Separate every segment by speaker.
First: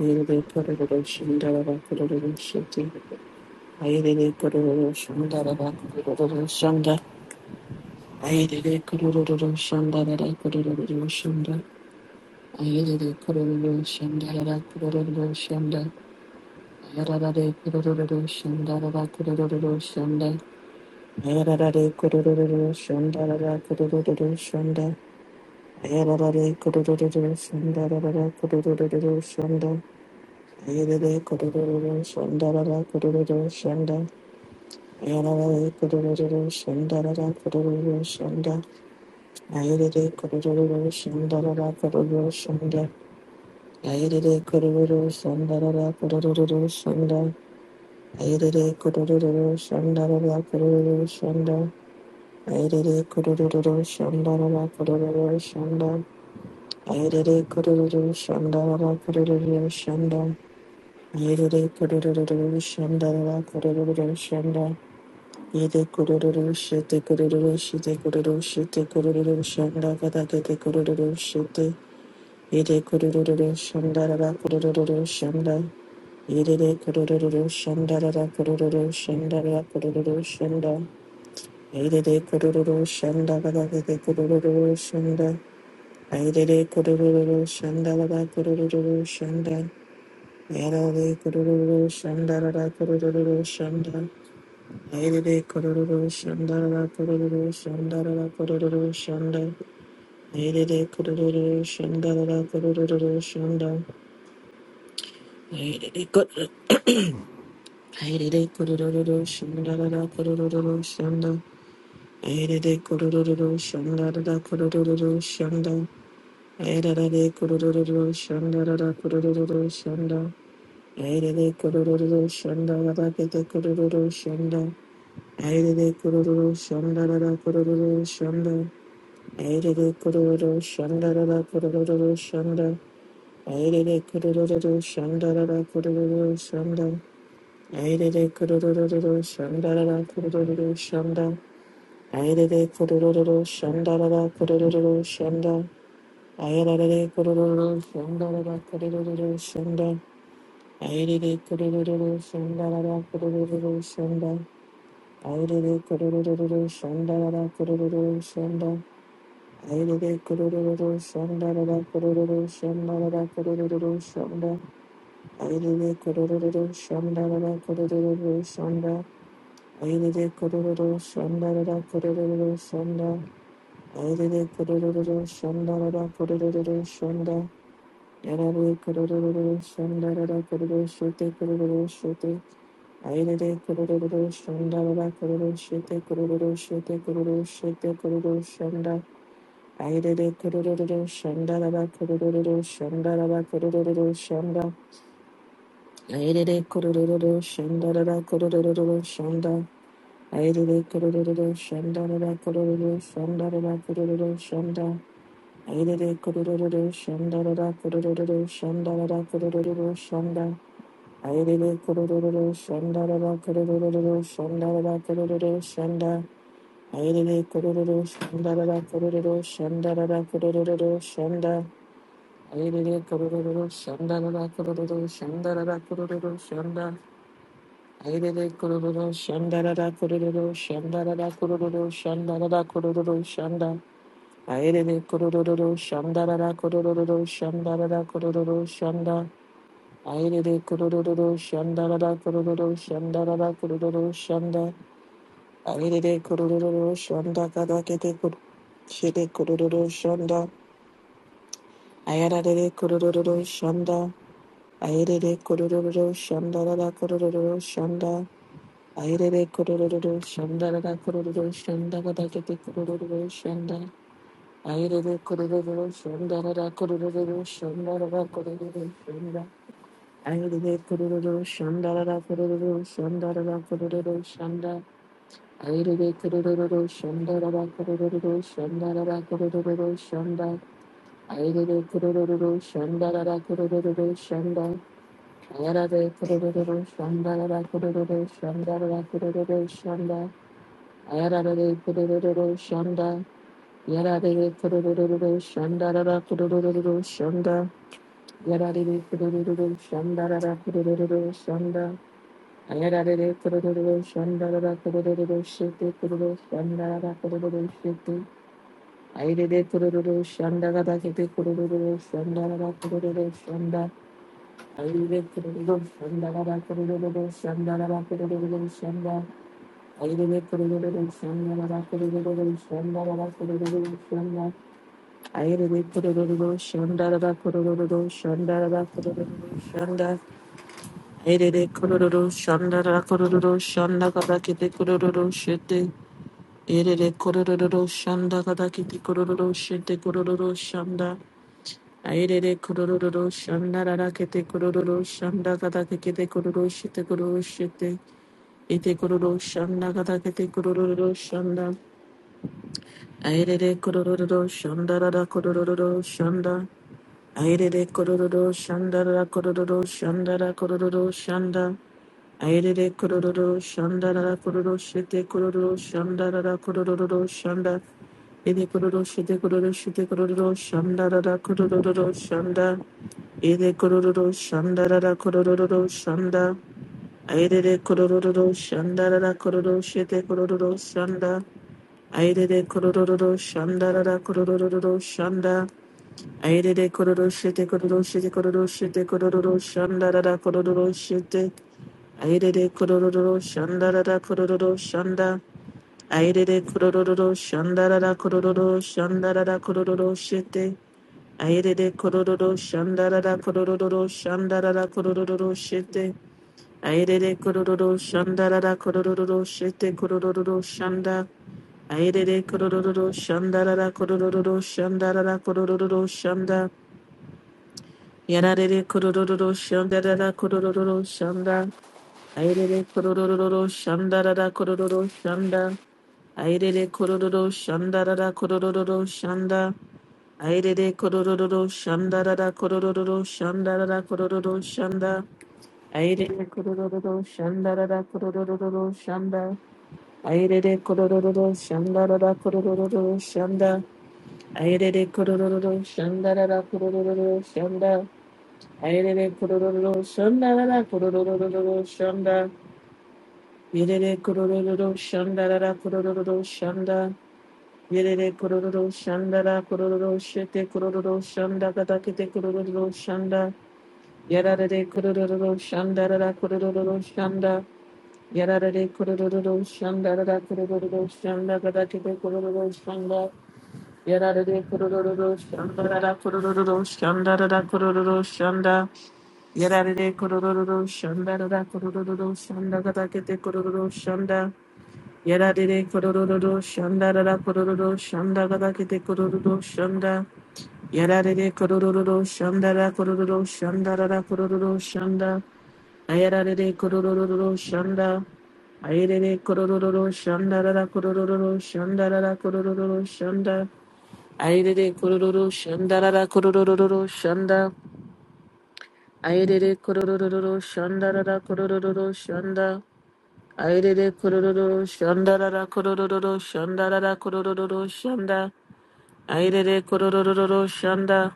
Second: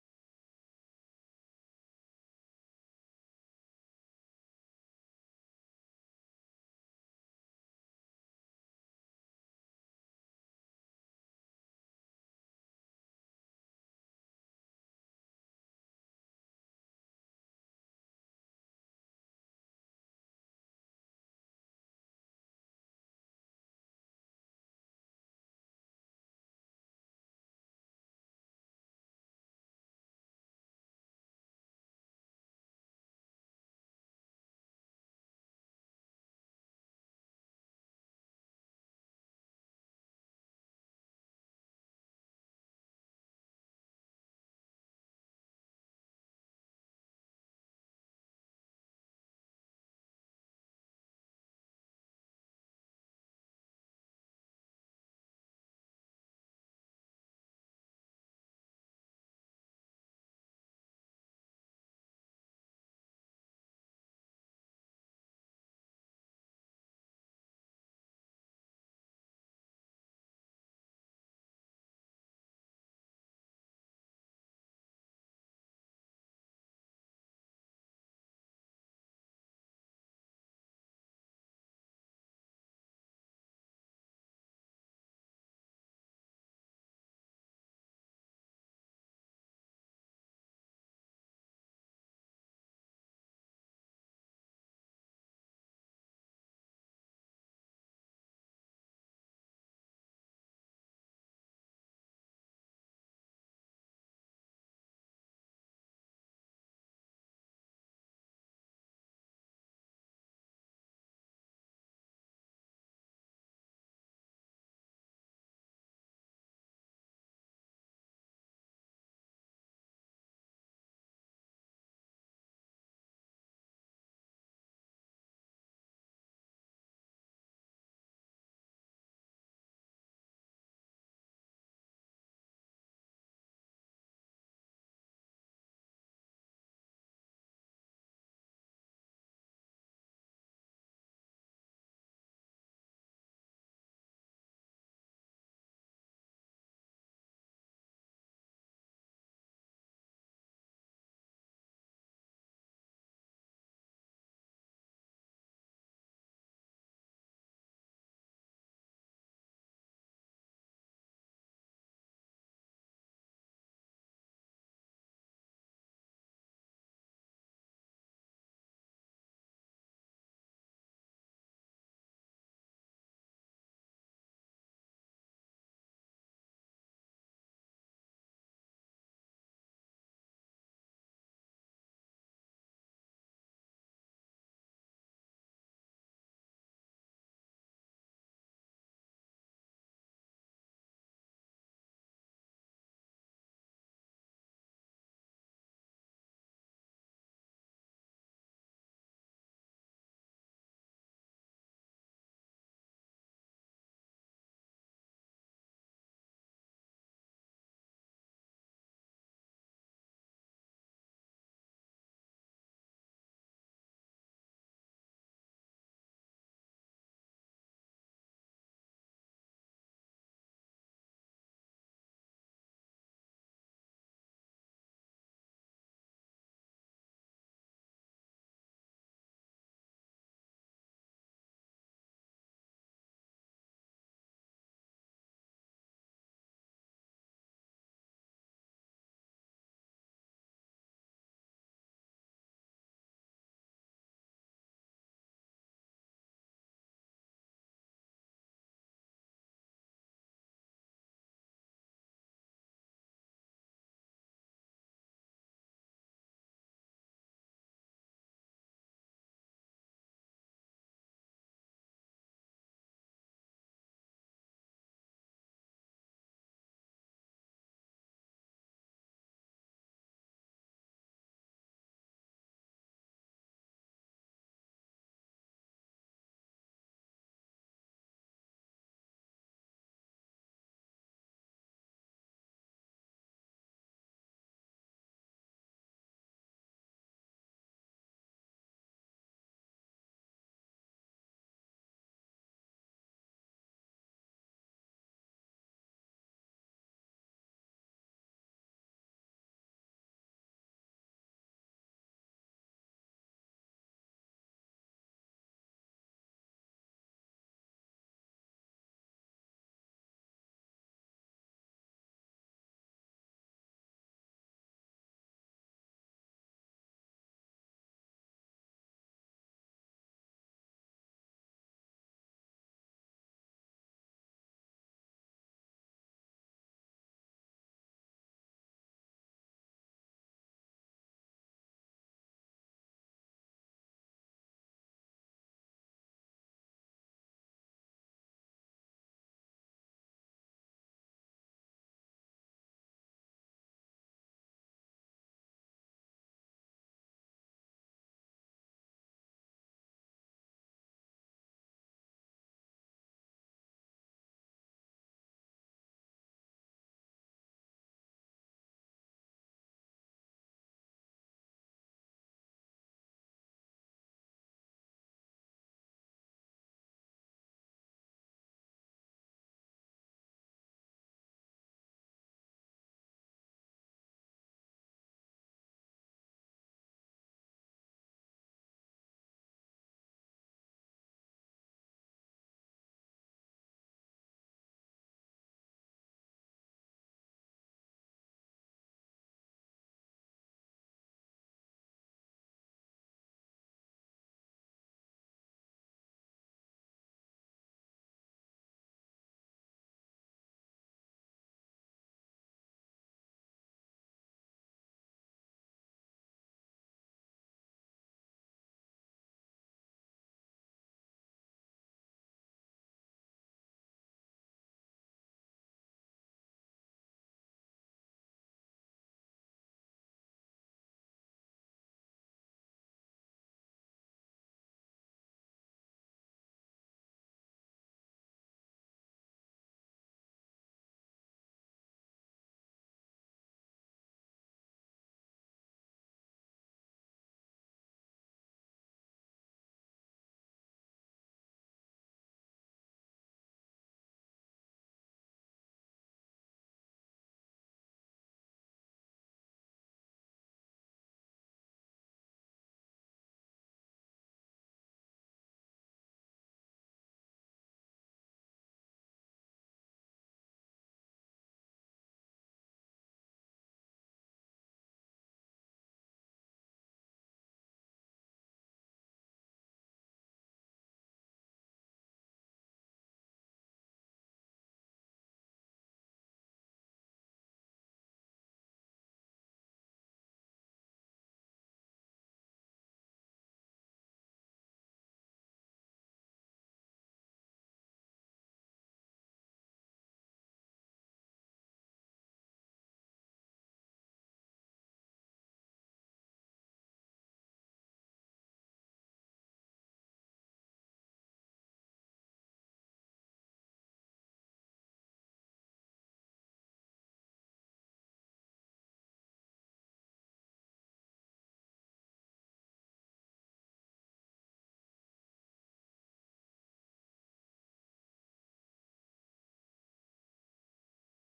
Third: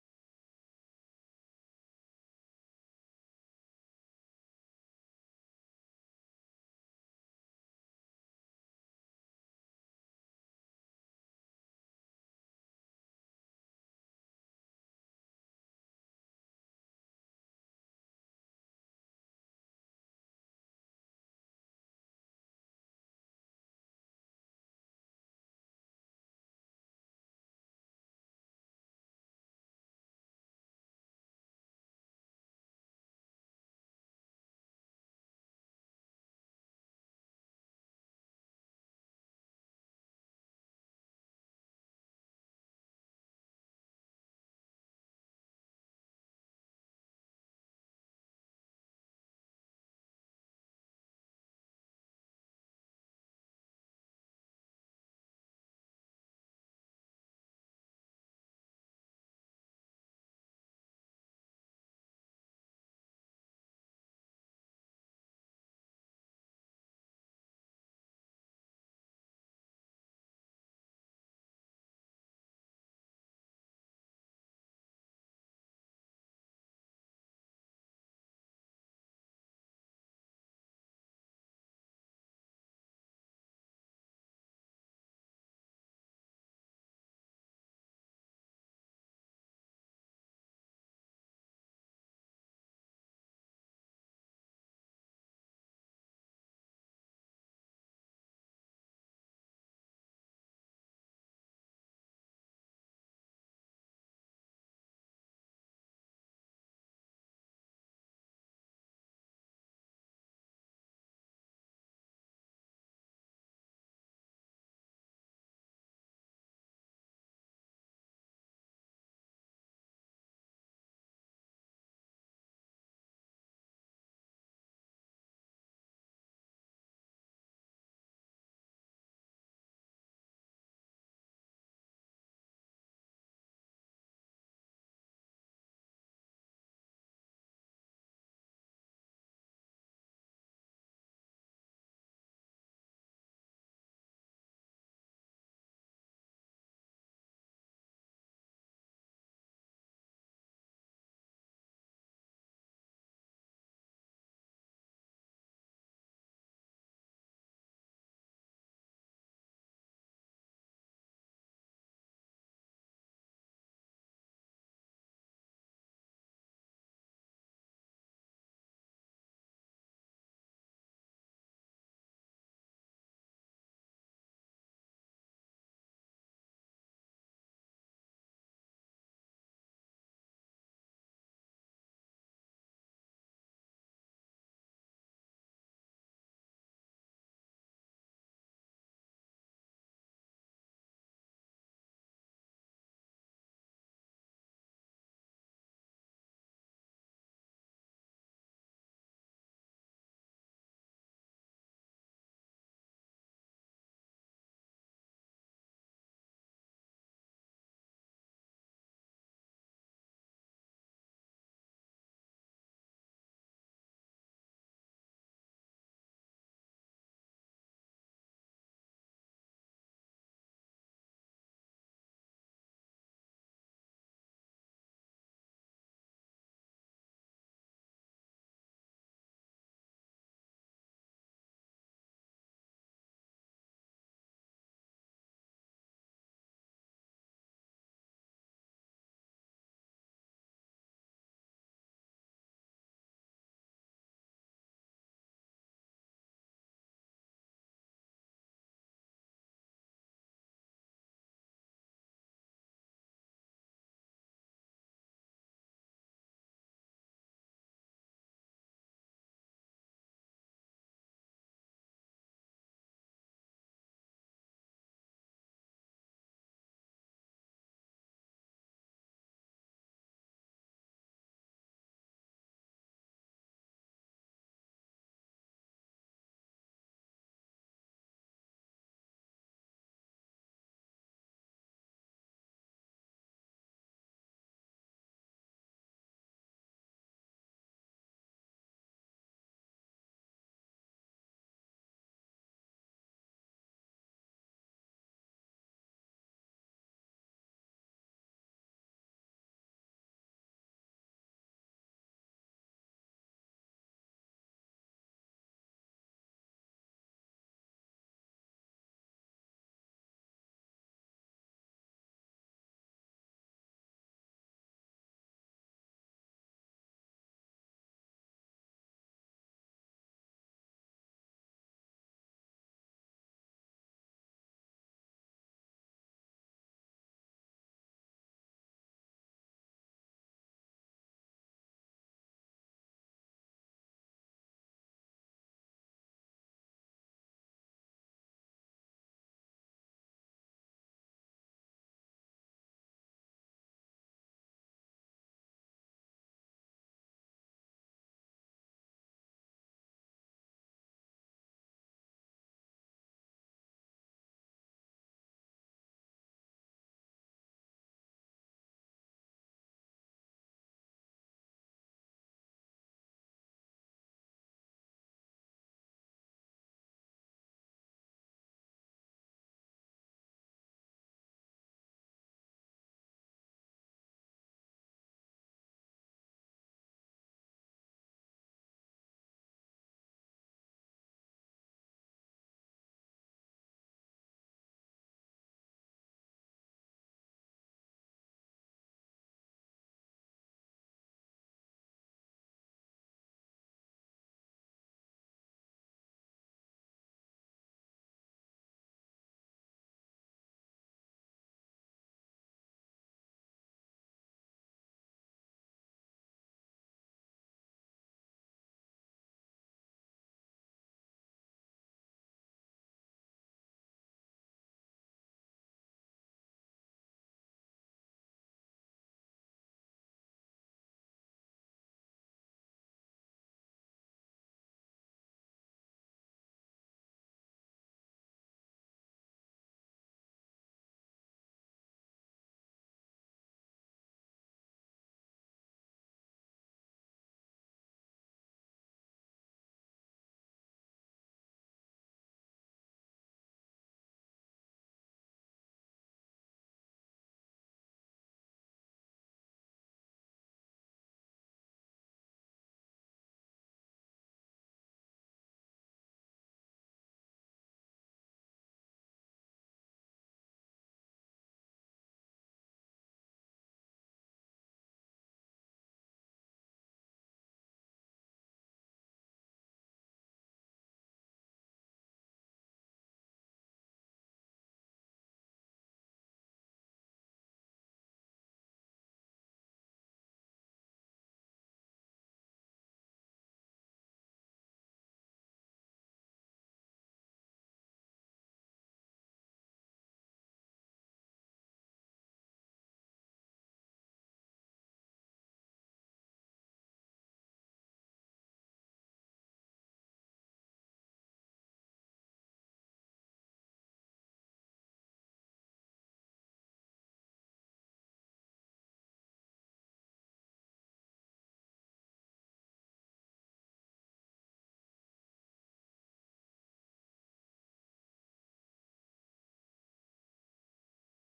Speaker 1: Ayerere kororo shandara ba kororo shete. Ayerere kororo shandara ba kororo shanda. Ayerere kororo shandara ba kororo shanda. Ayerere kororo shandara ba kororo shanda. Ayerere kororo shandara ba kororo shanda. Ayerere kororo shandara ba kororo shanda. Ayerere kororo shandara ba kororo shanda. Yerere kurururu şandarara kurururu şanda. Yararara kurururu şandarara kurururu şanda. Ayerere kurururu şandarara kurururu şanda. Ayerere kurururu şandarara kurururu şanda. Ayerere kurururu şandarara kurururu şanda. Ayerere kurururu şandarara kurururu şanda. Ayerere kurururu şandarara kurururu shanda Yedere kurururu şandara kurururu shanda Yede kurururu şete kurururu şete kurururu şete kurururu shanda kada kete kurururu şete. Yede kurururu şandara kurururu shanda Yedere kurururu şandara kurururu şandara kurururu şanda. Yedere kurururu shanda kada kete kurururu shanda Yedere kurururu şandara kurururu shanda Yarare kororo shandarara kororo shanda. Airere kororo shandarara kororo shandarara kororo shanda. Airere kororo shandarara kororo shanda. Airere kororo Airere kororo shandarara kororo shanda. Airere kororo shandarara kororo shanda. Airere kororo shandarara kororo shanda. Airere kororo shandarara kororo shanda. Aidede kururu shandarara kururu shanda. Aidede kururu shandarara kururu shanda. Aidede kururu shandarara kururu shanda. Aidede kururu shandarara kururu shanda. Aidede kururu shandarara kururu shanda. Aidede kururu shandarara kururu shanda. Aidede kururu shandarara kururu shanda. Aire kurururu shanda rara kurururu shanda. Aire kurururu shanda rara kurururu shanda rara kurururu shanda. Aire kurururu shanda rara kurururu shanda. Aire kurururu shanda rara kurururu shanda. Aire kurururu shanda rara kurururu shanda. Yarare kurururu shanda rara kurururu shute kurururu shute. Ayrede kururu şunda baba kururu şete kururu şete kururu şete kururu şunda Ayrede kururu şunda baba kururu şunda baba kururu şunda Ayrede kururu şunda baba kururu şunda Ayrede kururu şunda baba kururu şunda baba kururu şunda Ayrede kururu şunda baba kururu şunda baba kururu şunda Ayrede kurururu şanda da da kurururu şanda da shanda kurururu şanda. Ayrede kurururu şanda shanda da kurururu şanda da da shanda şanda. Ayrede kurururu şanda da da kurururu şanda da da kurururu şanda. Ayrede kurururu şanda da da kurururu şanda da da kurururu şanda da da kurururu şanda. Ayrede kurururu şanda da da kurururu şanda da da kurururu şanda. Ayerere kororo shanda rara kororo shanda rara kororo shanda ayerere kororo shanda kada kete kor shede kororo shanda ayarare kororo shanda ayerere kororo shanda rara kororo shanda ayerere kororo shanda rara kororo shanda kada kete kororo shanda ayerere kororo shanda rara kororo shanda rara kororo shanda Aire kururu shanda ra ra kururu shanda ra ra kururu shanda. Aire kururu shanda ra ra kururu shanda ra ra kururu shanda. Aire kururu shanda ra ra kururu shanda. Ayara de kururu shanda ra ra kururu shanda ra ra kururu shanda. Ayara de kururu shanda. Yara de kururu shanda ra ra kururu shanda. Yara de kururu shanda ra ra kururu shanda. Ayararere kurururu şandarara kurururu şete kururu şandarara kurururu şete. Ayrere kurururu şandarara kete kurururu şandarara kurururu şanda. Ayrere kurururu şandarara kurururu şandarara kurururu şanda. Ayrere kurururu şandarara kurururu şandarara kurururu şanda. Ayrere kurururu şandarara kurururu şandarara kurururu shanda. Erere kororo shandara kororo shandaka dakete kororo shete. Erere kororo shandaka dakete kororo shete kororo shanda. Erere kororo shandara dakete kororo shandaka dakete kororo shete kororo shete. Ete kororo shandaka dakete kororo shanda. Erere kororo shandara da kororo shanda. Erere kororo shandara kororo shandara kororo shanda. Aerere kororo shanda rara kororo shete kororo shanda rara kororo shanda ede kororo shete kororo shete kororo shanda rara kororo shanda ede kororo shanda rara kororo shanda aerere kororo shanda rara kororo shete kororo shanda aerere kororo shanda rara kororo shanda aerere kororo shete kororo shete kororo shete kororo shanda rara kororo shete Aidede kororo shandarada kororo shanda. Aidede kororo shandarada kororo shandarada kororo shete. Aidede kororo shandarada kororo shandarada kororo shete. Aidede kororo shandarada kororo shete kororo shanda. Aidede kororo shandarada kororo shandarada kororo shanda. Yanadede kororo shandarada kororo shanda. Airele kororo shanda rara kororo shanda. Airele kororo shanda rara kororo shanda. Airele kororo shanda rara kororo shanda rara kororo shanda. Airere kororo shanda rara kororo shanda. Airere kororo shanda rara kororo shanda. Airere kororo shanda rara kororo shanda. Airere kororo shanda rara kororo shanda. Yerere kororo shandarara kororo shanda. Yerere kororo shandara kororo shete kororo shanda katakete kororo shanda. Yarare kororo shandarara kororo shanda. Yarare kororo shandarara kororo shanda katakete kororo shanda. Yarare kororo shandarara kororo shandarara kororo shanda. Yarare kororo shandarara kororo shanda katakete kororo shanda. Yada dede kororo shanda dada kororo shanda gada kete kororo shanda. Yada dede kororo shanda dada kororo shanda dada kororo shanda. Ayada dede kororo shanda. Ayede kororo shanda dada kororo shanda dada kororo shanda. Ayede kororo shanda dada kororo shanda. Ayede kororo shanda dada kororo shanda. Aire de kororo shanda rara kororo shanda rara kororo shanda. Airere kororororo shanda.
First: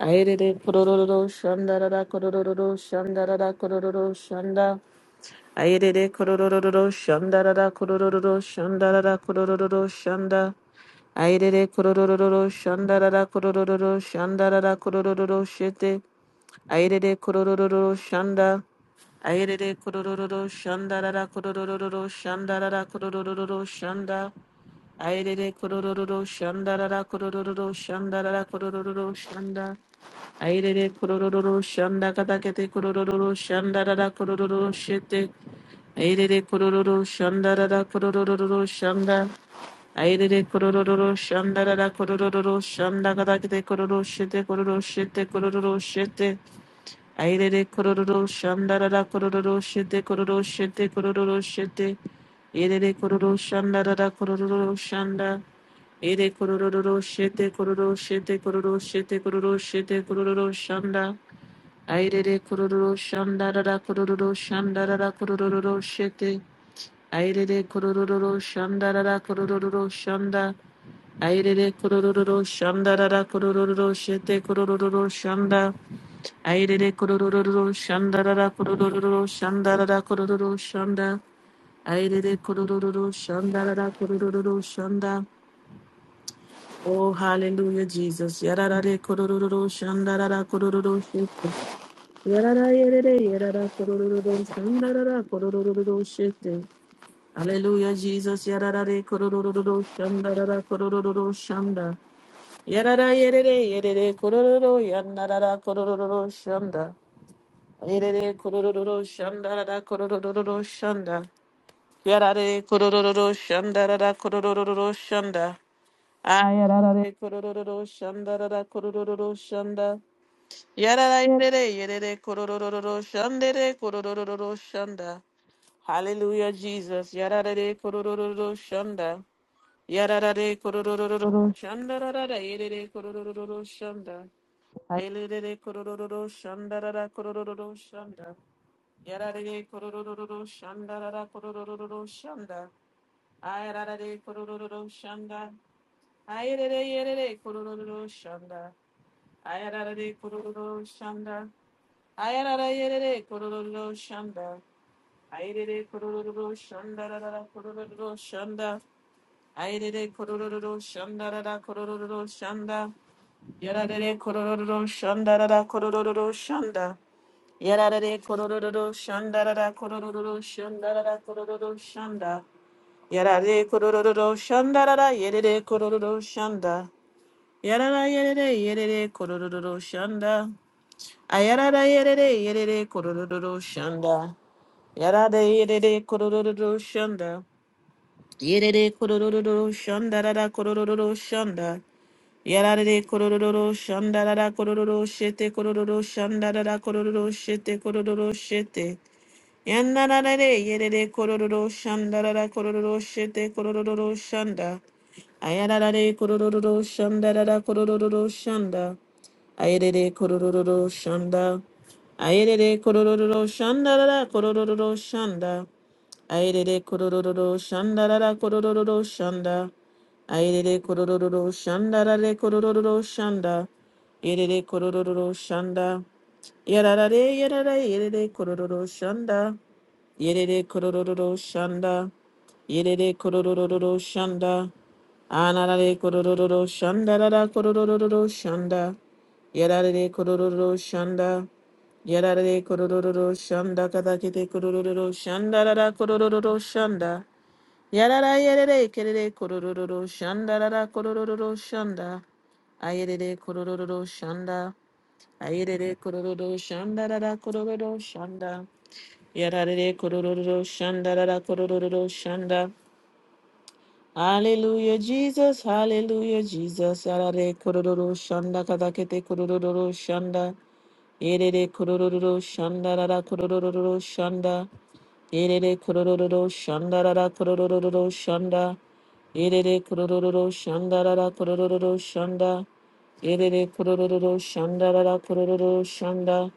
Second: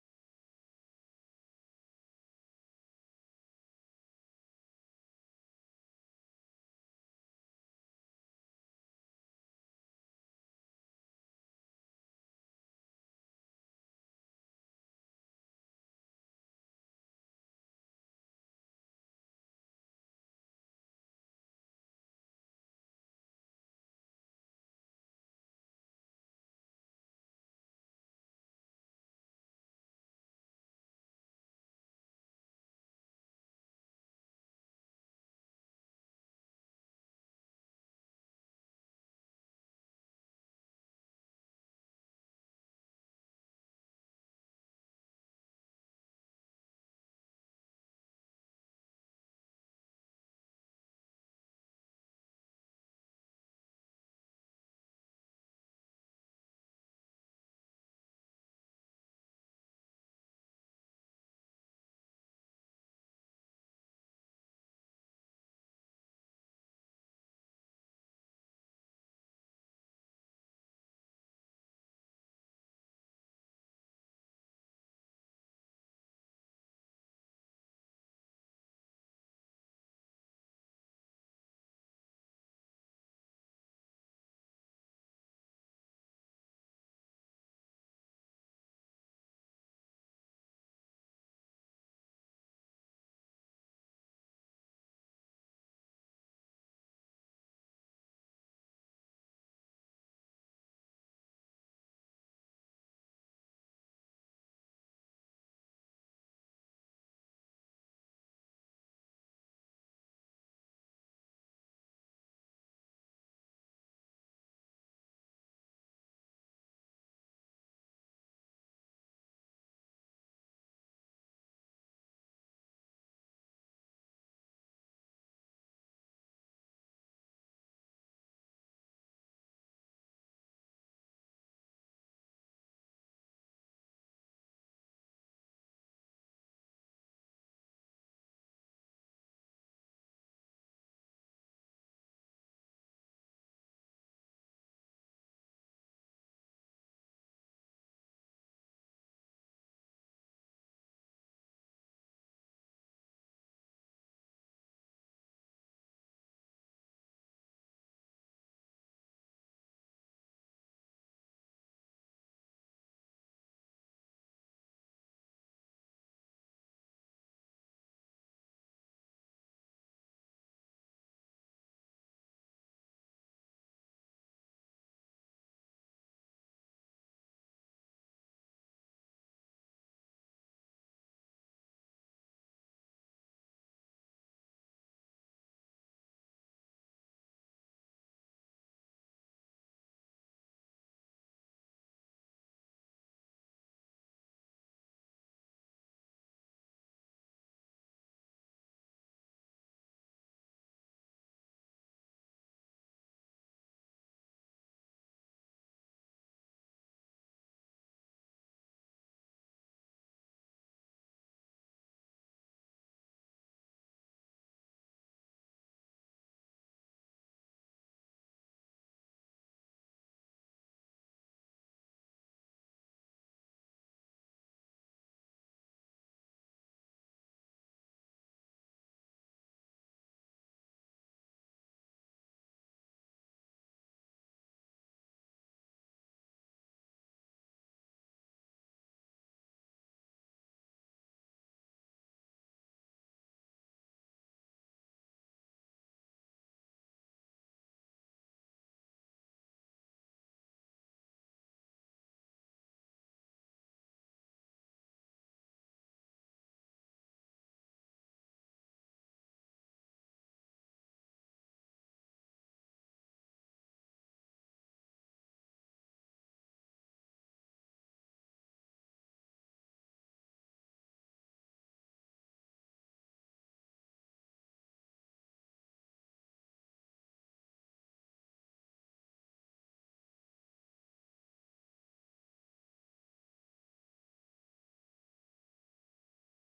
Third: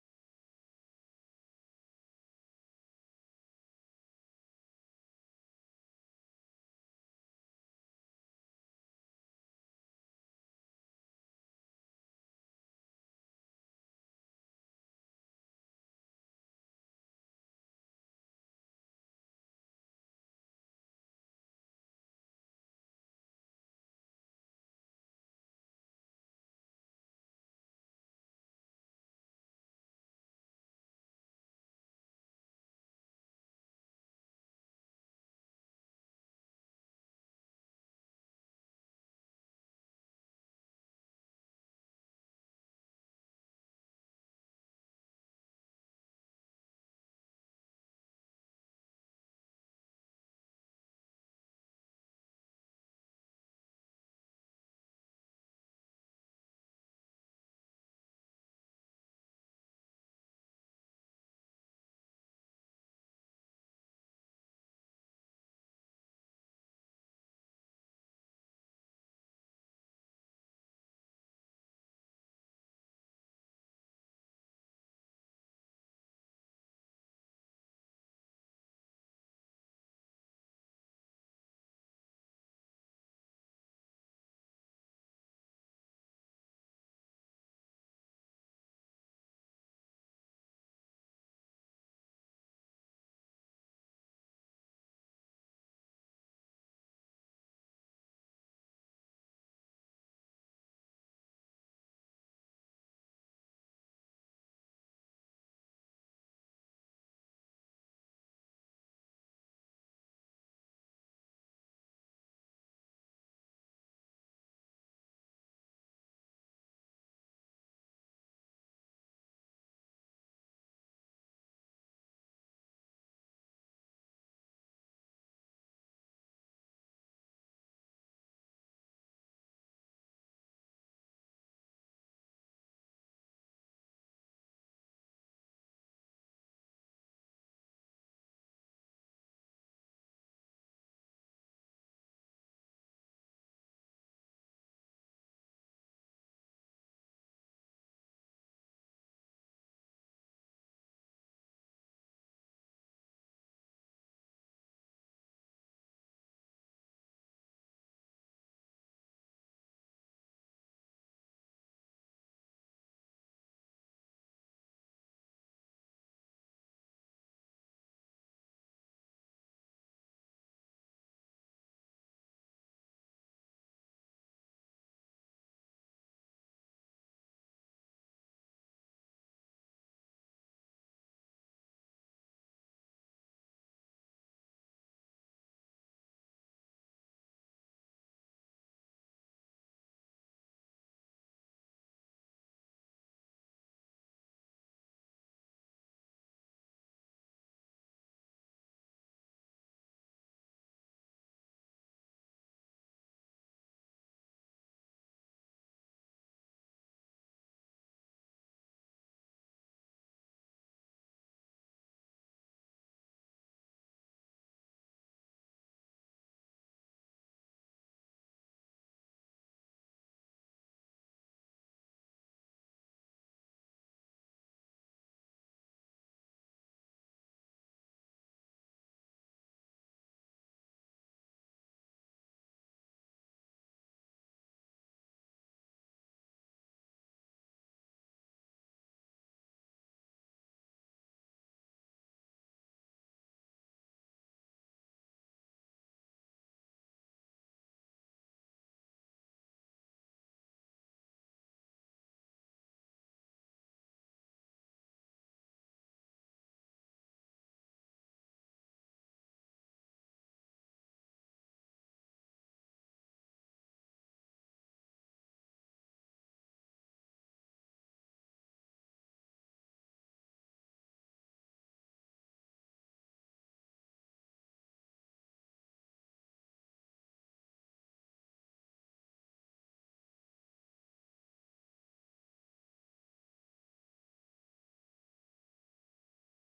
Speaker 1: Airere kororororo shanda rara kororororo shanda rara kororororo shanda. Airere kororororo shanda rara kororororo shanda rara kororororo shanda. Airere kororororo shanda rara kororororo shanda rara kororororo shete. Airere kororororo shanda. Airere kororororo shanda rara kororororo shanda rara kororororo shanda. Airere kororo shandarara kororo shandarara kororo shanda. Airere kororo shanda katakete kororo shandarara kororo shete. Airere kororo shandarara kororo shanda. Airere kororo shandarara kororo shanda katakete kororo shete kororo shete kororo shete. Airere kororo shandarara kororo shete kororo shete kororo shete. Airere kororo shandarara kororo shanda. Ere kororo shete kororo shete kororo shete kororo shete kororo shanda. Aire de kororo shanda rara da kororo shanda rara da kororo shete. Aire de kororo shanda rara da kororo shanda. Aire de kororo shanda rara da kororo shete kororo shanda. Aire de kororo shanda rara da kororo shanda rara da kororo shanda. Aire de kororo shanda rara da kororo shanda. Oh, hallelujah, Jesus. Yararare korororo shandarara korororo shete. Yarara yerere yarara korororo shandarara korororo shete. Hallelujah, Jesus. Yararare korororo shandarara korororo shanda. Yarara yerere yerere korororo yandarara korororo shanda. Erere kororo shanda da da kororo shanda. Yarare kororo shanda da da kororo shanda. Ayarare kororo shanda da da kororo shanda. Yarara yerere yerere kororo shandere kororo shanda. Hallelujah, Jesus. Yarare kororo shanda. Yarada de Yararare kororororo shandarara yerere kororo shanda. Ayerere kororororo shandarara kororo shanda. Yararare kororororo shandarara kororo shanda. Ayararare kororo shanda. Aile de yerere kororo shanda. Ayararare kororo shanda. Ayarara yerere kororo shanda. Aile de Ayerere kororororo shandarara kororo shanda. Airere kororororo shandarara kororororo shanda. Yararere kororororo shandarara kororororo shanda. Yararere kororororo shandarara kororororo shandarara kororororo shanda. da da kororo shanda. Yarare kororororo shandarara yerere kororororo shanda. Yarara yerere yerere kororororo shanda. Ayarara yerere yerere kororororo shanda. Yarade yerere kororororo shanda. Yerere kororororo shanda rara kororororo shanda. Yarare kororororo shanda rara korororo shete korororo shanda rara korororo shete korororo shete. Yanarare yerere kororororo shanda rara korororo shete korororo shanda. Ayarare kororororo shanda rara korororo shanda. Ayerere kororororo shanda. Ayerere kororororo shanda rara kororororo shanda. Airere kororo shanda rara kororo shanda. Airere kororo shanda rare kororo shanda. Irere kororo shanda. Yarare yarare irere kororo shanda. Yerere kororo shanda. Yerere kororo shanda. Anarare kororo shanda rara kororo shanda. Yarare kororo shanda. Yarare kororo shanda katakete kororo shanda rara kororo shanda. Yarara yerere kerere kororo shanda rara kororo shanda. Ayerere kororo shanda. Ayerere kororo shanda rara kororo shanda. Yarare kororo shanda rara kororo shanda. Hallelujah, Jesus. Hallelujah, Jesus. Arare kororo shanda kadakete kororo shanda. Erere kororo shanda rara kororo shanda. Erere kororo shanda rara kororo shanda. Erere kororo shanda rara kororo shanda. Erere kororo shanda rara kororo shanda.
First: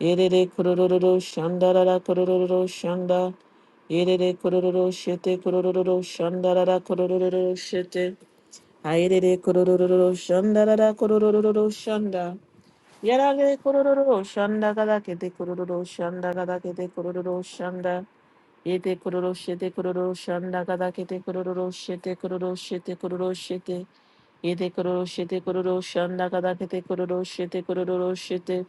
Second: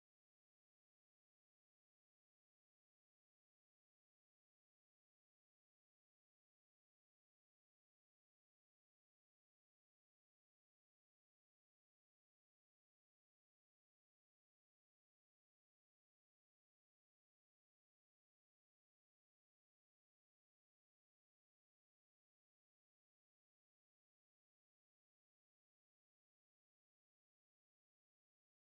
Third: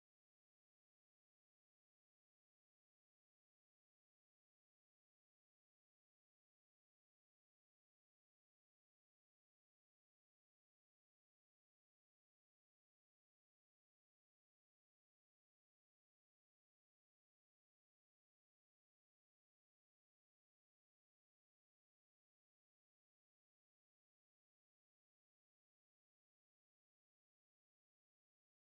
Speaker 1: Erere kororo shanda rara kororo shanda. Irere kororo shete kororo shandarara kororo shete. Airere kororo shandarara kororo shanda. Yarare kororo shanda gada kete kororo shanda gada kete kororo shanda. Yete kororo shete kororo shanda gada kete kororo shete kororo shete kororo shete. Yete kororo shete kororo shanda gada kete kororo shete kororo shete.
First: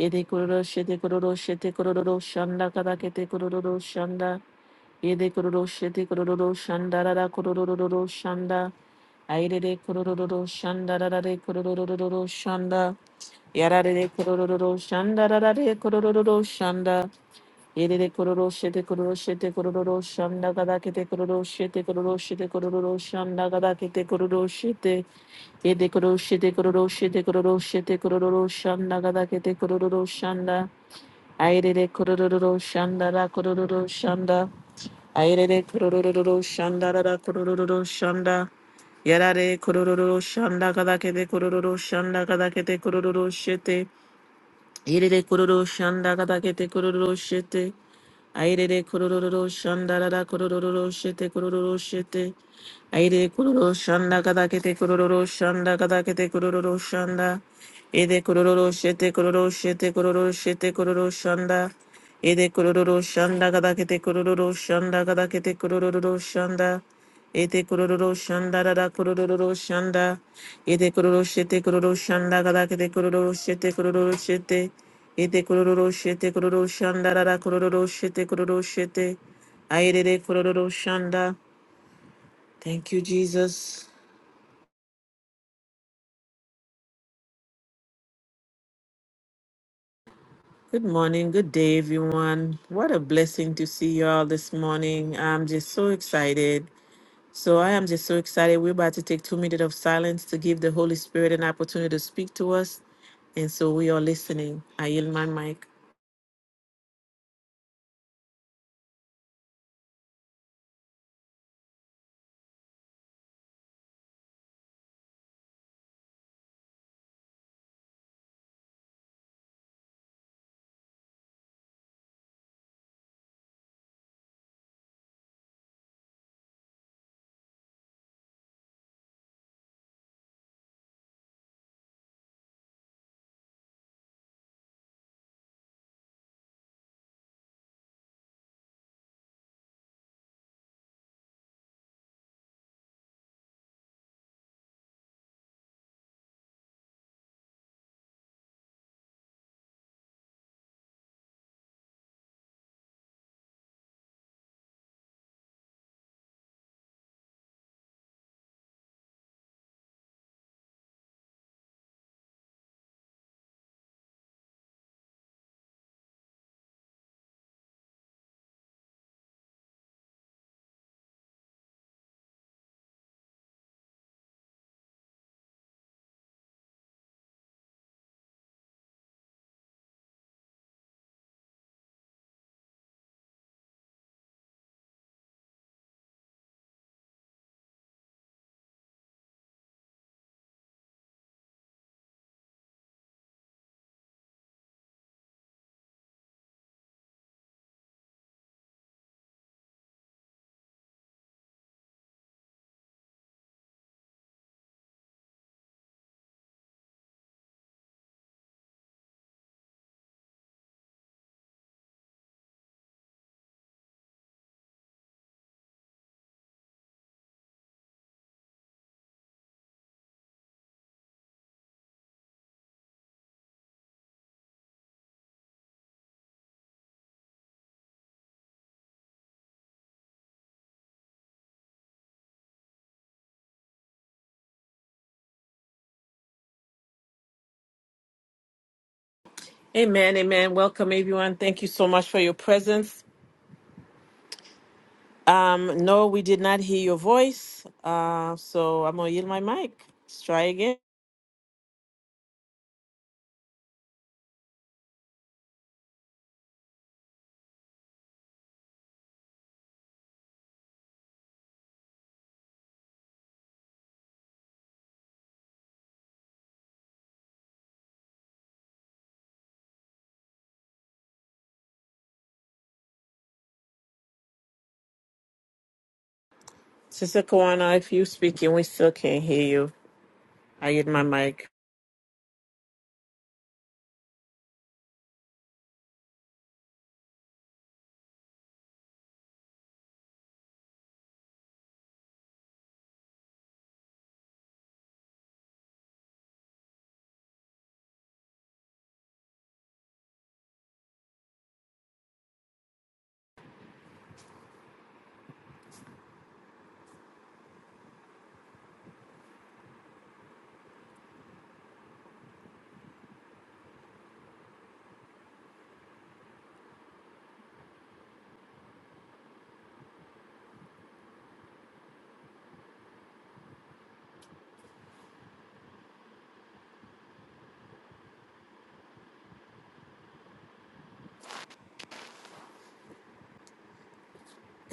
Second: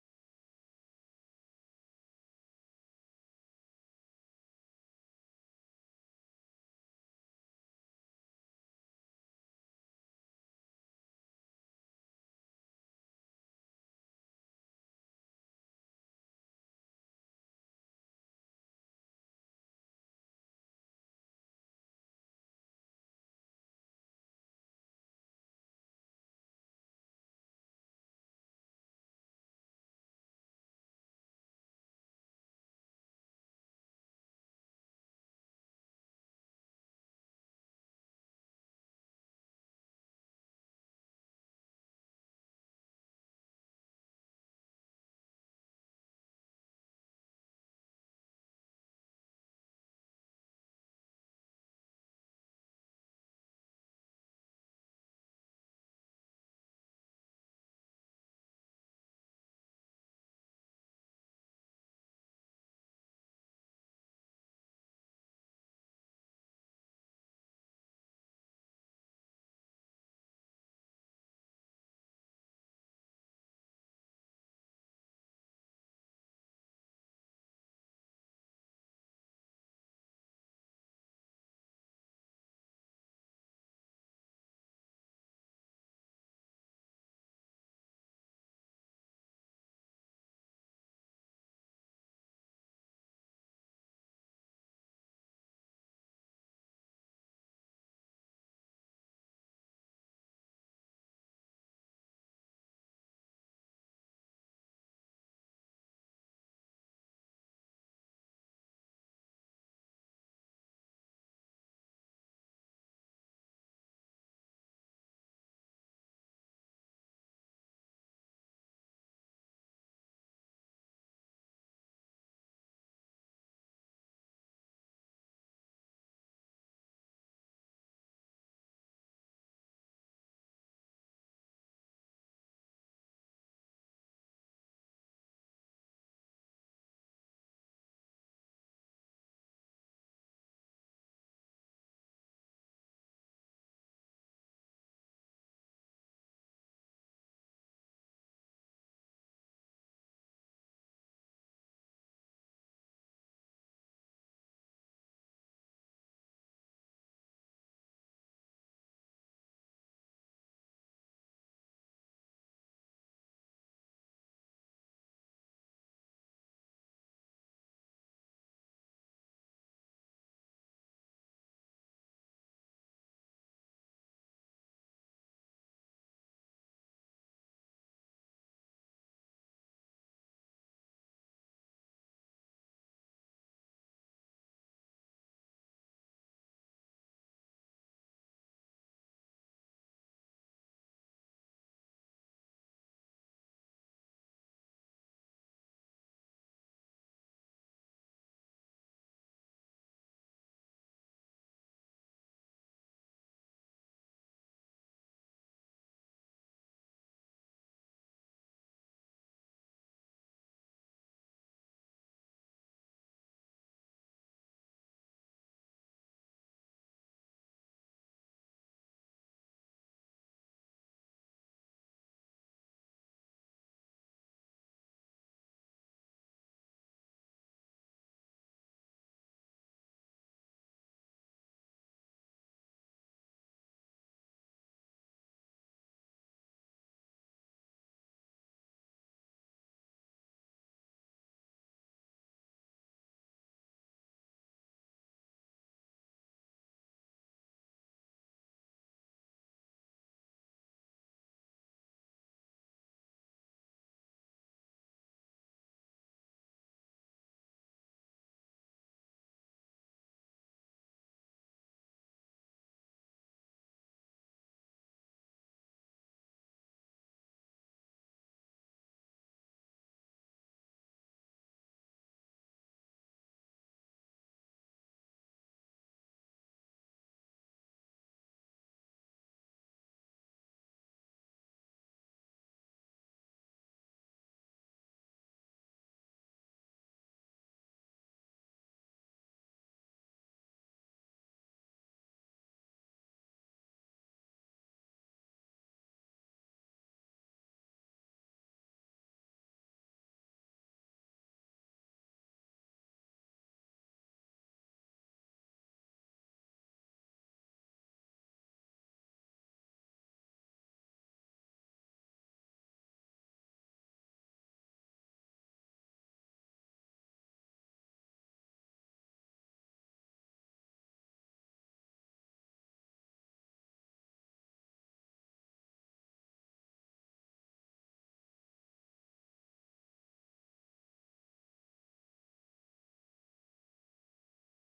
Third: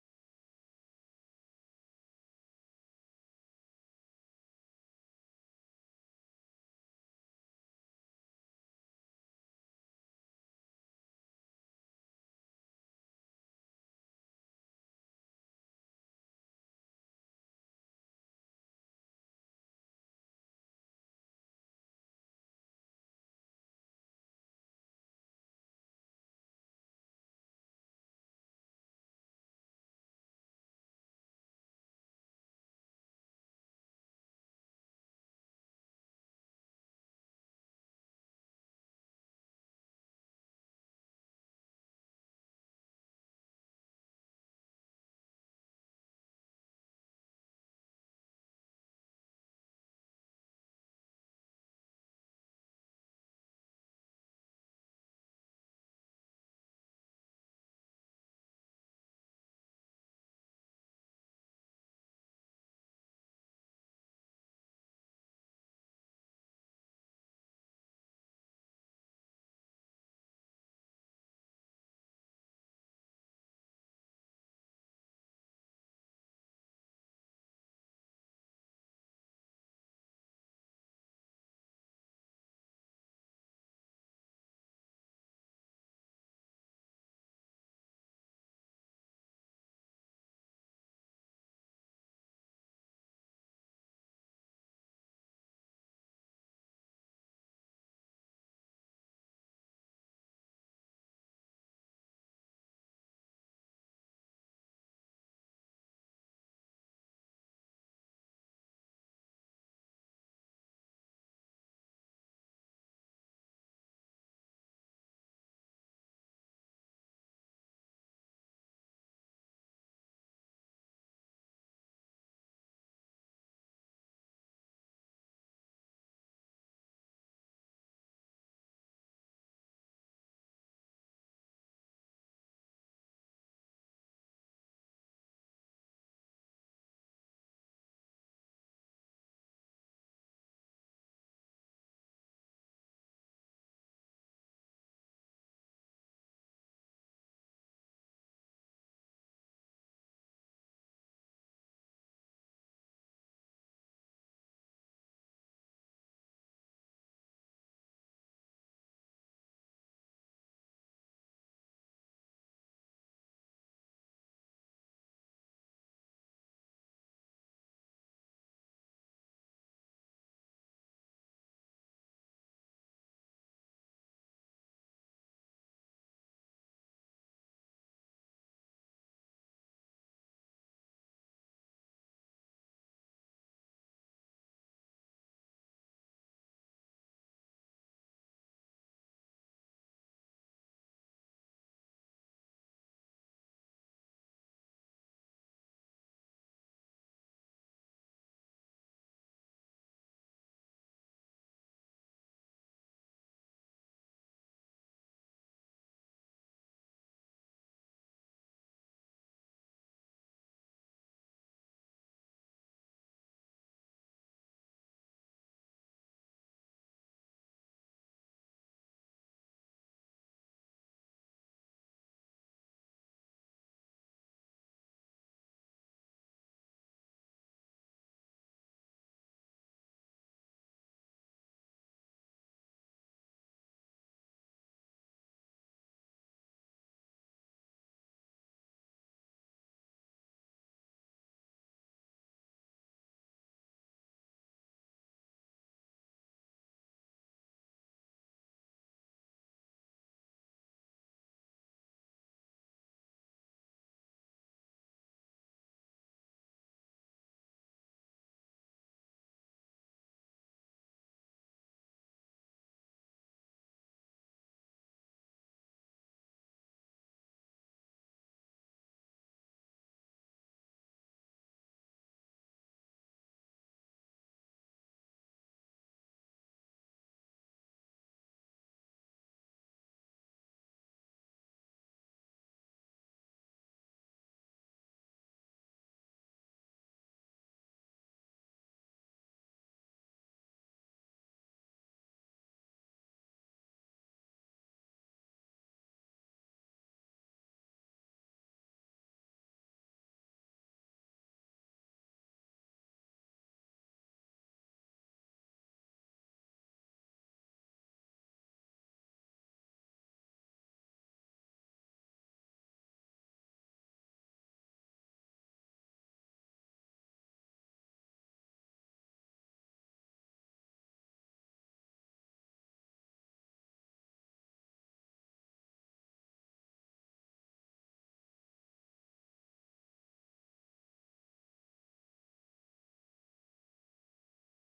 Speaker 1: Yete kororo shete kororo shete kororo shanda gada kete kororo shanda. Yede kororo shete kororo shanda rara kororo shanda. Airere kororo shanda rara re kororo shanda. Yarare kororo shanda rara re kororo shanda. Yede kororo shete kororo shete kororo shanda gada kete kororo shete kororo shete kororo shanda gada kete kororo shete. Yede kororo shete kororo shete kororo shete kororo shanda gada kete kororo shanda. Airere kororo shanda rara kororo shanda. Airere kurururu shanda da kurururu shanda. Yarare kurururu shanda kadakete kurururu shanda kadakete kurururu shete. Irere kororo shanda gada gete kororo shete. Airere kororo shanda rara kororo shete kororo shete. Aire kororo shanda gada kete kororo shanda gada kete kororo shanda. Ede kororo shete kororo shete kororo shete kororo shanda. Ede kororo shanda gada kete kororo shanda gada kete kororo shanda. Ete kororo shanda da da kororo shanda. Ete kororo shete kororo shanda gada kete kororo shete kororo shete. Ete kororo shete kororo shanda da da kororo shete kororo shete. Aerere kororo shanda. Thank you, Jesus. Good morning. Good day, everyone. What a blessing to see you all this morning. I'm just so excited. So I am just so excited. We're about to take two minutes of silence to give the Holy Spirit an opportunity to speak to us. And so we are listening. I yield my mic. Amen. Amen. Welcome, everyone. Thank you so much for your presence. Um, no, we did not hear your voice. Uh, so I'm going to yield my mic. Let's try again. Sister Kawana, if you speaking, we still can't hear you. I yield my mic.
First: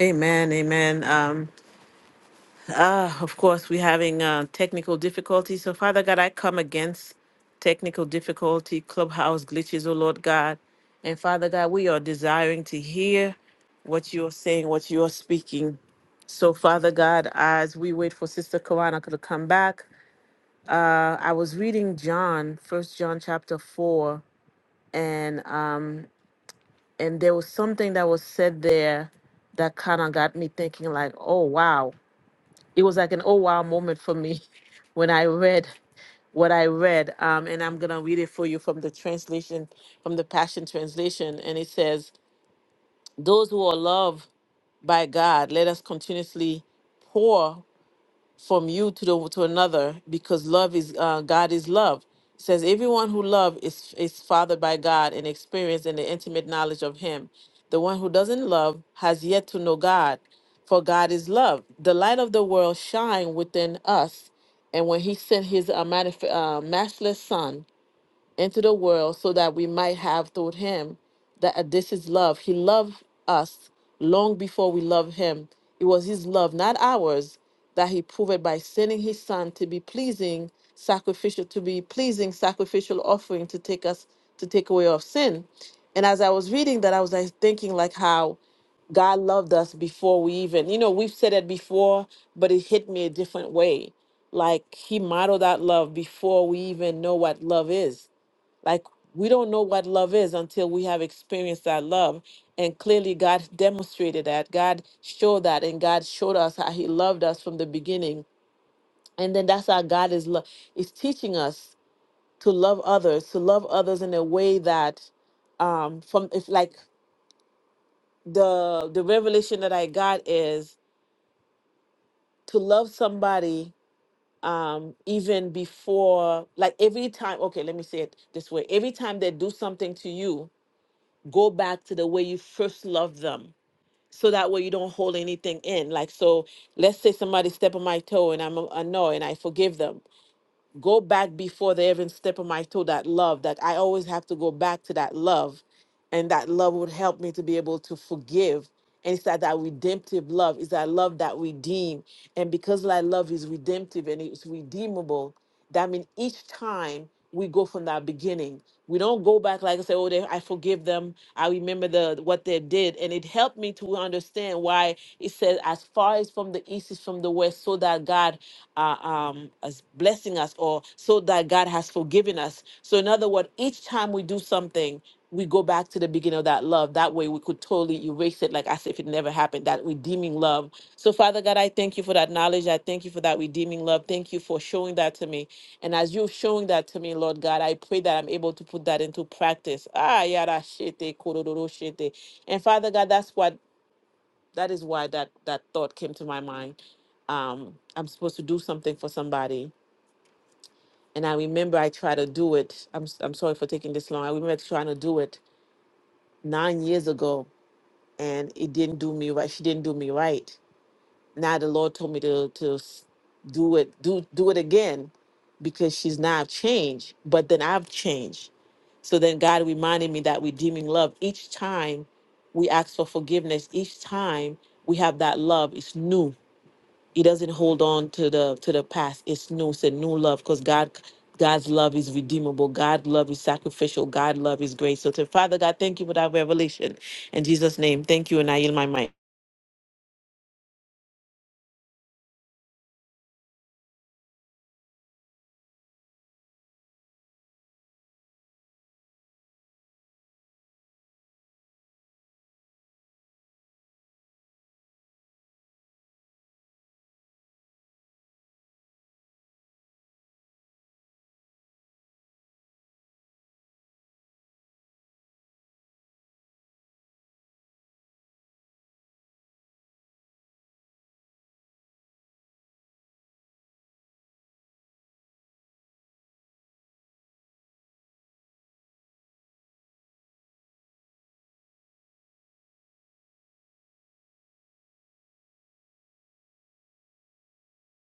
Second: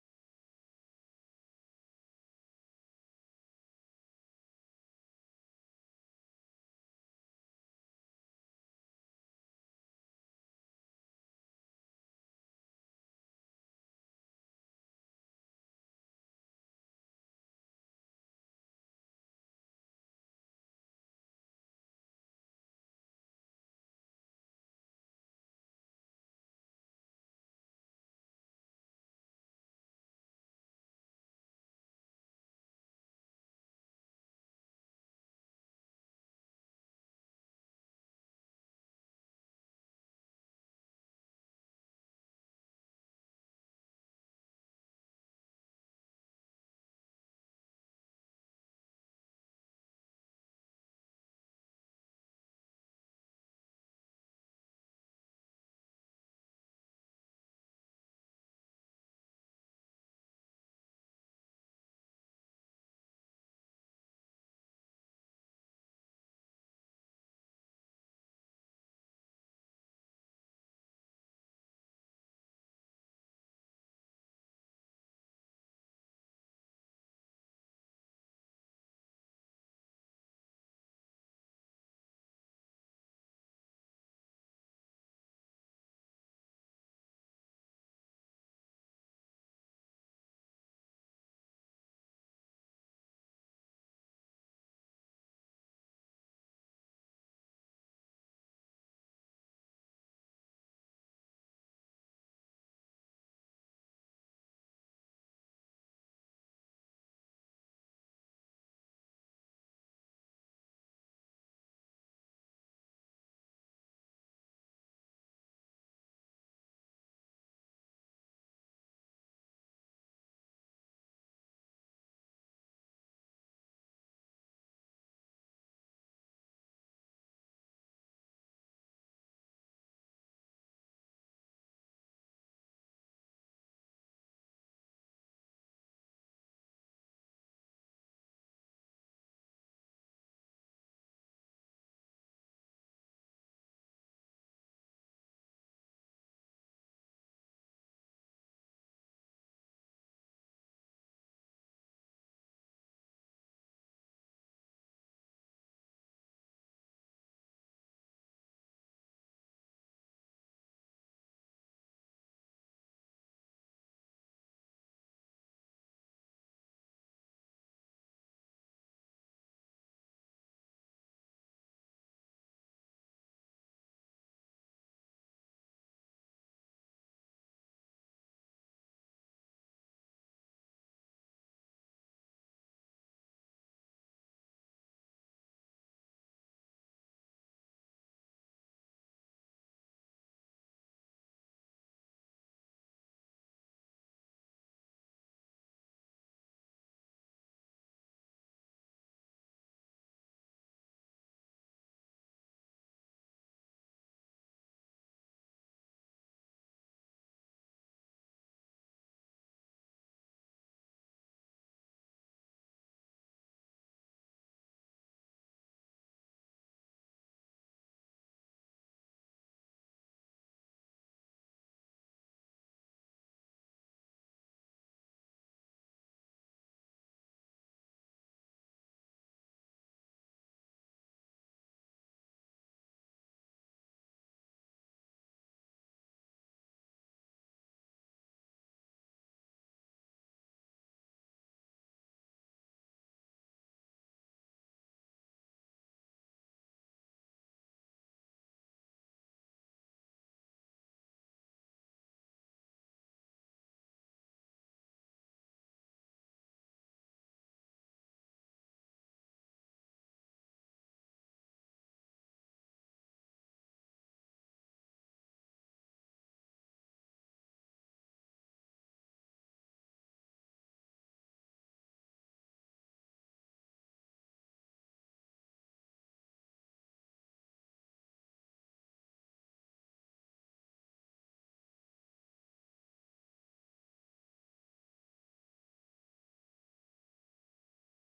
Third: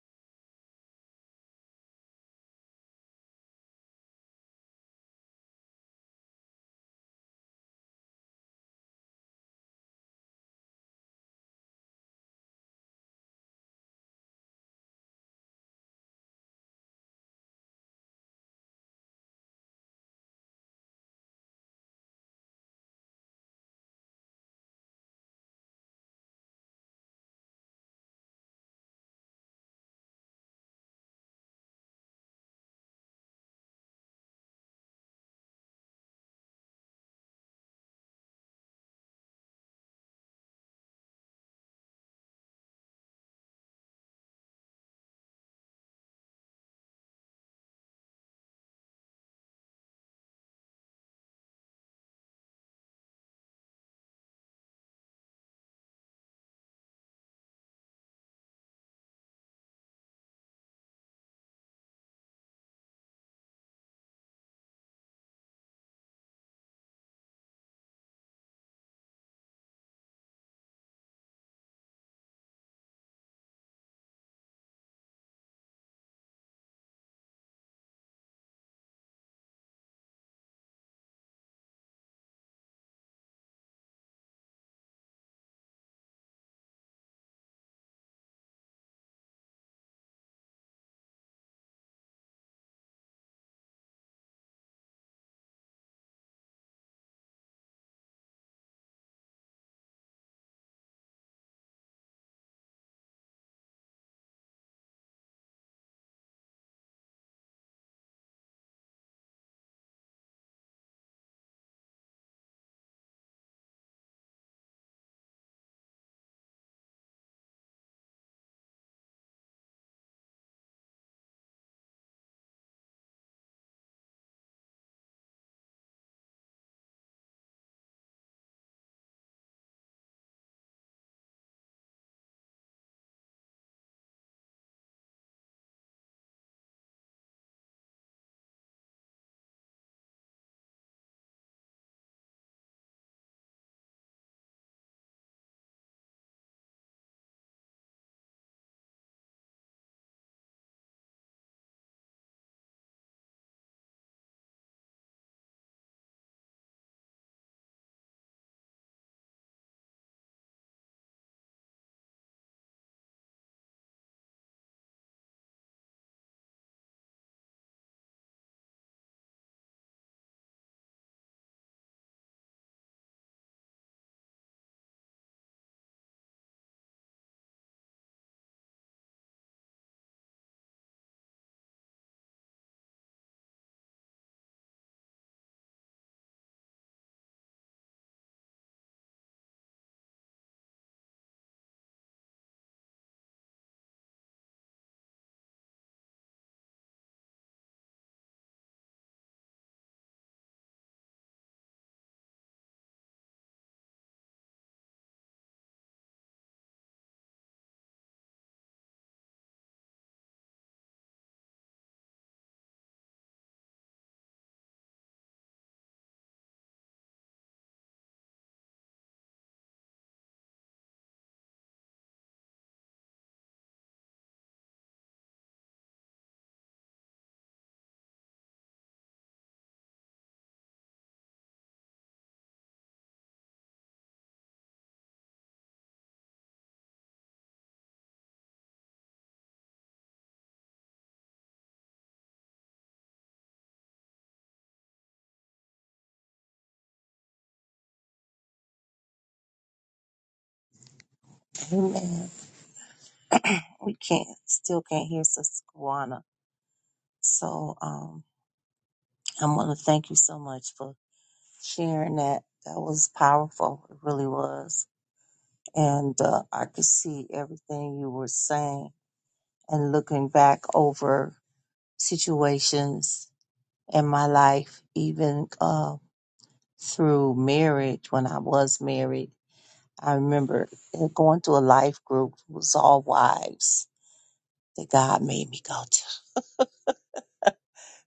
Speaker 1: Amen. Amen. Um, Ah, of course, we're having uh, technical difficulties. So, Father God, I come against technical difficulty, clubhouse glitches, oh Lord God. And Father God, we are desiring to hear what you are saying, what you are speaking. So, Father God, as we wait for Sister Karanaka to come back, uh, I was reading John, First John chapter four, and um, and there was something that was said there that kind of got me thinking, like, oh wow, it was like an oh wow moment for me when I read what I read. Um, and I'm gonna read it for you from the translation, from the Passion Translation, and it says, "Those who are loved by God, let us continuously." pour from you to the, to another because love is uh, God is love. It says everyone who love is is fathered by God and experienced in the intimate knowledge of Him. The one who doesn't love has yet to know God, for God is love. The light of the world shine within us, and when He sent His uh, manif- uh, matchless Son into the world so that we might have through him that uh, this is love. He loved us long before we loved him. It was his love, not ours, that he proved by sending his son to be pleasing sacrificial to be pleasing sacrificial offering to take us to take away of sin. And as I was reading that I was like thinking like how God loved us before we even, you know, we've said it before, but it hit me a different way. Like he modeled that love before we even know what love is. Like we don't know what love is until we have experienced that love. And clearly God demonstrated that. God showed that and God showed us how he loved us from the beginning. And then that's how God is lo- is teaching us to love others, to love others in a way that um from if like the the revelation that I got is to love somebody um even before like every time okay let me say it this way every time they do something to you go back to the way you first loved them so that way you don't hold anything in like so let's say somebody step on my toe and i'm annoyed and i forgive them go back before they even step on my toe that love that i always have to go back to that love and that love would help me to be able to forgive and it's that, that redemptive love is that love that redeem and because that love is redemptive and it's redeemable that means each time we go from that beginning, we don't go back like I say, oh, they, I forgive them. I remember the what they did, and it helped me to understand why it says, as far as from the east is from the west, so that God uh, um, is blessing us, or so that God has forgiven us. So in other words, each time we do something, we go back to the beginning of that love. That way, we could totally erase it, like as if it never happened. That redeeming love. So Father God, I thank you for that knowledge. I thank you for that redeeming love. Thank you for showing that to me. And as you're showing that to me, Lord God, I pray that I'm able to put that into practice. Ah, yada shete, kororo shete. And Father God, that's what that is why that that thought came to my mind. Um, I'm supposed to do something for somebody, and I remember I tried to do it. I'm s- I'm sorry for taking this long. I remember trying to do it nine years ago, and it didn't do me right. She didn't do me right. Now the Lord told me to to s- do it do do it again because she's now changed. But then I've changed So then God reminded me that redeeming love, each time we ask for forgiveness, each time we have that love, it's new. It doesn't hold on to the to the past. It's new. It's a new love because God God's love is redeemable. God's love is sacrificial. God's love is grace. So to Father God, thank you for that revelation. In Jesus' name, thank you. And I yield my mic.
Speaker 2: Amen. We can't, still can't hear Sister So um, I want to thank you so much for sharing that. That was powerful. It really was. And uh, I could see everything you were saying and looking back over situations in my life, even uh, through marriage when I was married. I remember going to a life group, it was all wives that God made me go to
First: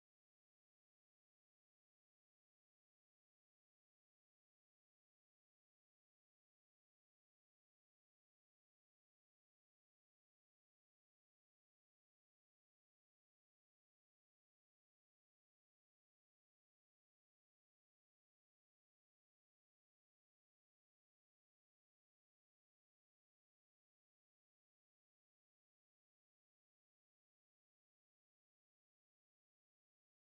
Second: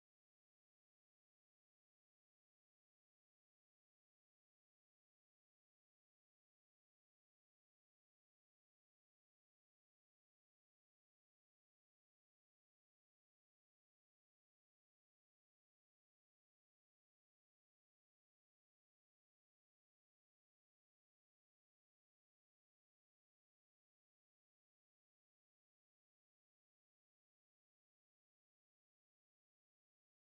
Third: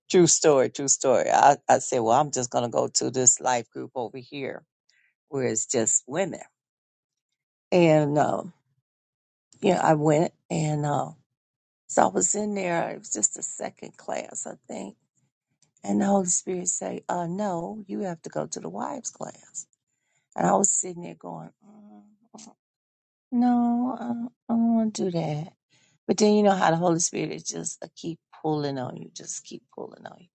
Speaker 2: True story, true story. I, I said, well, I'm just going to go to this life group over here where it's just women. And, um, yeah, I went and, uh, so I was in there. It was just a second class, I think. And the Holy Spirit say, uh, no, you have to go to the wives class. And I was sitting there going, mm, no, I don't, I don't want to do that. But then you know how the Holy Spirit is just uh, keep pulling on you, just keep pulling on you.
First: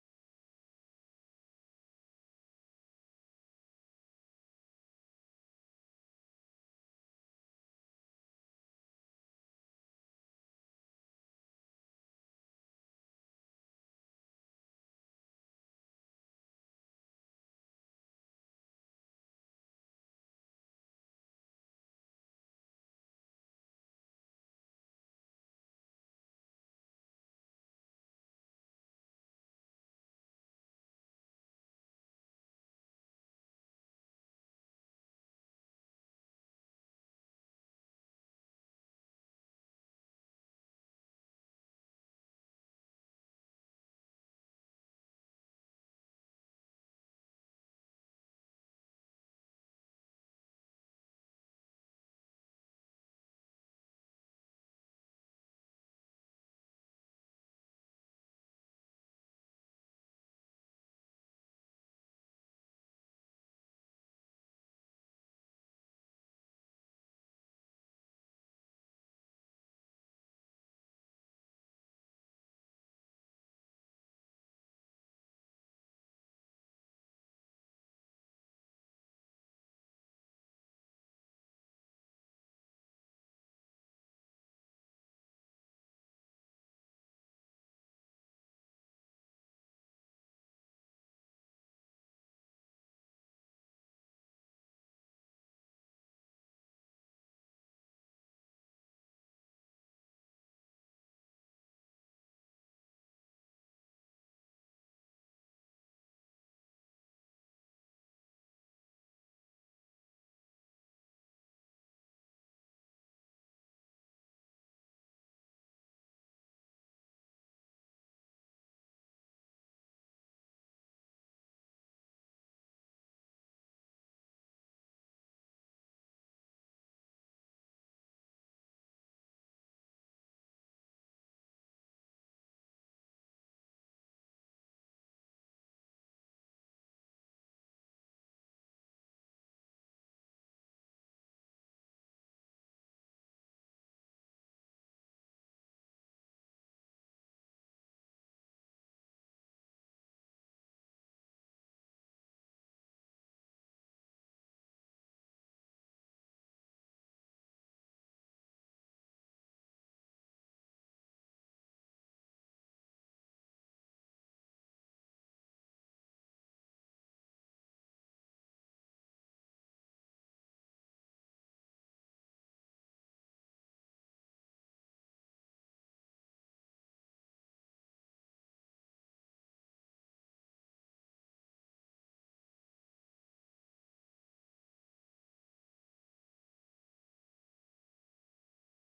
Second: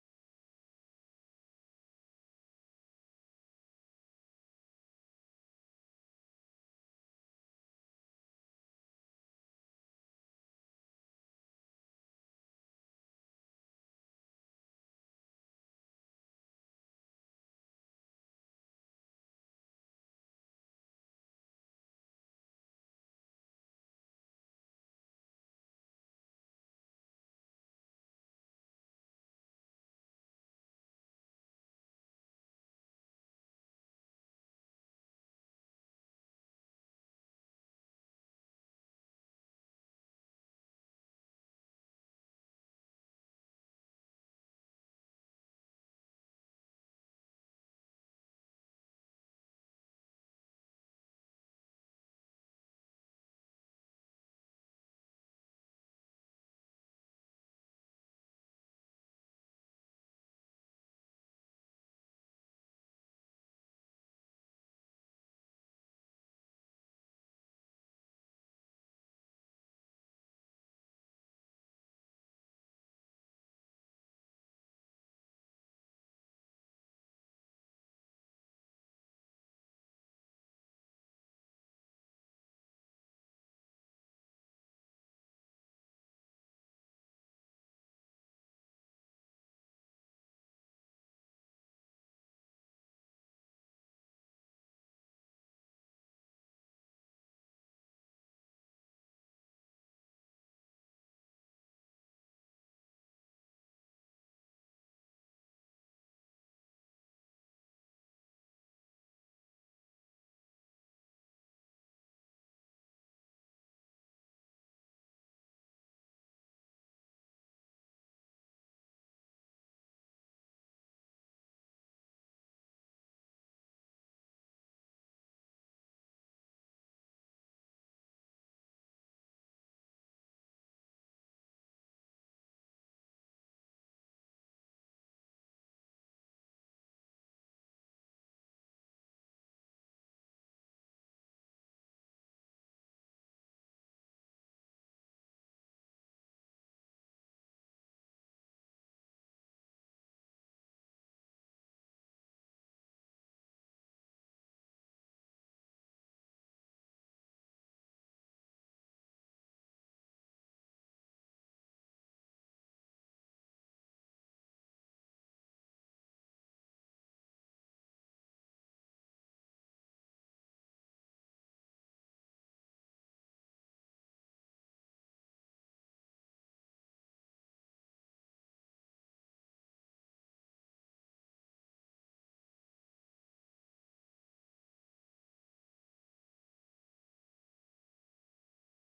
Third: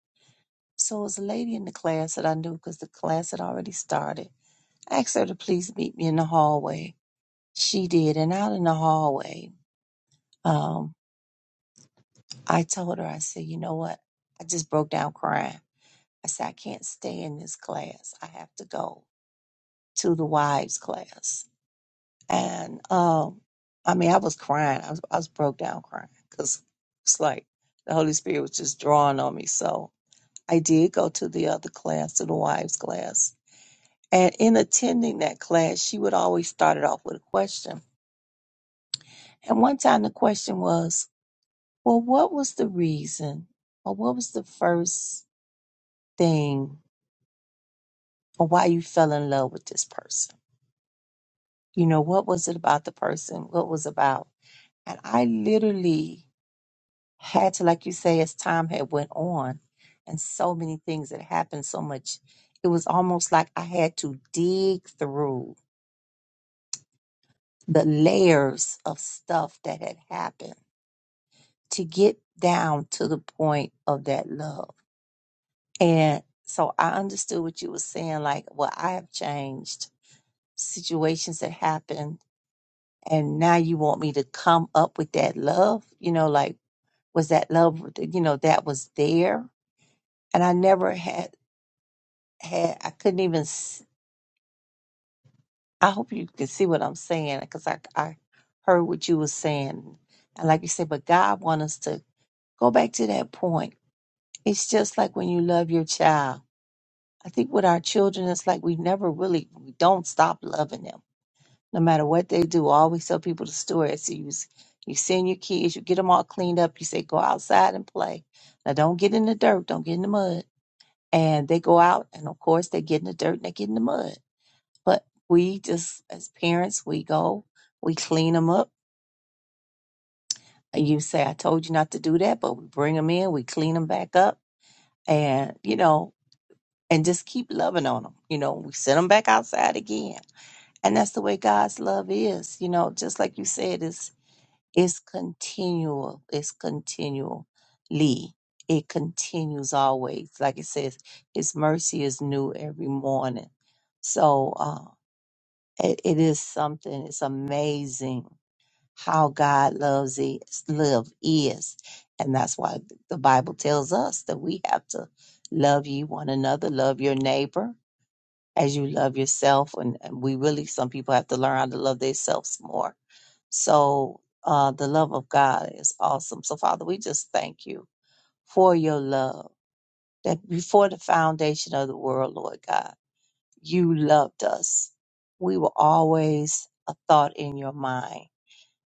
Speaker 2: So it was a lady in the class that I knew because the class had already started asked her to please meet me in the hallway. She did. And out in the hallway, um, I told her, I said, you know what? I just broke down crying. I said, I can't stay in this class. I have to go to the wives class. And um, I mean, I was crying. I was, I was broke down crying because it's like the Holy Spirit was just drawing on me. So I did go to the other class, to the wives class. And in attending that class, she would always start it off with a question And one time the question was, well, what was the reason or what was the first thing or why you fell in love with this person? You know, what was it about the person? What was about? And I literally had to, like you say, as time had went on and so many things had happened so much, it was almost like I had to dig through the layers of stuff that had happened to get down to the point of that love And so I understood what you were saying, like, well, I have changed situations that happened. And now you want me to come up with that love, you know, like, was that love, you know, that was there? And I never had, had, I couldn't even, s- I hope you can see what I'm saying because I, I heard what you were saying. And like you said, but God wants us to go back to that point. It's just like when you love your child. I think with our children, it's like we never really, we don't stop loving them no matter what they do. I always tell people the story. I say, you, you send your kids, you get them all cleaned up. You say, go outside and play. Now, don't get in the dirt, don't get in the mud. And they go out, and of course, they get in the dirt and they get in the mud. But we just, as parents, we go, we clean them up. And you say, I told you not to do that, but we bring them in, we clean them back up, and, you know, and just keep loving on them. You know, we send them back outside again. And that's the way God's love is. You know, just like you said, it's It's continual. It's continually. It continues always. Like it says, His mercy is new every morning. So uh, it, it is something. It's amazing how God loves is love is, and that's why the Bible tells us that we have to love ye one another, love your neighbor, as you love yourself. And and we really, some people have to learn how to love themselves more. So uh, the love of God is awesome. So, Father, we just thank you for your love that before the foundation of the world, Lord God, you loved us. We were always a thought in your mind,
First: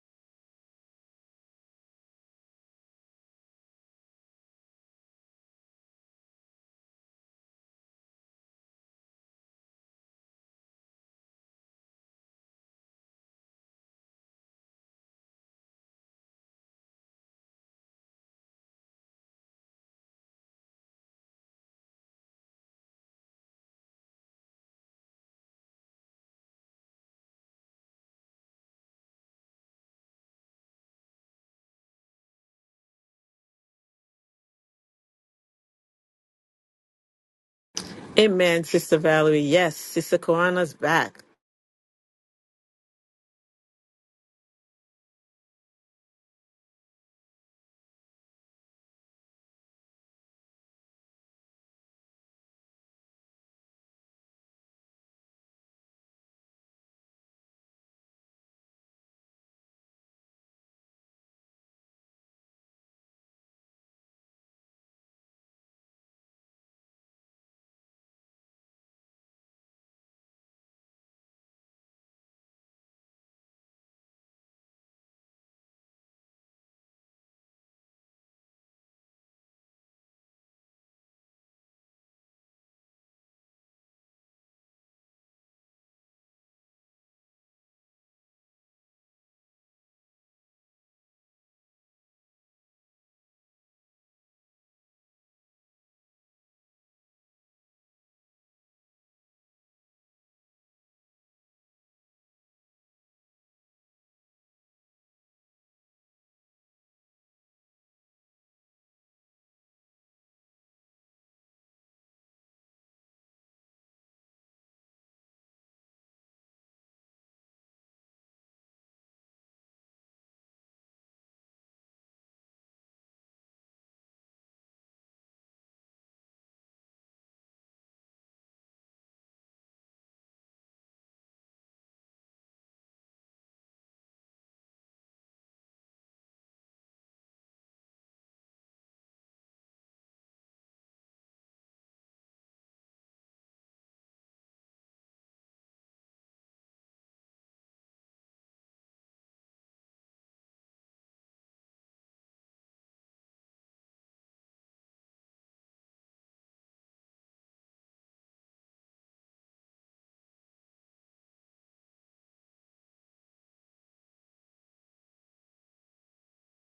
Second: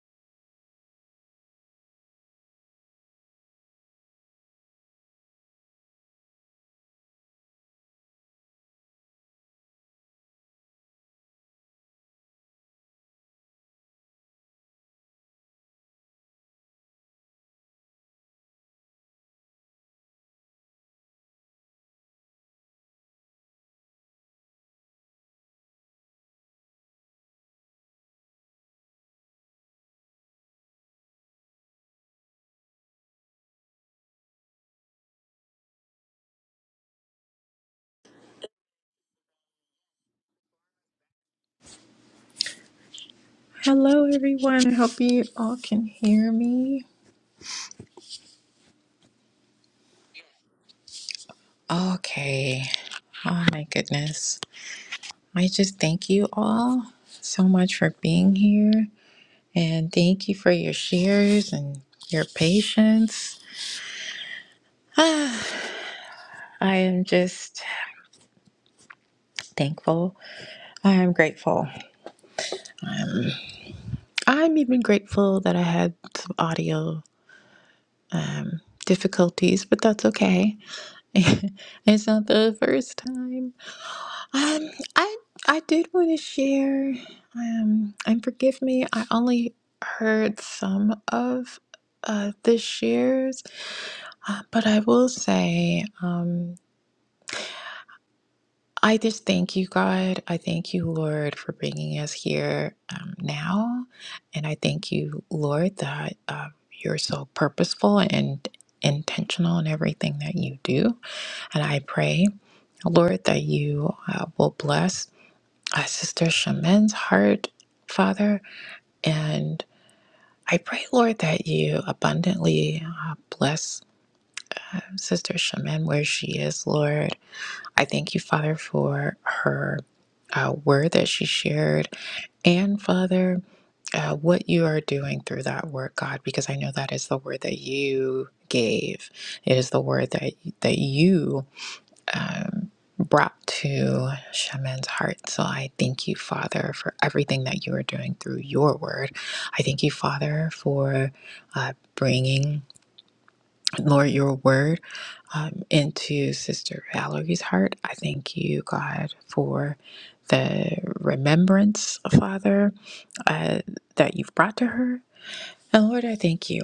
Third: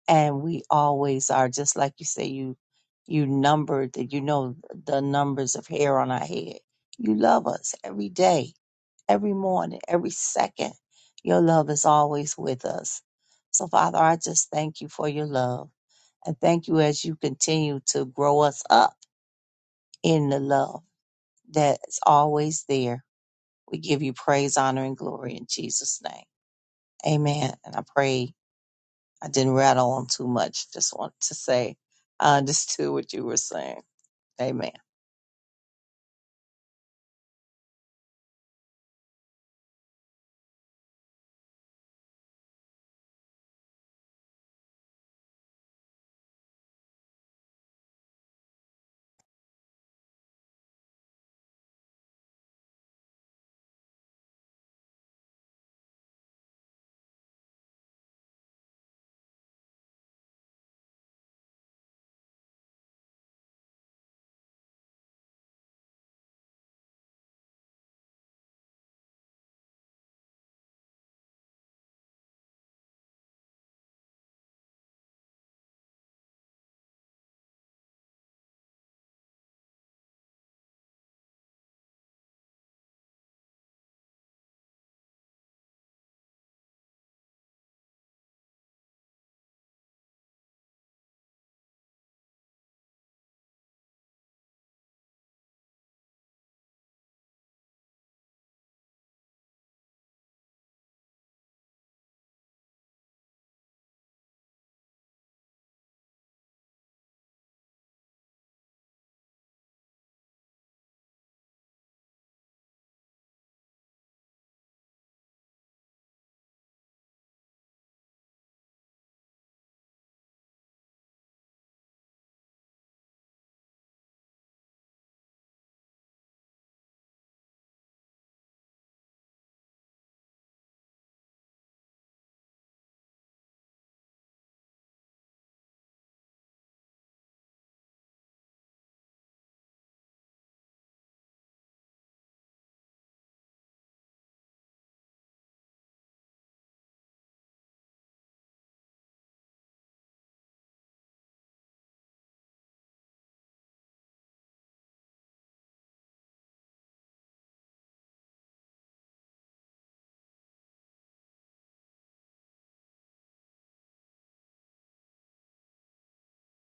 Speaker 2: and we always are, just like you say, you. You numbered that you know the numbers of hair on our head. You love us every day every morning, every second. Your love is always with us. So, Father, I just thank you for your love and thank you as you continue to grow us up in the love that's always there. We give you praise, honor, and glory in Jesus' name. Amen. And I pray I didn't rattle on too much. Just want to say I understood what you were saying. Amen.
Speaker 1: Amen, Sister Valerie. Yes, Sister Koana's back.
Speaker 3: Hello, everyone. I hope you all can hear me. Okay. Oh, my goodness. I just thank you all so much for being here and thank you for your shares and your patience. I am just thankful. I am grateful. I'm even grateful that I had some audio um, difficulties, but that's okay. it's not the first time. Um, I I did want to share, um, and forgive me, I only heard some of uh, the shares, uh, but I will say, um, I just thank you, God. I thank you, Lord, for bringing us here um, now, and I thank you, Lord, that uh, you're so purposeful and intentional in everything that you do, and I pray, Lord, that you uh, will bless. uh, Sister Shaman's heart, Father. And I pray, Lord, that you abundantly uh, bless Sister Shaman where she is, Lord. I thank you, Father, for her uh, word that she shared. And, Father, uh, what you are doing through that word, God, because I know that is the word that you gave. It is the word that that you um, brought to Shaman's heart. So I thank you, Father, for everything that you are doing through your word. I thank you, Father, for uh, bringing, Lord, your word um, into Sister Valerie's heart. I thank you, God, for the remembrance, Father, uh, that you've brought to her. And Lord, I thank you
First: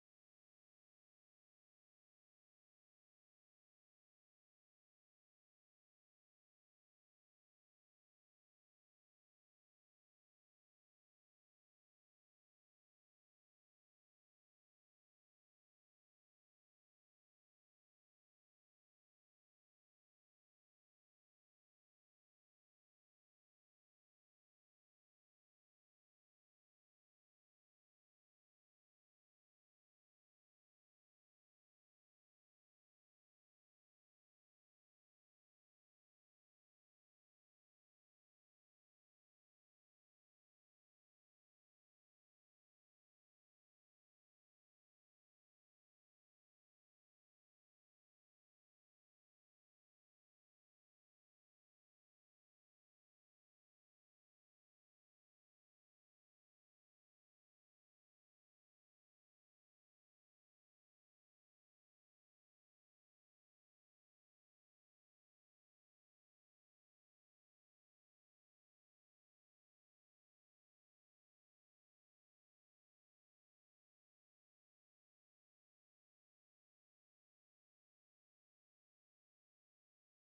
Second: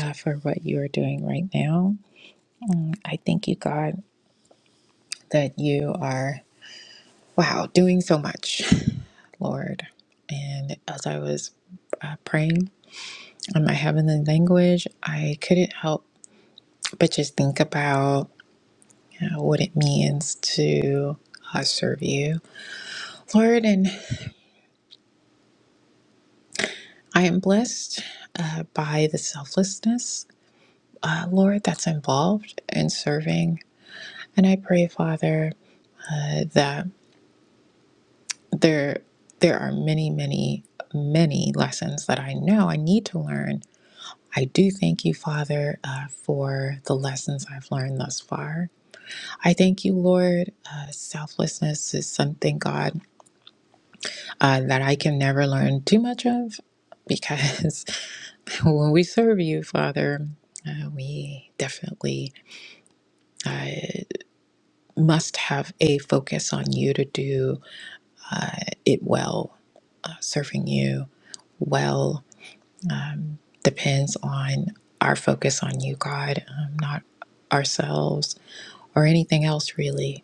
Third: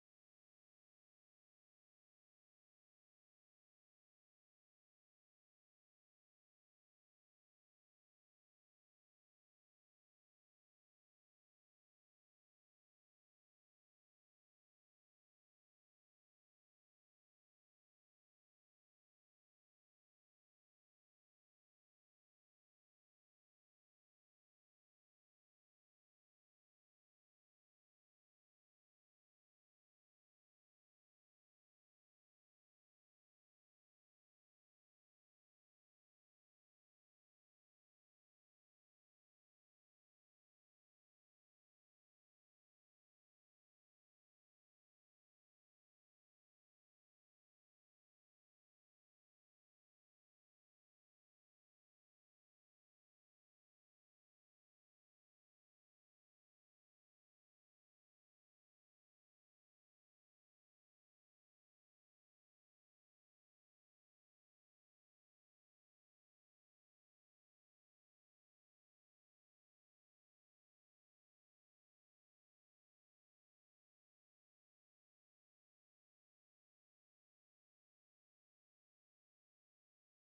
Speaker 3: uh, for what you are doing right now. I thank you, God, that you are, wow, doing so much. Lord. And as I was uh, praying in my heavenly language, I couldn't help but just think about you know, what it means to uh, serve you, Lord. And I am blessed uh, by the selflessness, uh, Lord, that's involved in serving. And I pray, Father, uh, that there there are many, many, many lessons that I know I need to learn I do thank you, Father, uh, for the lessons I've learned thus far. I thank you, Lord. Uh, selflessness is something, God, uh, that I can never learn too much of because when we serve you, Father, uh, we definitely must have a focus on you to do it well. Uh, serving you well um, depends on our focus on you, God, um, not ourselves or anything else, really.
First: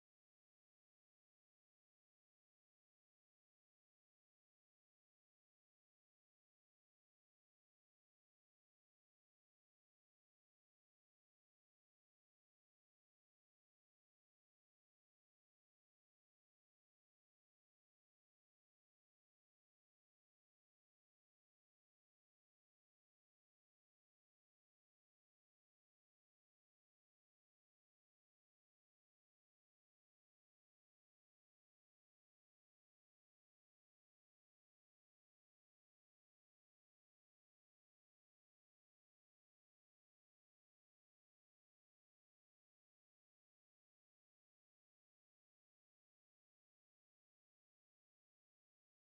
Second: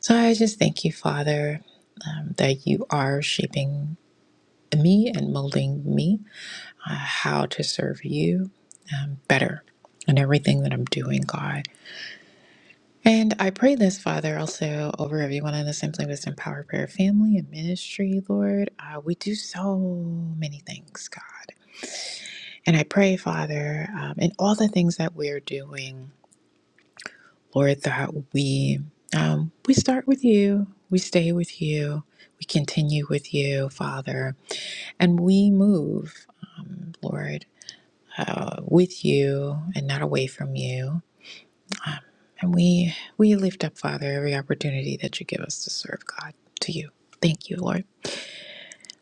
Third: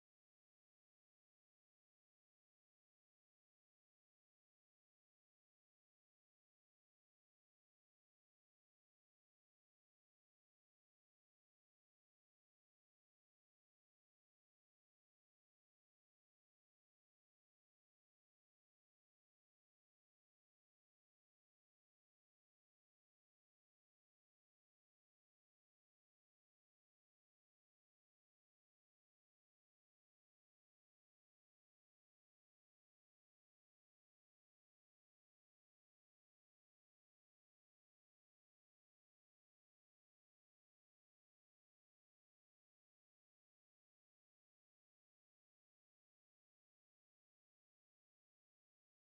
Speaker 3: So I just thank you, Father, um, that you are shaping me and molding me uh, how to serve you um, better in everything that I'm doing, God. And I pray this, Father, also over everyone in the Simply Wisdom Power Prayer family and ministry, Lord. Uh, we do so many things, God. And I pray, Father, um, in all the things that we're doing. Lord, that we um, we start with you, we stay with you, we continue with you, Father, and we move, um, Lord, uh, with you and not away from you. And we we lift up, Father, every opportunity that you give us to serve God to you. Thank you, Lord.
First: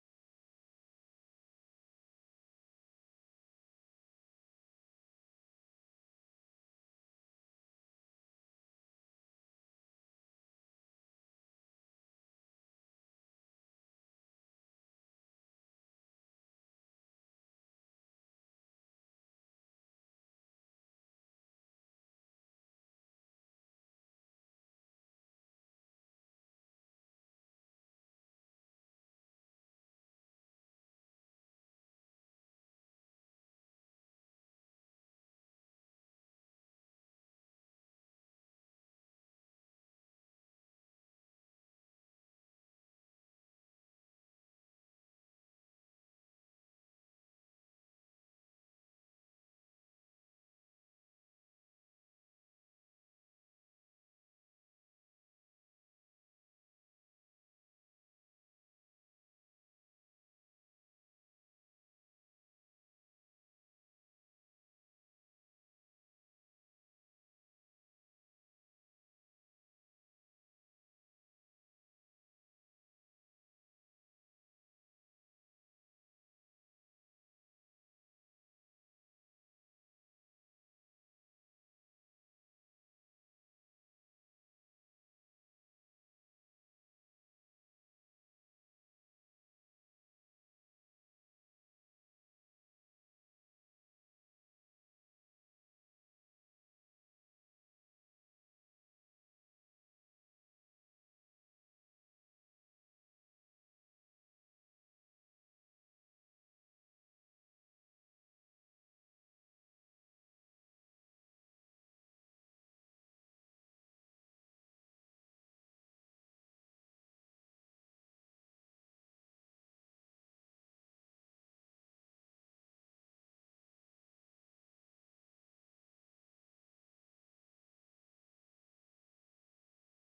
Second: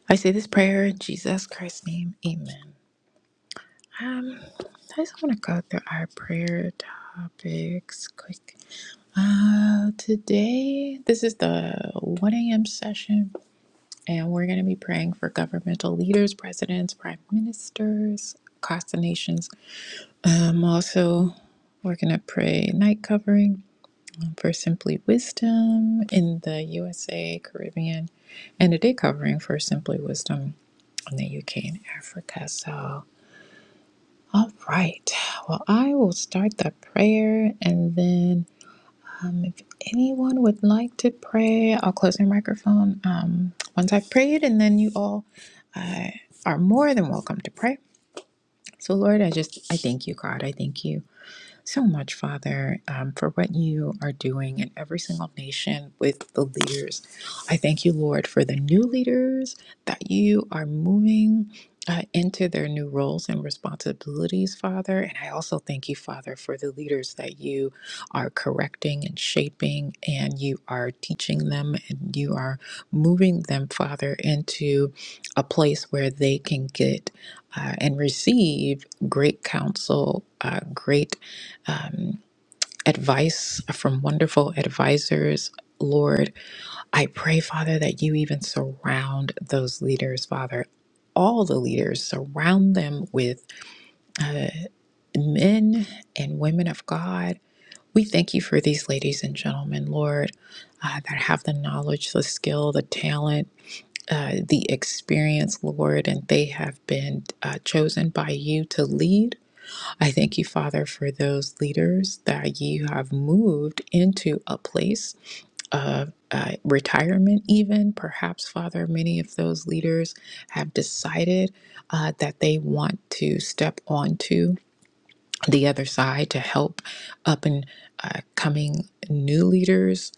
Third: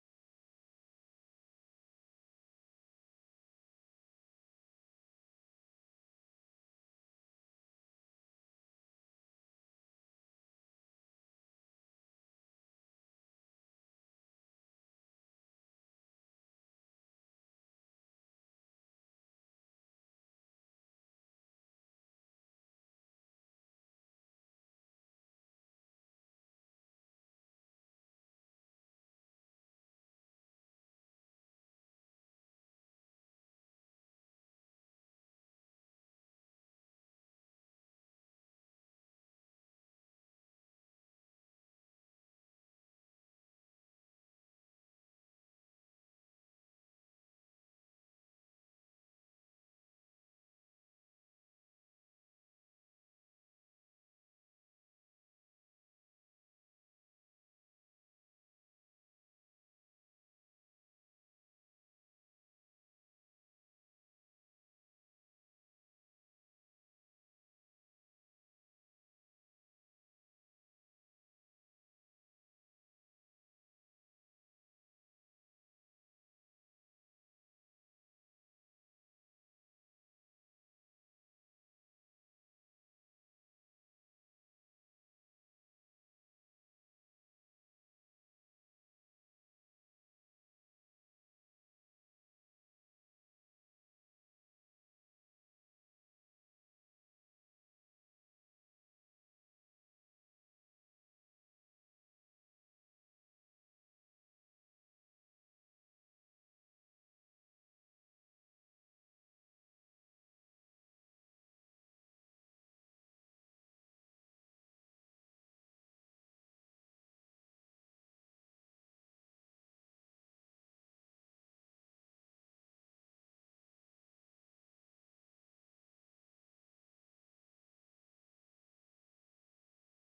Speaker 3: I say this prayer in Jesus Christ's name. Amen. Um, I just want to go through our prayer topics quick. Uh, today, this is the 1 a.m. session, and we're going to be praying for governmental leaders, presidents, prime ministers across the nations. Um, also, we're going to pray night covering for Simply Wisdom in the USA, Caribbean, and a day covering for Simply Wisdom in the UK and Africa. So, all right. Well, I will start the prayer and then Um, if anyone would like to pray, I'll close my microphone um, once I've prayed, and then you all uh, are more than welcome to pray. So, Lord, I just I thank you, God. I thank you so much, Father, um, for what you are doing in every single nation with the leaders. I thank you, Lord, for the new leaders that you are moving. Uh, into their new roles and responsibilities, Father. And I also thank you, Father, for the leaders that you are correcting and shaping, and you are teaching them, and you are moving them, Father, into a place where they can get uh, and receive great counsel, uh, great um, advice from wonderful advisors. Lord, I pray, Father, that you even surround those leaders, Father. All the leaders, surround them with uh, men and women of God. We thank you for these ladies and gentlemen, Lord, uh, that have the knowledge, the skill, the talent, uh, the experience, Lord, and they have been uh, chosen by you to lead. I thank you, Father, for those leaders that you have moved into a place of uh, retirement, even perhaps, Father, many of those leaders have decided uh, that they want to step onto the other side to help up and uh, coming new leaders,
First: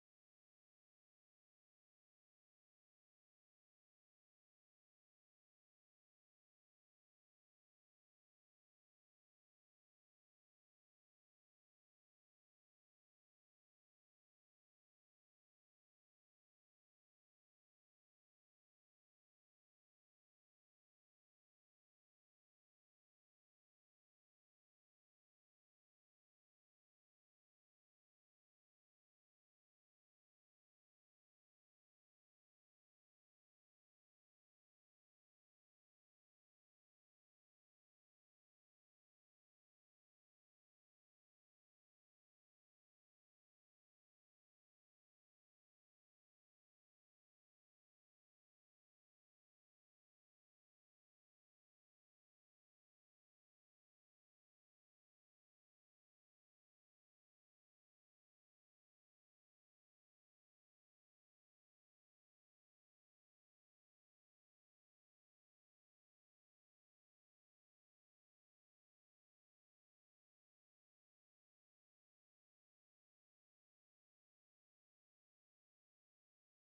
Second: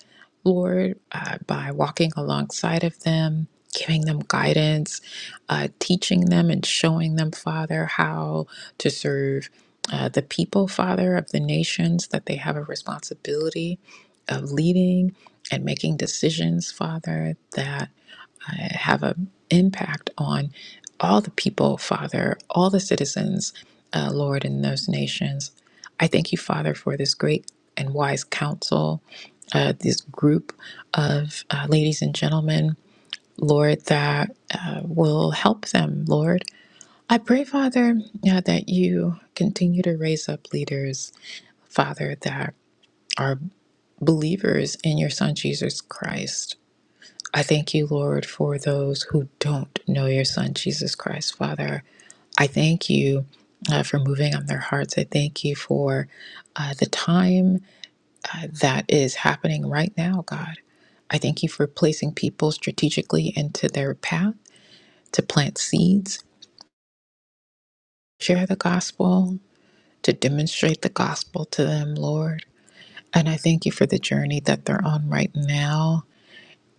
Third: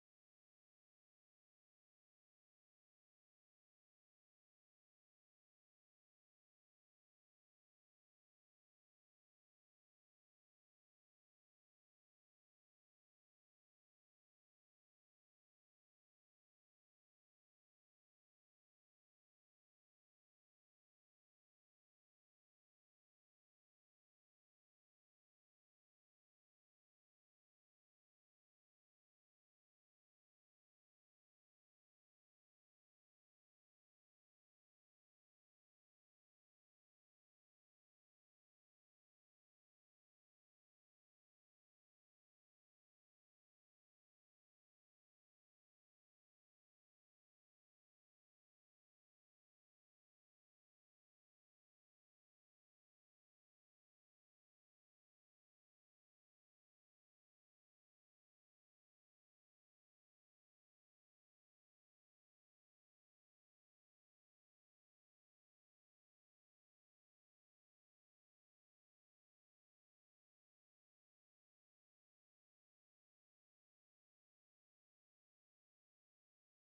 Speaker 3: Lord, uh, by walking alongside of them, giving them guidance, uh, teaching them and showing them, Father, how to serve uh, the people, Father, of the nations that they have a responsibility of leading and making decisions, Father, that uh, have an impact on all the people, Father, all the citizens, uh, Lord, in those nations. I thank you, Father, for this great and wise counsel, uh, this group of uh, ladies and gentlemen, Lord, that uh, will help them, Lord. I pray, Father, uh, that you continue to raise up leaders, Father, that are believers in your Son, Jesus Christ I thank you, Lord, for those who don't know your Son, Jesus Christ, Father. I thank you uh, for moving on their hearts. I thank you for uh, the time uh, that is happening right now, God. I thank you for placing people strategically into their path to plant seeds, share the gospel, to demonstrate the gospel to them, Lord. And I thank you for the journey that they're on right now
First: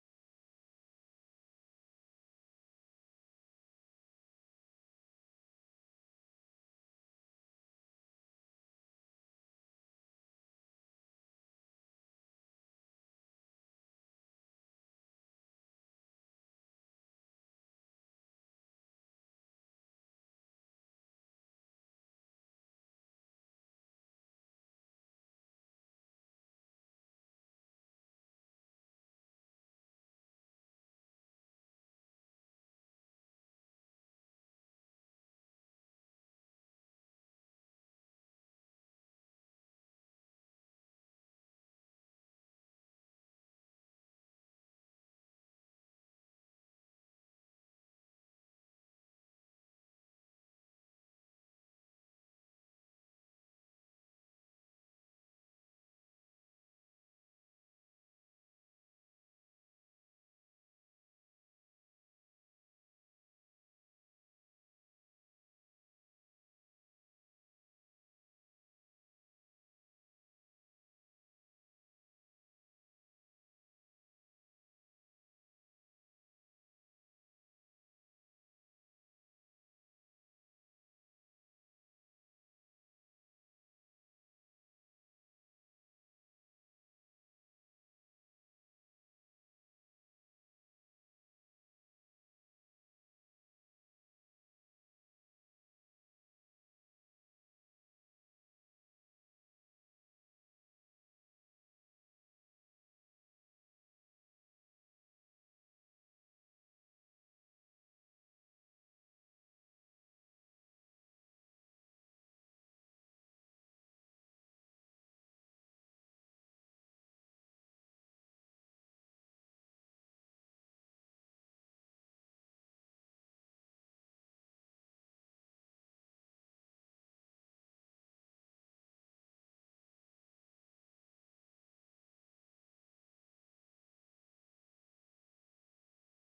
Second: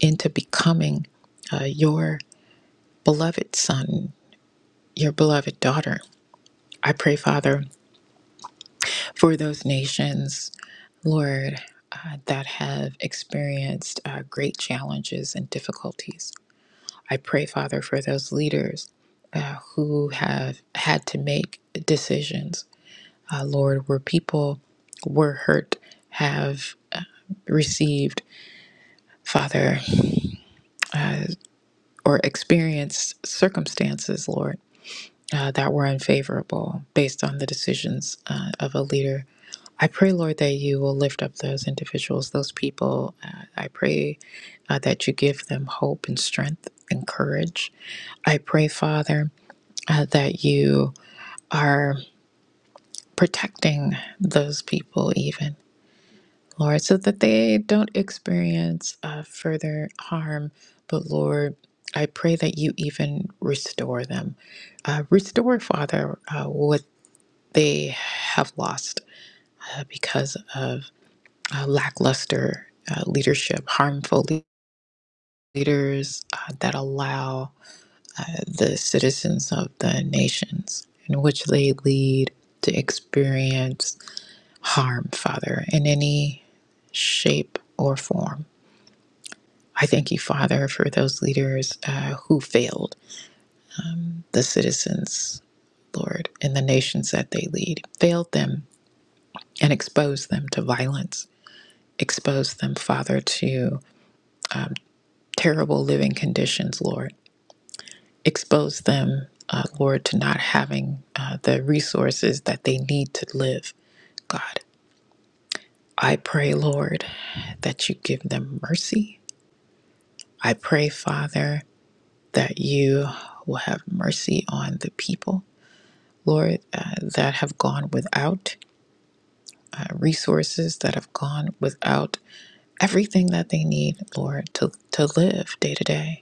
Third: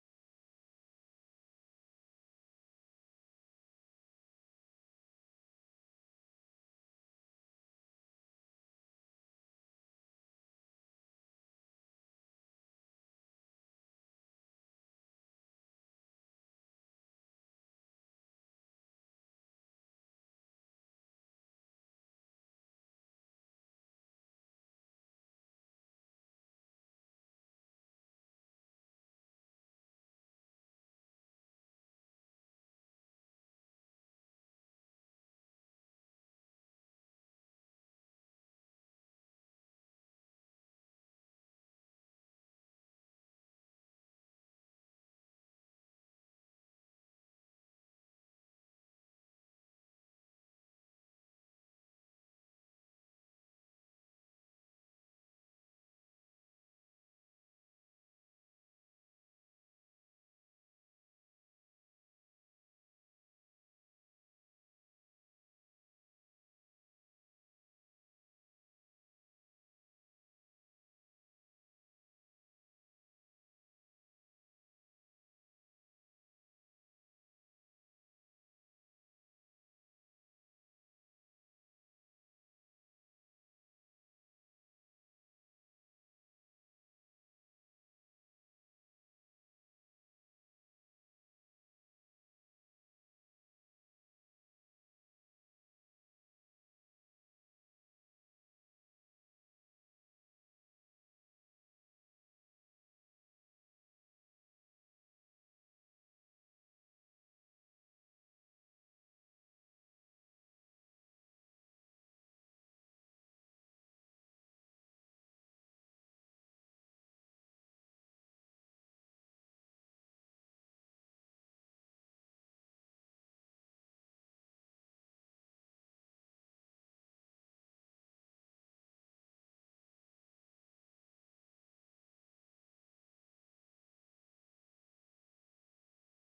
Speaker 3: into becoming uh, your beloved Son, your beloved daughter. I pray, Father, for those nations, Lord, uh, that have experienced uh, great challenges and difficulties. I pray, Father, for those leaders uh, who have had to make decisions, uh, Lord, where people were hurt, have received, Father, uh, or experienced circumstances, Lord. uh, that were unfavorable based on the decisions uh, of a leader. I pray, Lord, that you will lift up those individuals, those people. Uh, I pray uh, that you give them hope and strength and courage. I pray, Father, uh, that you are protecting those people, even, Lord, so that they don't experience uh, further harm. But, Lord, I pray that you even restore them. Uh, restore, Father, uh, what they have lost uh, because of uh, lackluster uh, leadership, harmful le- leaders uh, that allow uh, the citizens of the nations in which they lead to experience harm, Father, in any shape or form. I thank you, Father, for those leaders uh, who failed the citizens, Lord, and the nations that they lead, failed them and exposed them to violence Expose them, Father, to terrible living conditions, Lord. Expose them, uh, Lord, to not having uh, the resources that they need to live, God. I pray, Lord, that you give them mercy. I pray, Father, that you will have mercy on the people, Lord, uh, that have gone without uh, resources, that have gone without everything that they need, Lord, to, to live day to day.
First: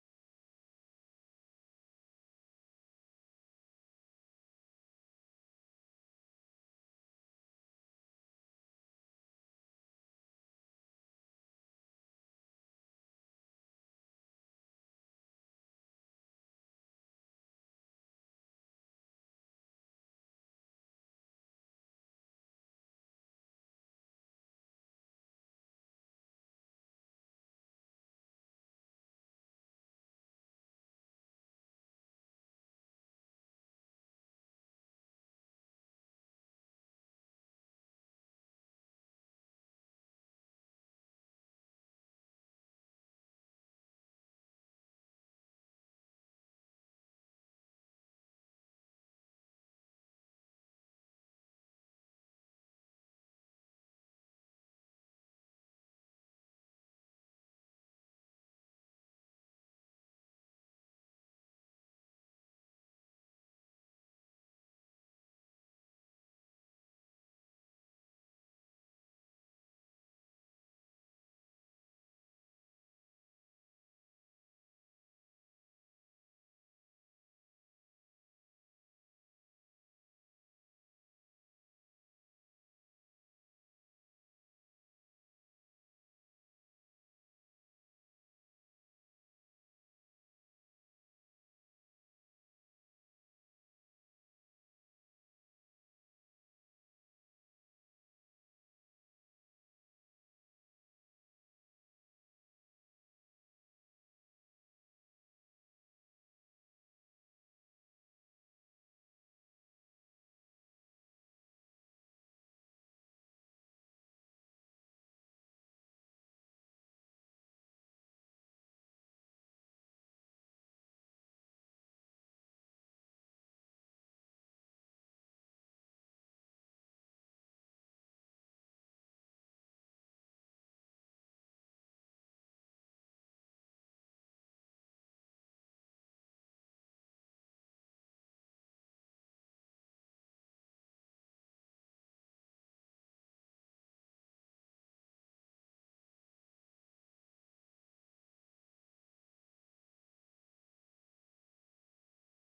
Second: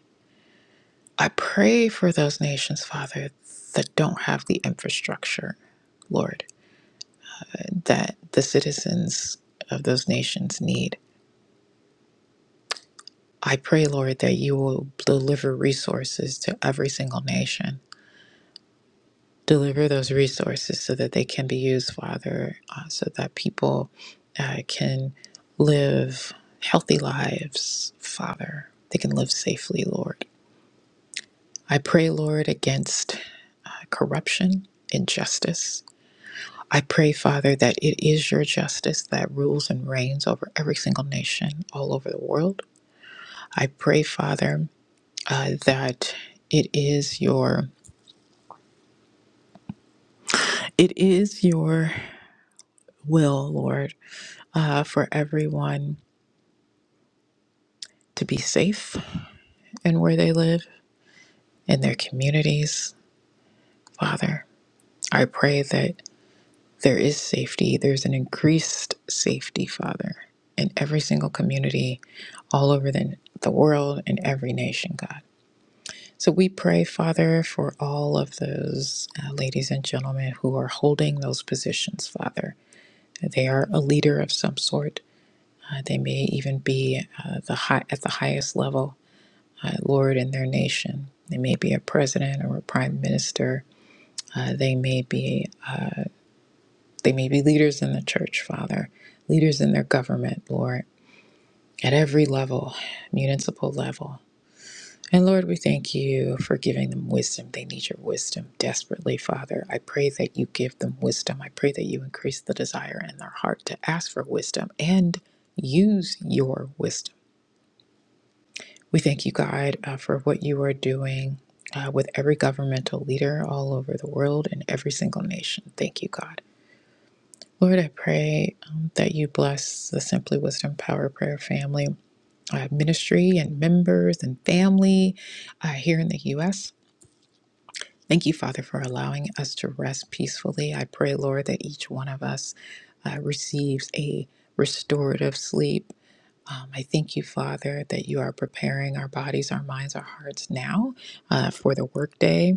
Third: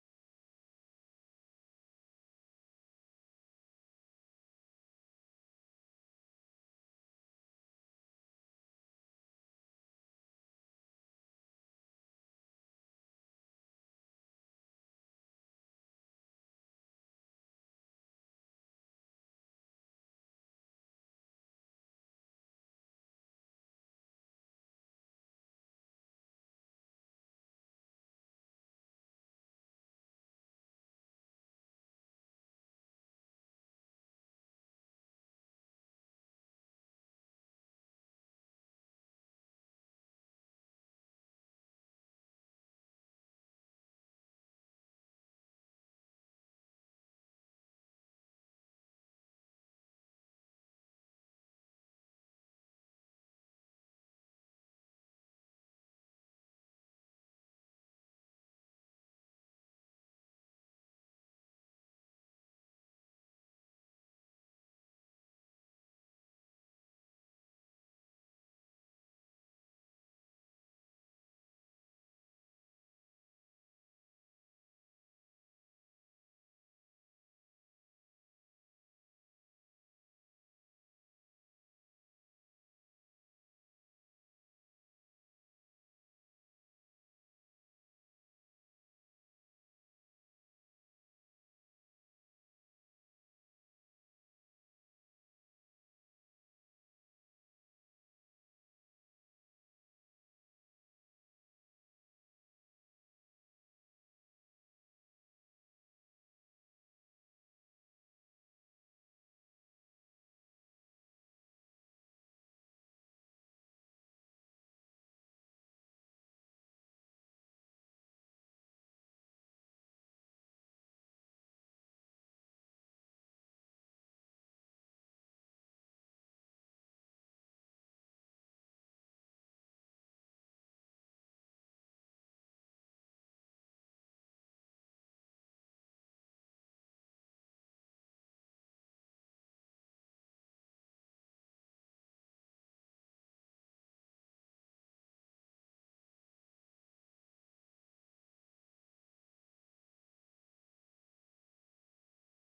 Speaker 3: I pray for those nations, Father, that don't have the infrastructure, Lord, that the citizens of those nations need. I pray, Lord, that you will deliver resources to every single nation. Deliver those resources so that they can be used, Father, uh, so that people uh, can live healthy lives, Father. They can live safely, Lord. I pray, Lord, against uh, corruption, injustice. I pray, Father, that it is your justice that rules and reigns over every single nation all over the world. I pray, Father, uh, that it is your it is your will, Lord, uh, for everyone to be safe in where they live in their communities. Father, I pray that there is safety. There's an increased safety, Father, in every single community all over the, the world and every nation, God. So we pray, Father, for all of those uh, ladies and gentlemen who are holding those positions, Father. They are a leader of some sort. Uh, they may even be uh, the high, at the highest level, uh, Lord, in their nation. They may be a president or a prime minister. Uh, they may be they may be leaders in the church, Father, leaders in their government, Lord, at every level, municipal level. And Lord, we thank you for giving them wisdom. They need your wisdom desperately, Father. I pray that you give them wisdom. I pray that you increase the desire in their heart to ask for wisdom and use your wisdom. We thank you, God, uh, for what you are doing uh, with every governmental leader all over the world and every single nation. Thank you, God. Lord, I pray um, that you bless the Simply Wisdom Power Prayer family, uh, ministry, and members and family uh, here in the U.S. Thank you, Father, for allowing us to rest peacefully. I pray, Lord, that each one of us uh, receives a restorative sleep. Um, I thank you, Father, that you are preparing our bodies, our minds, our hearts now uh, for the workday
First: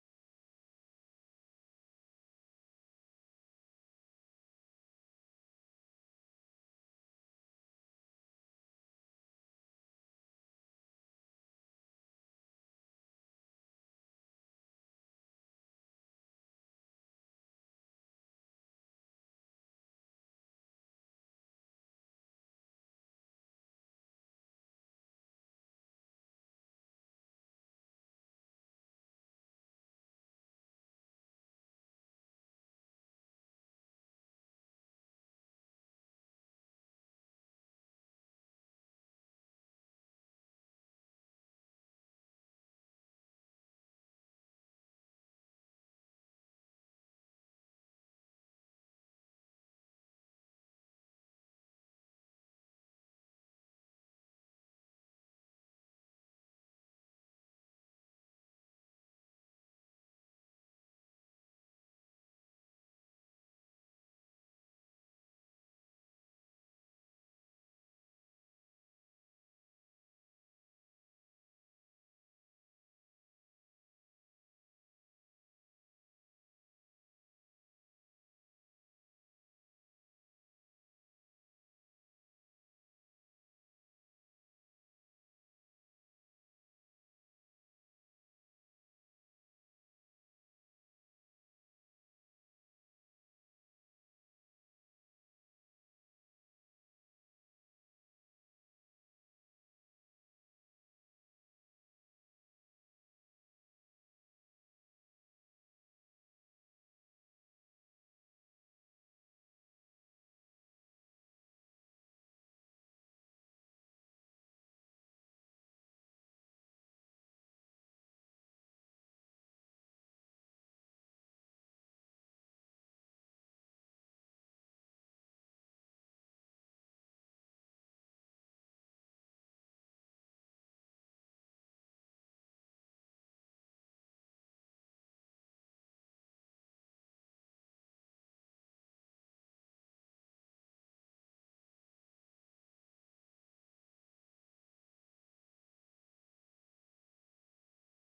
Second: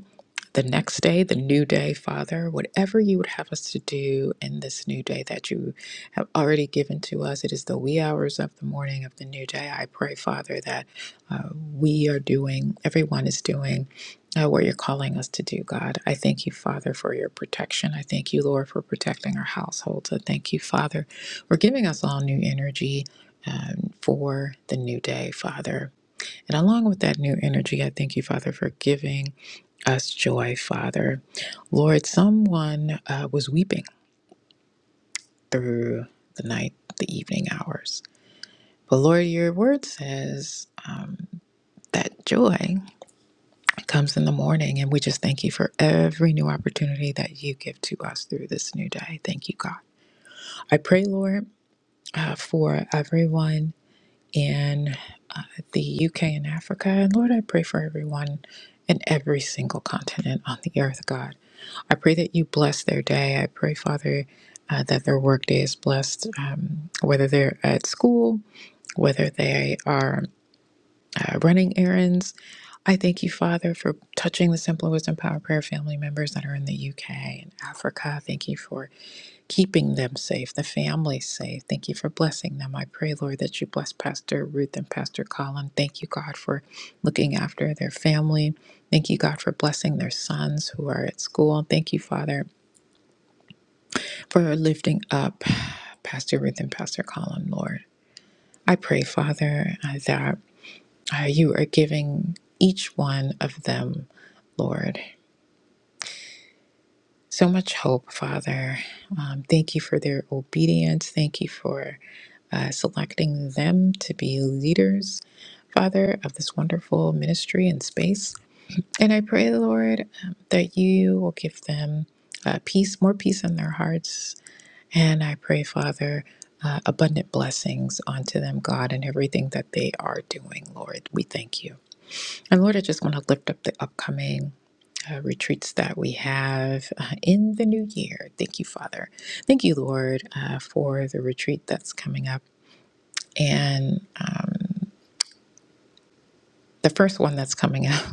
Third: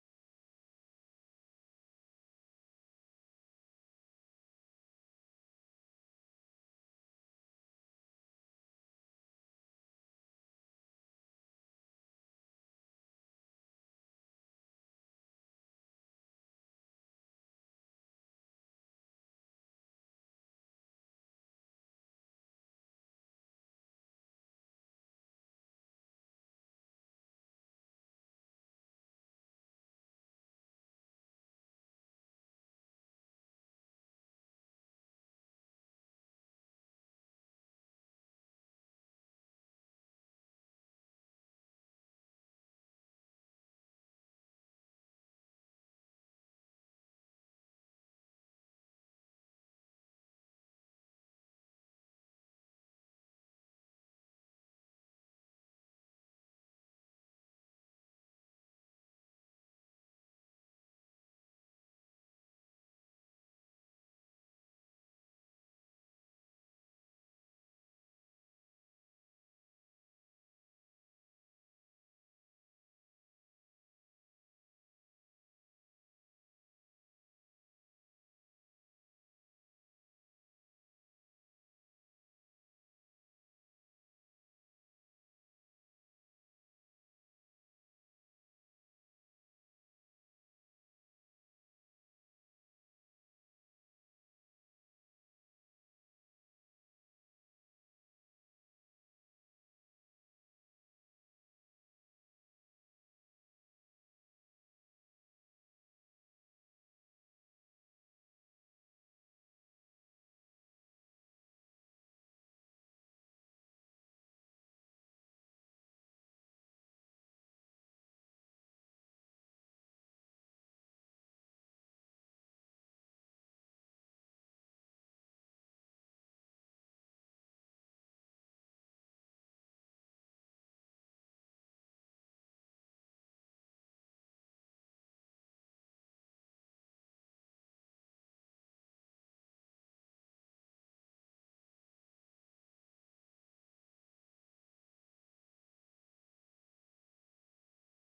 Speaker 3: the next day, the new day, Father, whatever you would have us to do in this new day that you have already given to us, it is the wee hours of the morning of the new day. I pray, Father, that uh, we are doing, everyone is doing. Uh, what you're calling us to do, God. I thank you, Father, for your protection. I thank you, Lord, for protecting our households. I thank you, Father, for giving us all new energy um, for the new day, Father. And along with that new energy, I thank you, Father, for giving us joy, Father. Lord, someone uh, was weeping through the night, the evening hours. But Lord, your word says um, that joy comes in the morning. And we just thank you for every new opportunity that you give to us through this new day. Thank you, God. I pray, Lord, uh, for everyone in uh, the UK and Africa. And Lord, I pray for everyone in every single continent on the earth, God. I pray that you bless their day. I pray, Father, uh, that their workday is blessed, um, whether they're at school, whether they are uh, running errands. I thank you, Father, for touching the Simple Wisdom Power Prayer family members that are in the UK and Africa. Thank you for keeping them safe, the family safe. Thank you for blessing them. I pray, Lord, that you bless Pastor Ruth and Pastor Colin. Thank you, God, for looking after their family. Thank you, God, for blessing their sons who are at school. Thank you, Father for lifting up Pastor Ruth and Pastor Colin, Lord. I pray, Father, uh, that uh, you are giving each one of them, Lord, so much hope, Father. Um, thank you for their obedience. Thank you for uh, selecting them to be leaders, Father, of this wonderful ministry and space. And I pray, Lord, um, that you will give them uh, peace, more peace in their hearts, And I pray, Father, uh, abundant blessings onto them, God, and everything that they are doing, Lord. We thank you. And Lord, I just want to lift up the upcoming. Uh, retreats that we have uh, in the new year. Thank you, Father. Thank you, Lord, uh, for the retreat that's coming up. And um, the first one that's coming up,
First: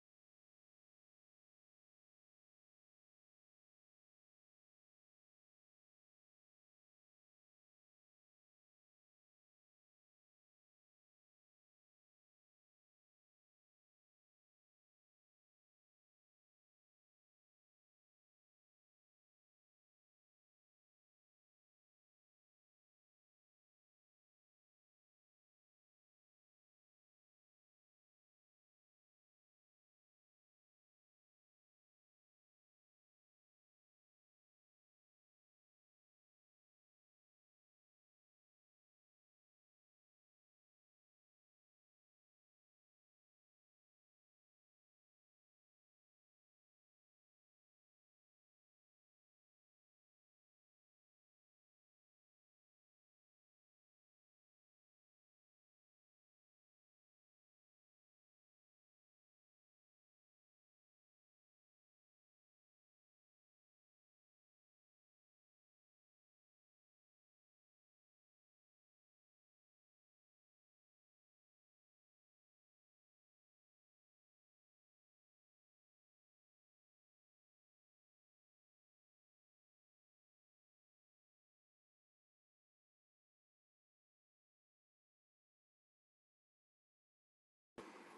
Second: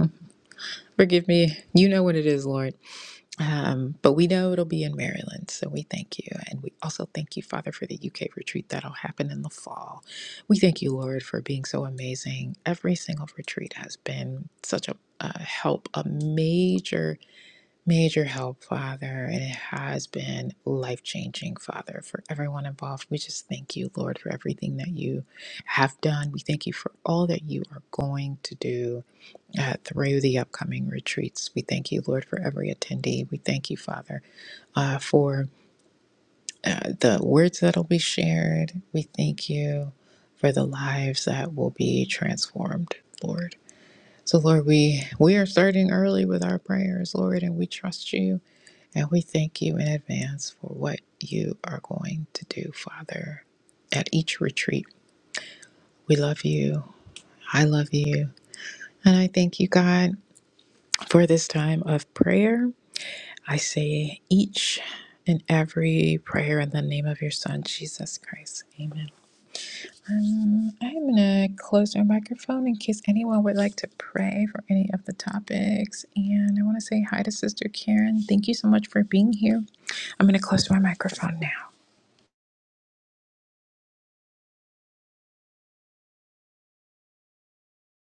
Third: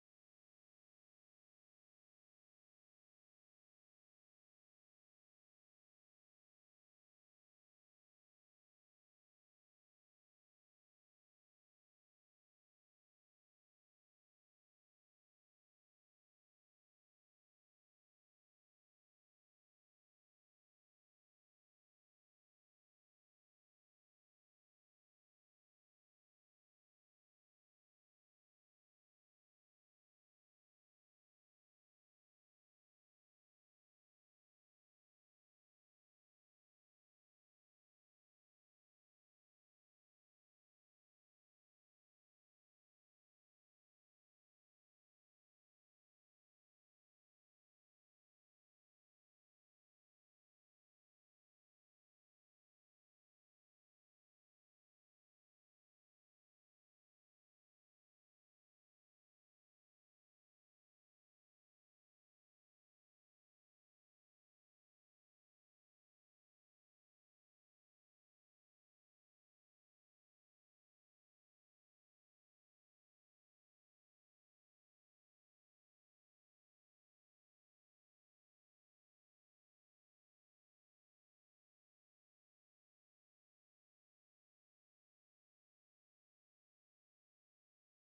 Speaker 3: forgive me, you know what it is, Lord. Um, but we know it'll be in Maryland, so we thank you. And we also thank you, Father, for the UK retreat that'll happen in the fall. We thank you, Lord, for being so amazing. Every single retreat has been such a, a help, a major, major help, Father. And it has been life changing, Father, for everyone involved. We just thank you, Lord, for everything that you have done. We thank you for all that you are going to do uh, through the upcoming retreats. We thank you, Lord, for every attendee. We thank you, Father, uh, for uh, the words that will be shared. We thank you for the lives that will be transformed, Lord. So, Lord, we, we are starting early with our prayers, Lord, and we trust you and we thank you in advance for what you are going to do, Father, at each retreat. We love you. I love you. And I thank you, God, for this time of prayer. I say each and every prayer in the name of your Son, Jesus Christ. Amen. Um, I'm going to close my microphone in case anyone would like to pray for any of the topics. And I want to say hi to Sister Karen. Thank you so much for being here. I'm going to close my microphone now.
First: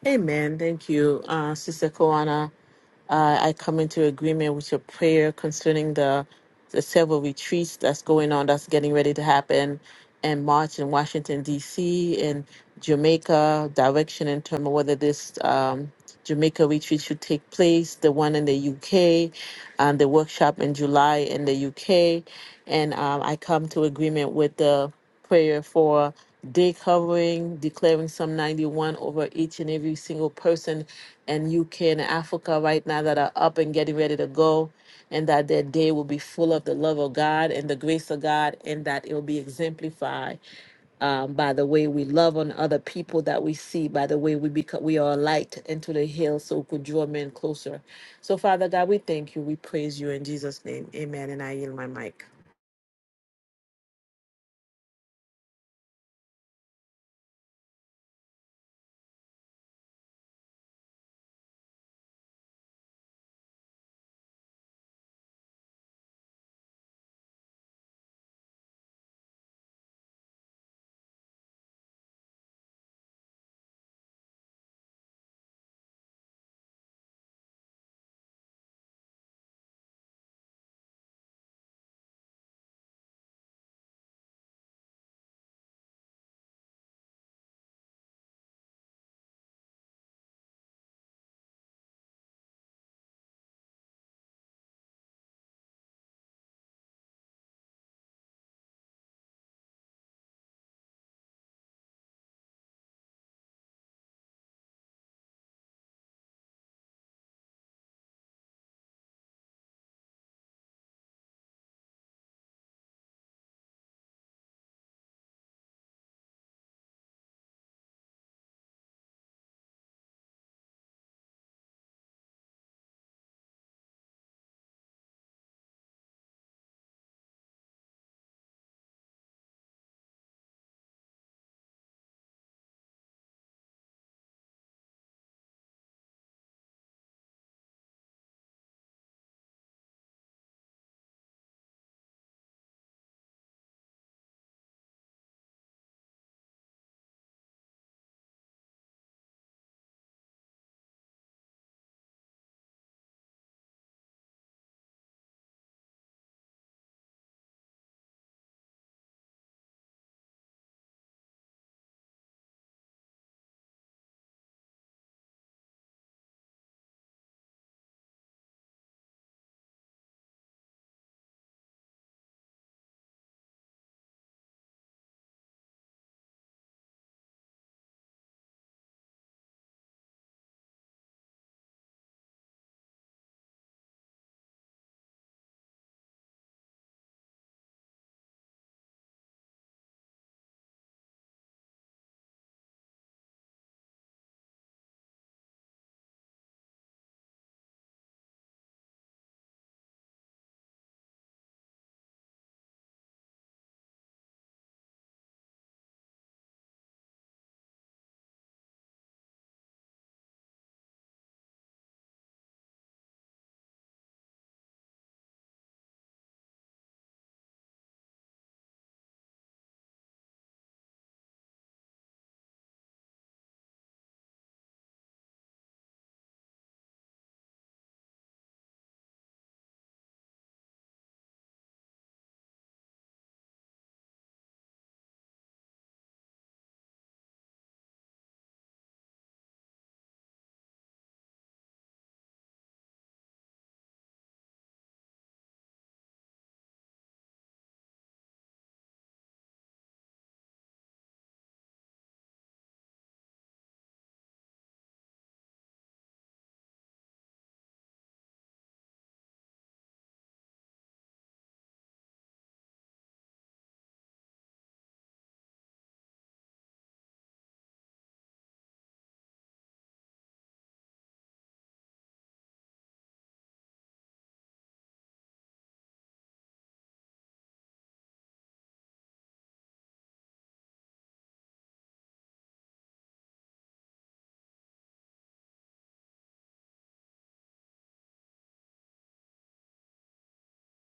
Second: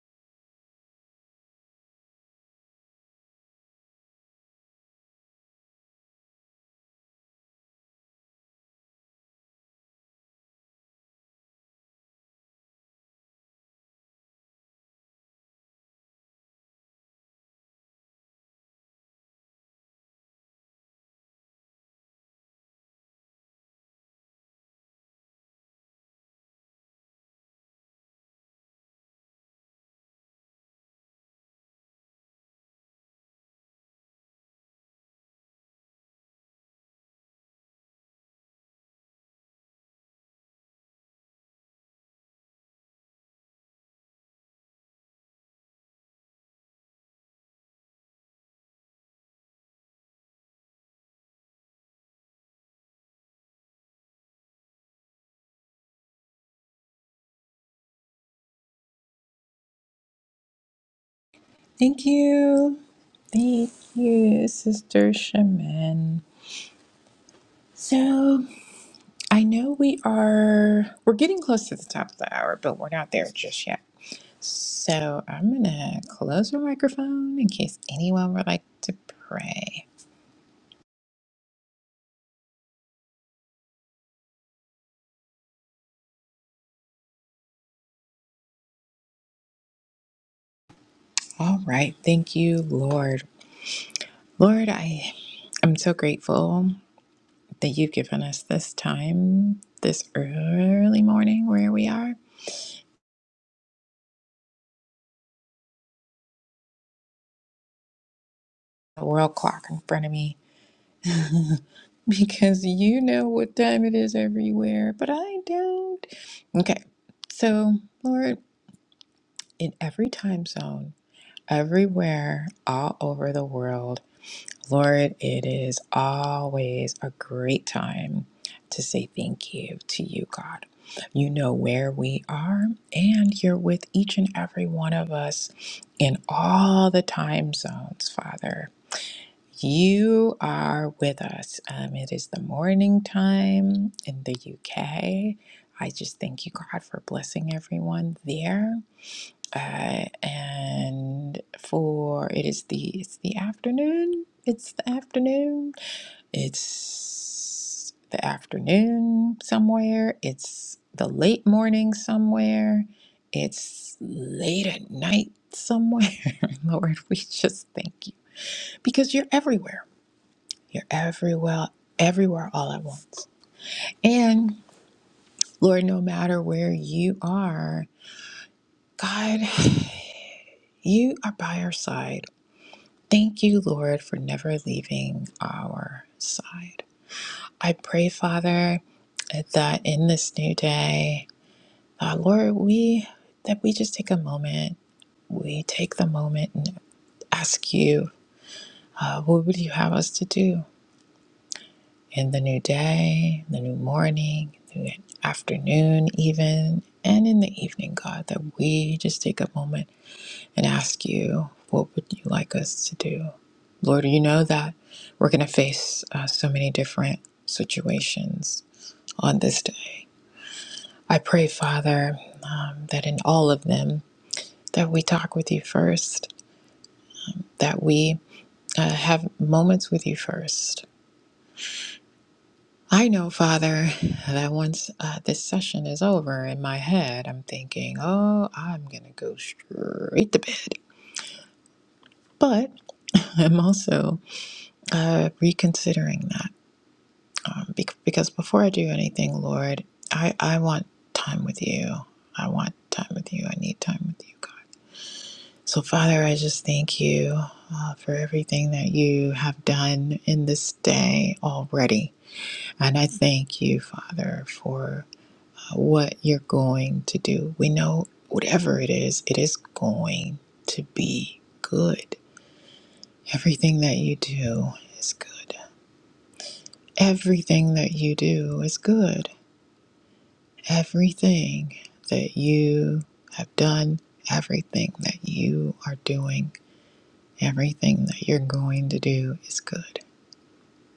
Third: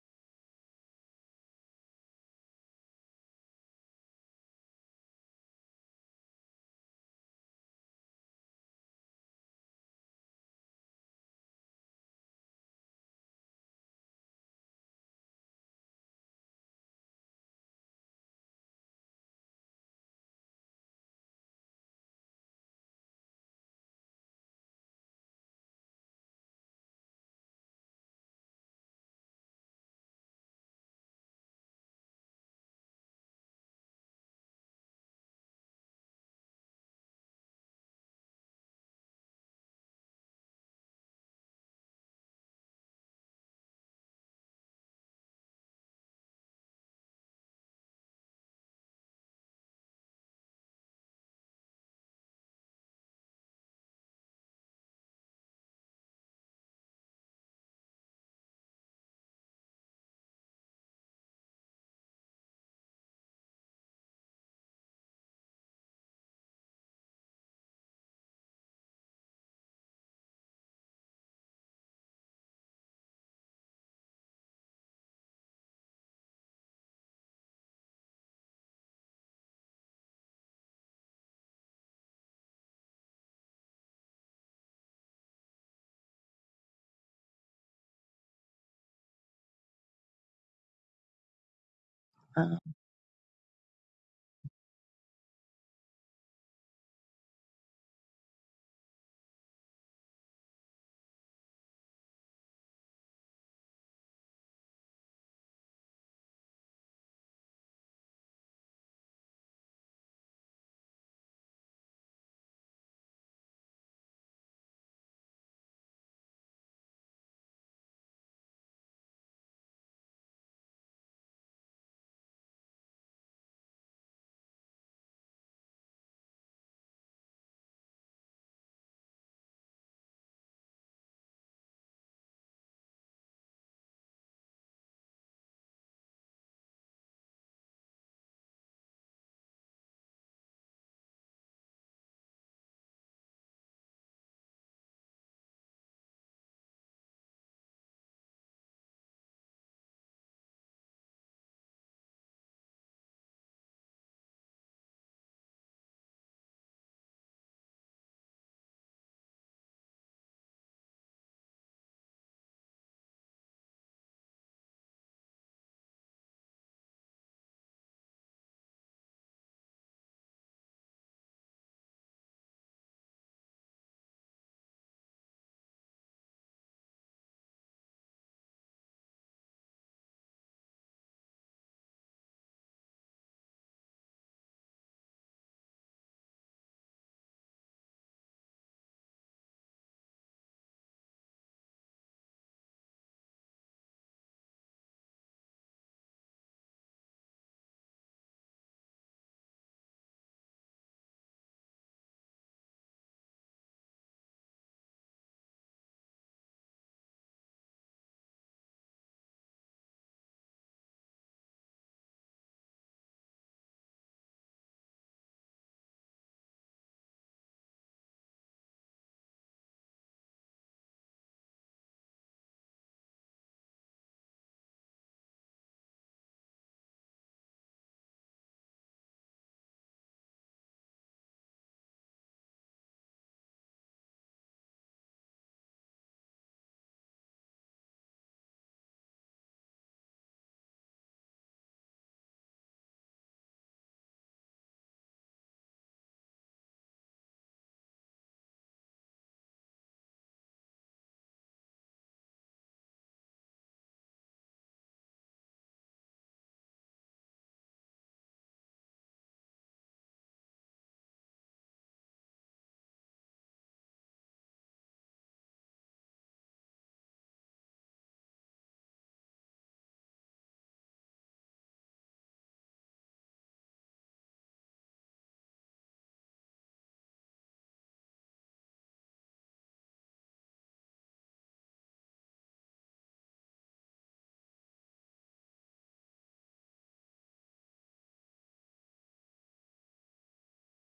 Speaker 1: Amen. Thank you, uh, Sister Koana. Uh, I come into agreement with your prayer concerning the the several retreats that's going on, that's getting ready to happen, and March in Washington D.C. and Jamaica. Direction in terms of whether this um, Jamaica retreat should take place, the one in the U.K., and the workshop in July in the U.K. And um, I come to agreement with the prayer for day covering, declaring Psalm 91 over each and every single person in UK and Africa right now that are up and getting ready to go, and that their day will be full of the love of God and the grace of God, and that it will be exemplified um, by the way we love on other people that we see, by the way we become, we are a light into the hill, so we could draw men closer. So, Father God, we thank you, we praise you in Jesus' name, Amen. And I yield my mic.
Speaker 3: Thank you. Thank you, Sister Shaman. So I know we are we're getting close to the top of the hour, but we're not there just yet. So I'm gonna close my microphone in case anyone would like to pray. All right, thank
Speaker 2: Uh,
Speaker 3: you, Lord. Lord, I am so grateful that you've given us this time, this early morning where we are. A world clock in front of me because you know what time it is everywhere, but I don't. Okay, so Lord. in every time zone, everywhere, all over the world. Lord, it is always a great time to say thank you to you, God. You know where we are, and you're with each and every one of us in all the time zones, Father. You are with us. Um, it is the morning time in the UK. I just thank you, God, for blessing everyone there uh, and for it is the it's the afternoon. It's the afternoon. It's the afternoon somewhere. It's the late morning somewhere. It's late at night somewhere. Lord, we just thank you because you're everywhere. You're everywhere, everywhere all at once. And Lord, no matter where you are, God, you are by our side. Thank you, Lord, for never leaving our side. I pray, Father, that in this new day, uh, Lord, we that we just take a moment. We take the moment and ask you, uh, what would you have us to do in the new day, the new morning, the afternoon, even, and in the evening, God, that we just take a moment and ask you, what would you like us to do? Lord, you know that we're going to face uh, so many different situations on this day. I pray, Father, um, that in all of them, that we talk with you first, that we uh, have moments with you first. I know, Father, that once uh, this session is over in my head, I'm thinking, oh, I'm going to go straight to bed. But I'm also uh, reconsidering that. um, bec- because before I do anything, Lord, I, I want time with you. I want time with you. I need time with you, God. So, Father, I just thank you uh, for everything that you have done in this day already. And I thank you, Father, for uh, what you're going to do. We know whatever it is, it is going to be good. Everything that you do is good. Everything that you do is good Everything that you have done, everything that you are doing, everything that you're going to do is good.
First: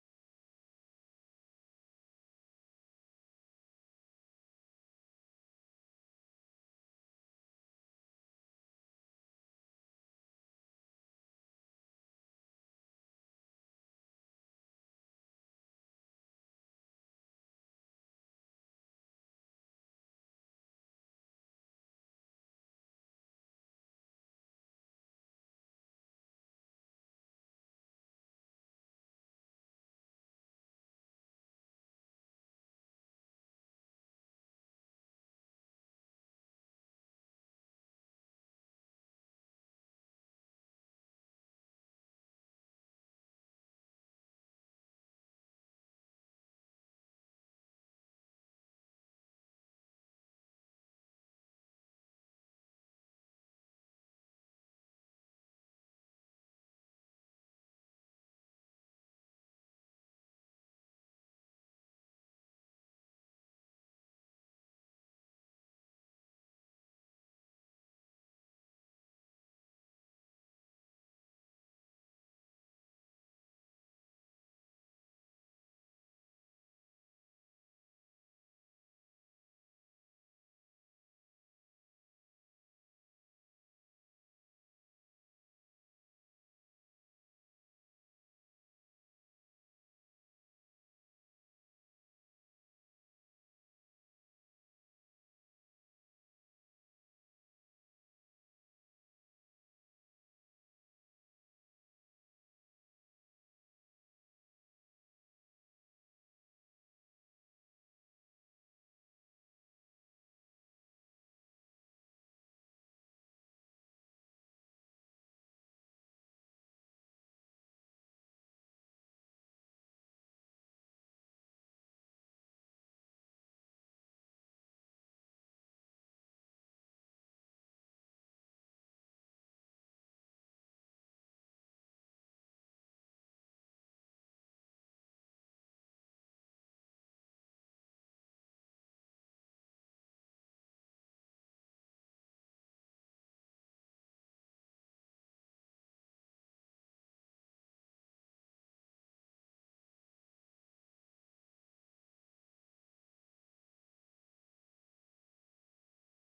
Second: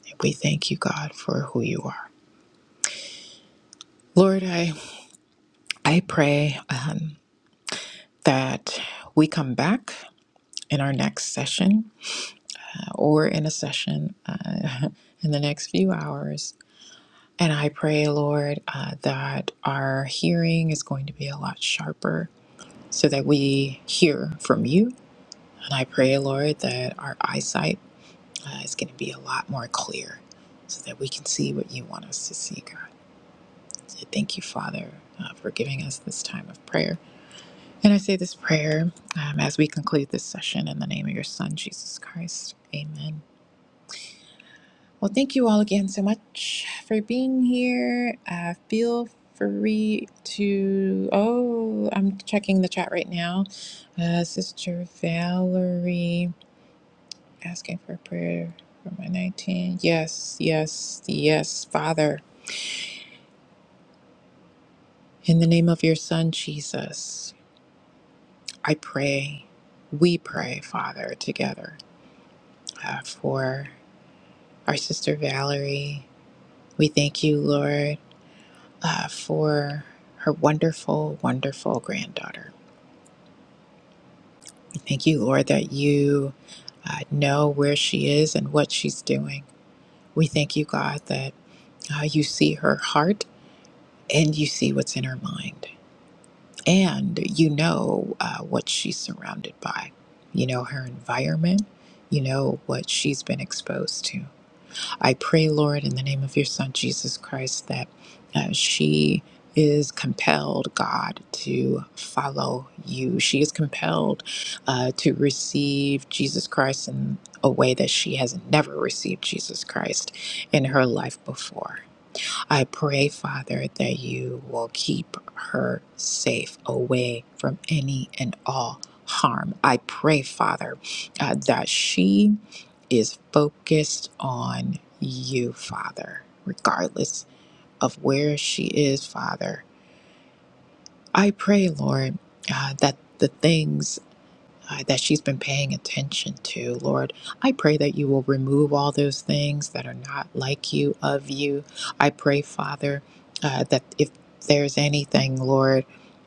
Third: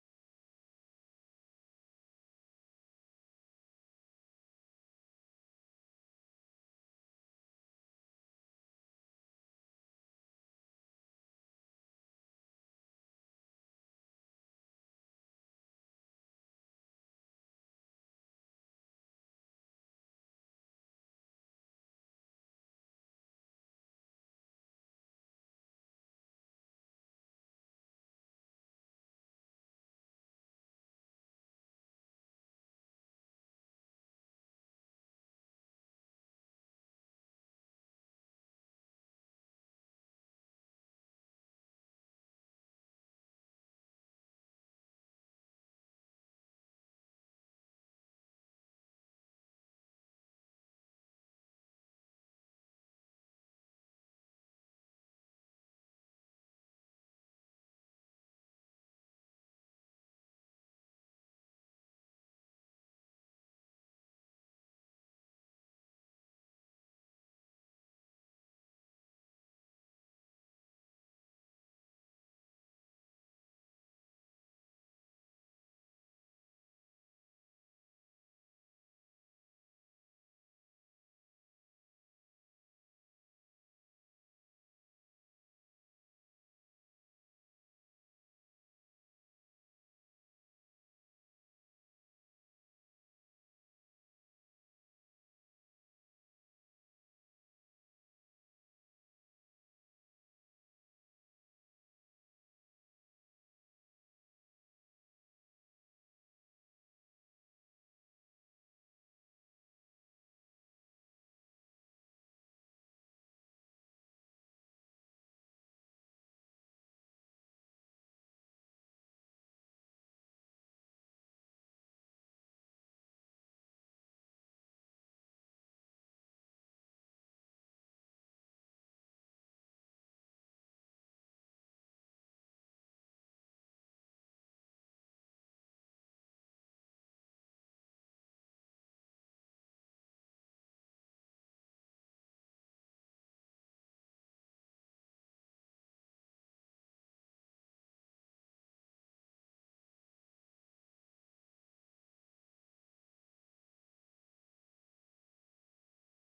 Speaker 3: And we thank you, God, for who you are. Lord, I, I pray um, that we come back in our next session uh, or in a session uh, in the next few hours. And I pray, Lord, uh, that our hearing is going to be a lot sharper so that we hear from you And I pray, Lord, that our eyesight uh, is going to be a lot more clear so that we can see what you want us to see, God. So thank you, Father, uh, for giving us this time of prayer. And I say this prayer um, as we conclude this session in the name of your Son, Jesus Christ. Amen. Well, thank you all again so much for being here. Uh, feel free to. Oh, I'm checking the chat right now. Uh, Sister Valerie. asking for prayer for my 19. Yes, yes, yes, Father. In the name of your Son, Jesus, I pray, we pray, Father, together uh, for our sister Valerie. We thank you, Lord, uh, for her wonderful, wonderful granddaughter. We thank you, Lord, that you uh, know where she is and what she's doing. We thank you, God, that uh, you see her heart and you see what's in her mind. and you know uh, what she's surrounded by, you know, her environment, you know, what she's been exposed to. I pray, Lord, in the name of your Son, Jesus Christ, that uh, she is compelled, God, to follow you. She is compelled uh, to receive Jesus Christ in a way that she has never received Jesus Christ in her life before I pray, Father, that you will keep her safe away from any and all harm. I pray, Father, uh, that she is focused on you, Father, regardless of where she is, Father. I pray, Lord, uh, that the things uh, that she's been paying attention to. Lord, I pray that you will remove all those things that are not like you, of you. I pray, Father, uh, that if there's anything, Lord,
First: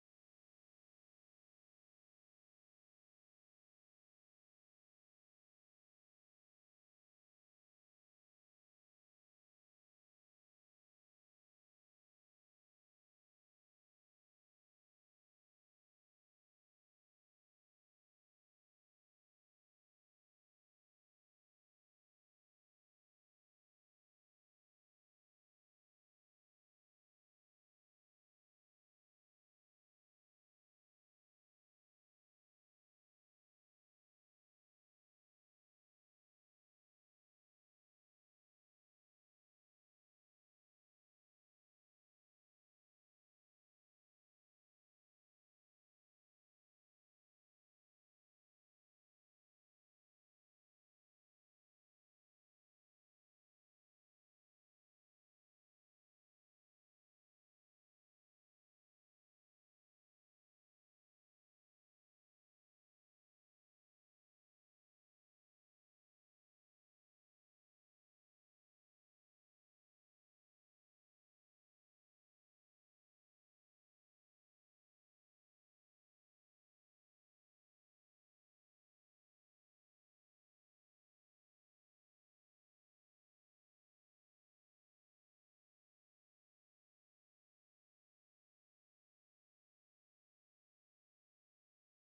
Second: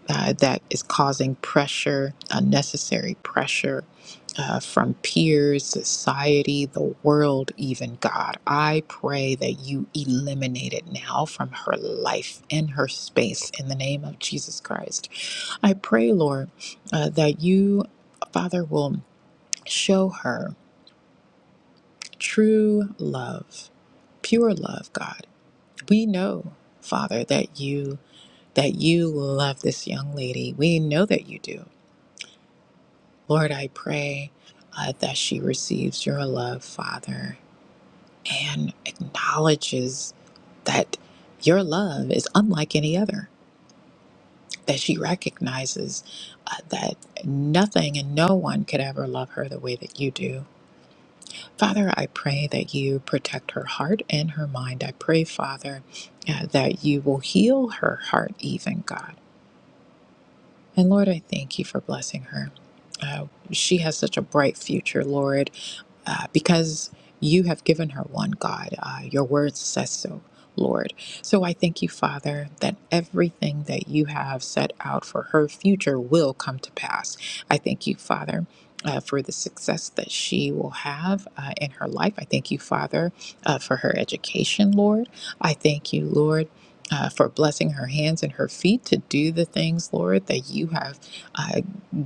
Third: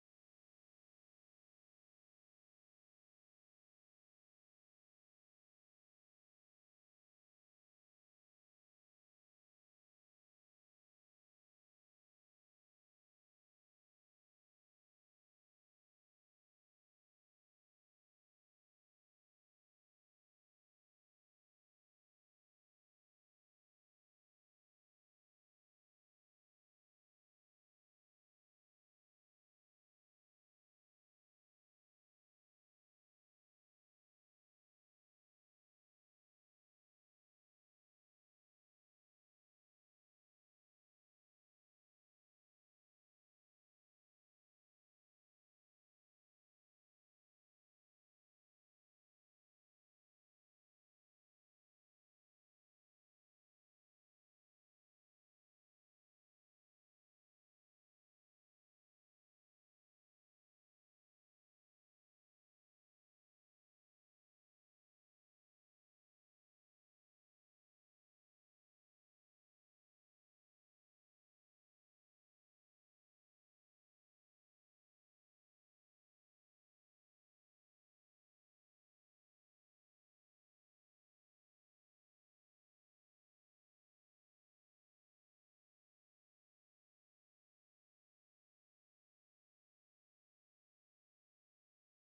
Speaker 3: uh, that is causing pressure, unnecessary pressure uh, from peers, society, the world, even God, I pray that you eliminate it now from her life and her space in the name of Jesus Christ. I pray, Lord, uh, that you, Father, will show her true love, pure love, God. We know, Father, that you that you love this young lady. We know that you do. Lord, I pray uh, that she receives your love, Father, and acknowledges that your love is unlike any other. That she recognizes uh, that nothing and no one could ever love her the way that you do. Father, I pray that you protect her heart and her mind. I pray, Father, uh, that you will heal her heart, even God. And Lord, I thank you for blessing her. Uh, she has such a bright future, Lord uh, because you have given her one, God. Uh, your word says so, Lord. So I thank you, Father, that everything that you have set out for her future will come to pass. I thank you, Father. Uh, for the success that she will have uh, in her life. I thank you, Father, uh, for her education, Lord. I thank you, Lord, uh, for blessing her hands and her feet to do the things, Lord, that you have uh,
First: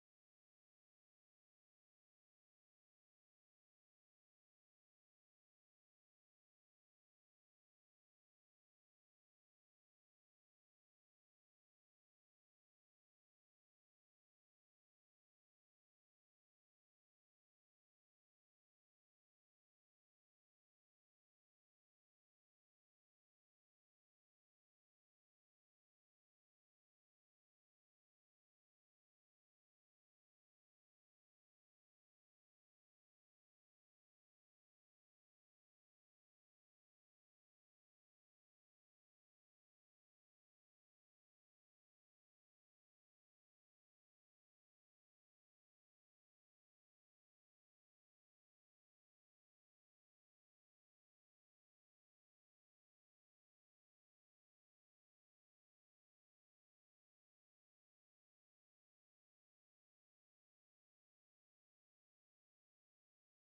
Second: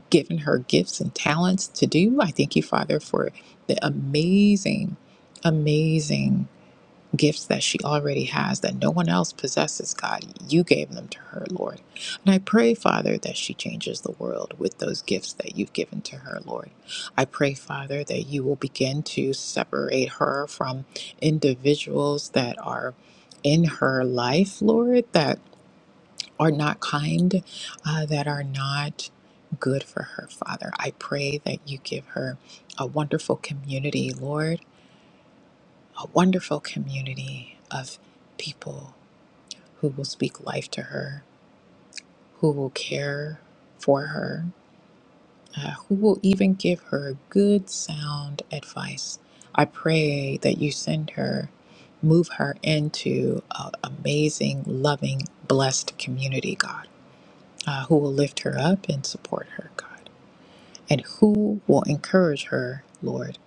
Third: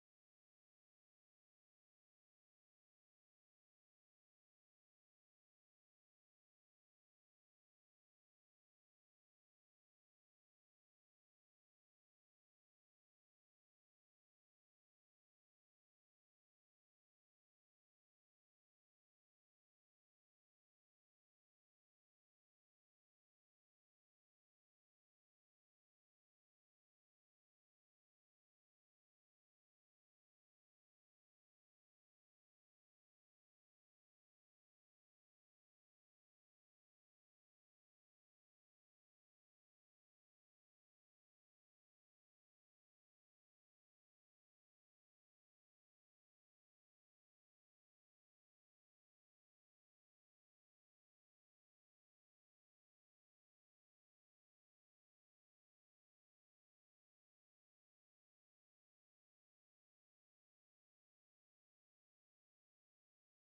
Speaker 3: given her gifts and talents to do. I thank you, Father, for the amazing, amazing gifts that she already has that no one else possesses, God. You gave them to her, Lord. And I pray, Father, that she changes the world with those gifts that you've given to her, Lord. I pray, Father, that you will begin to separate her from individuals that are in her life, Lord, that are not kind, uh, that are not good for her, Father. I pray that you give her a wonderful community, Lord, a wonderful community of people who will speak life to her, who will care for her, uh, who will even give her good, sound advice. I pray that you send her. Move her into an amazing, loving, blessed community, God uh, who will lift her up and support her, God, and who will encourage her, Lord,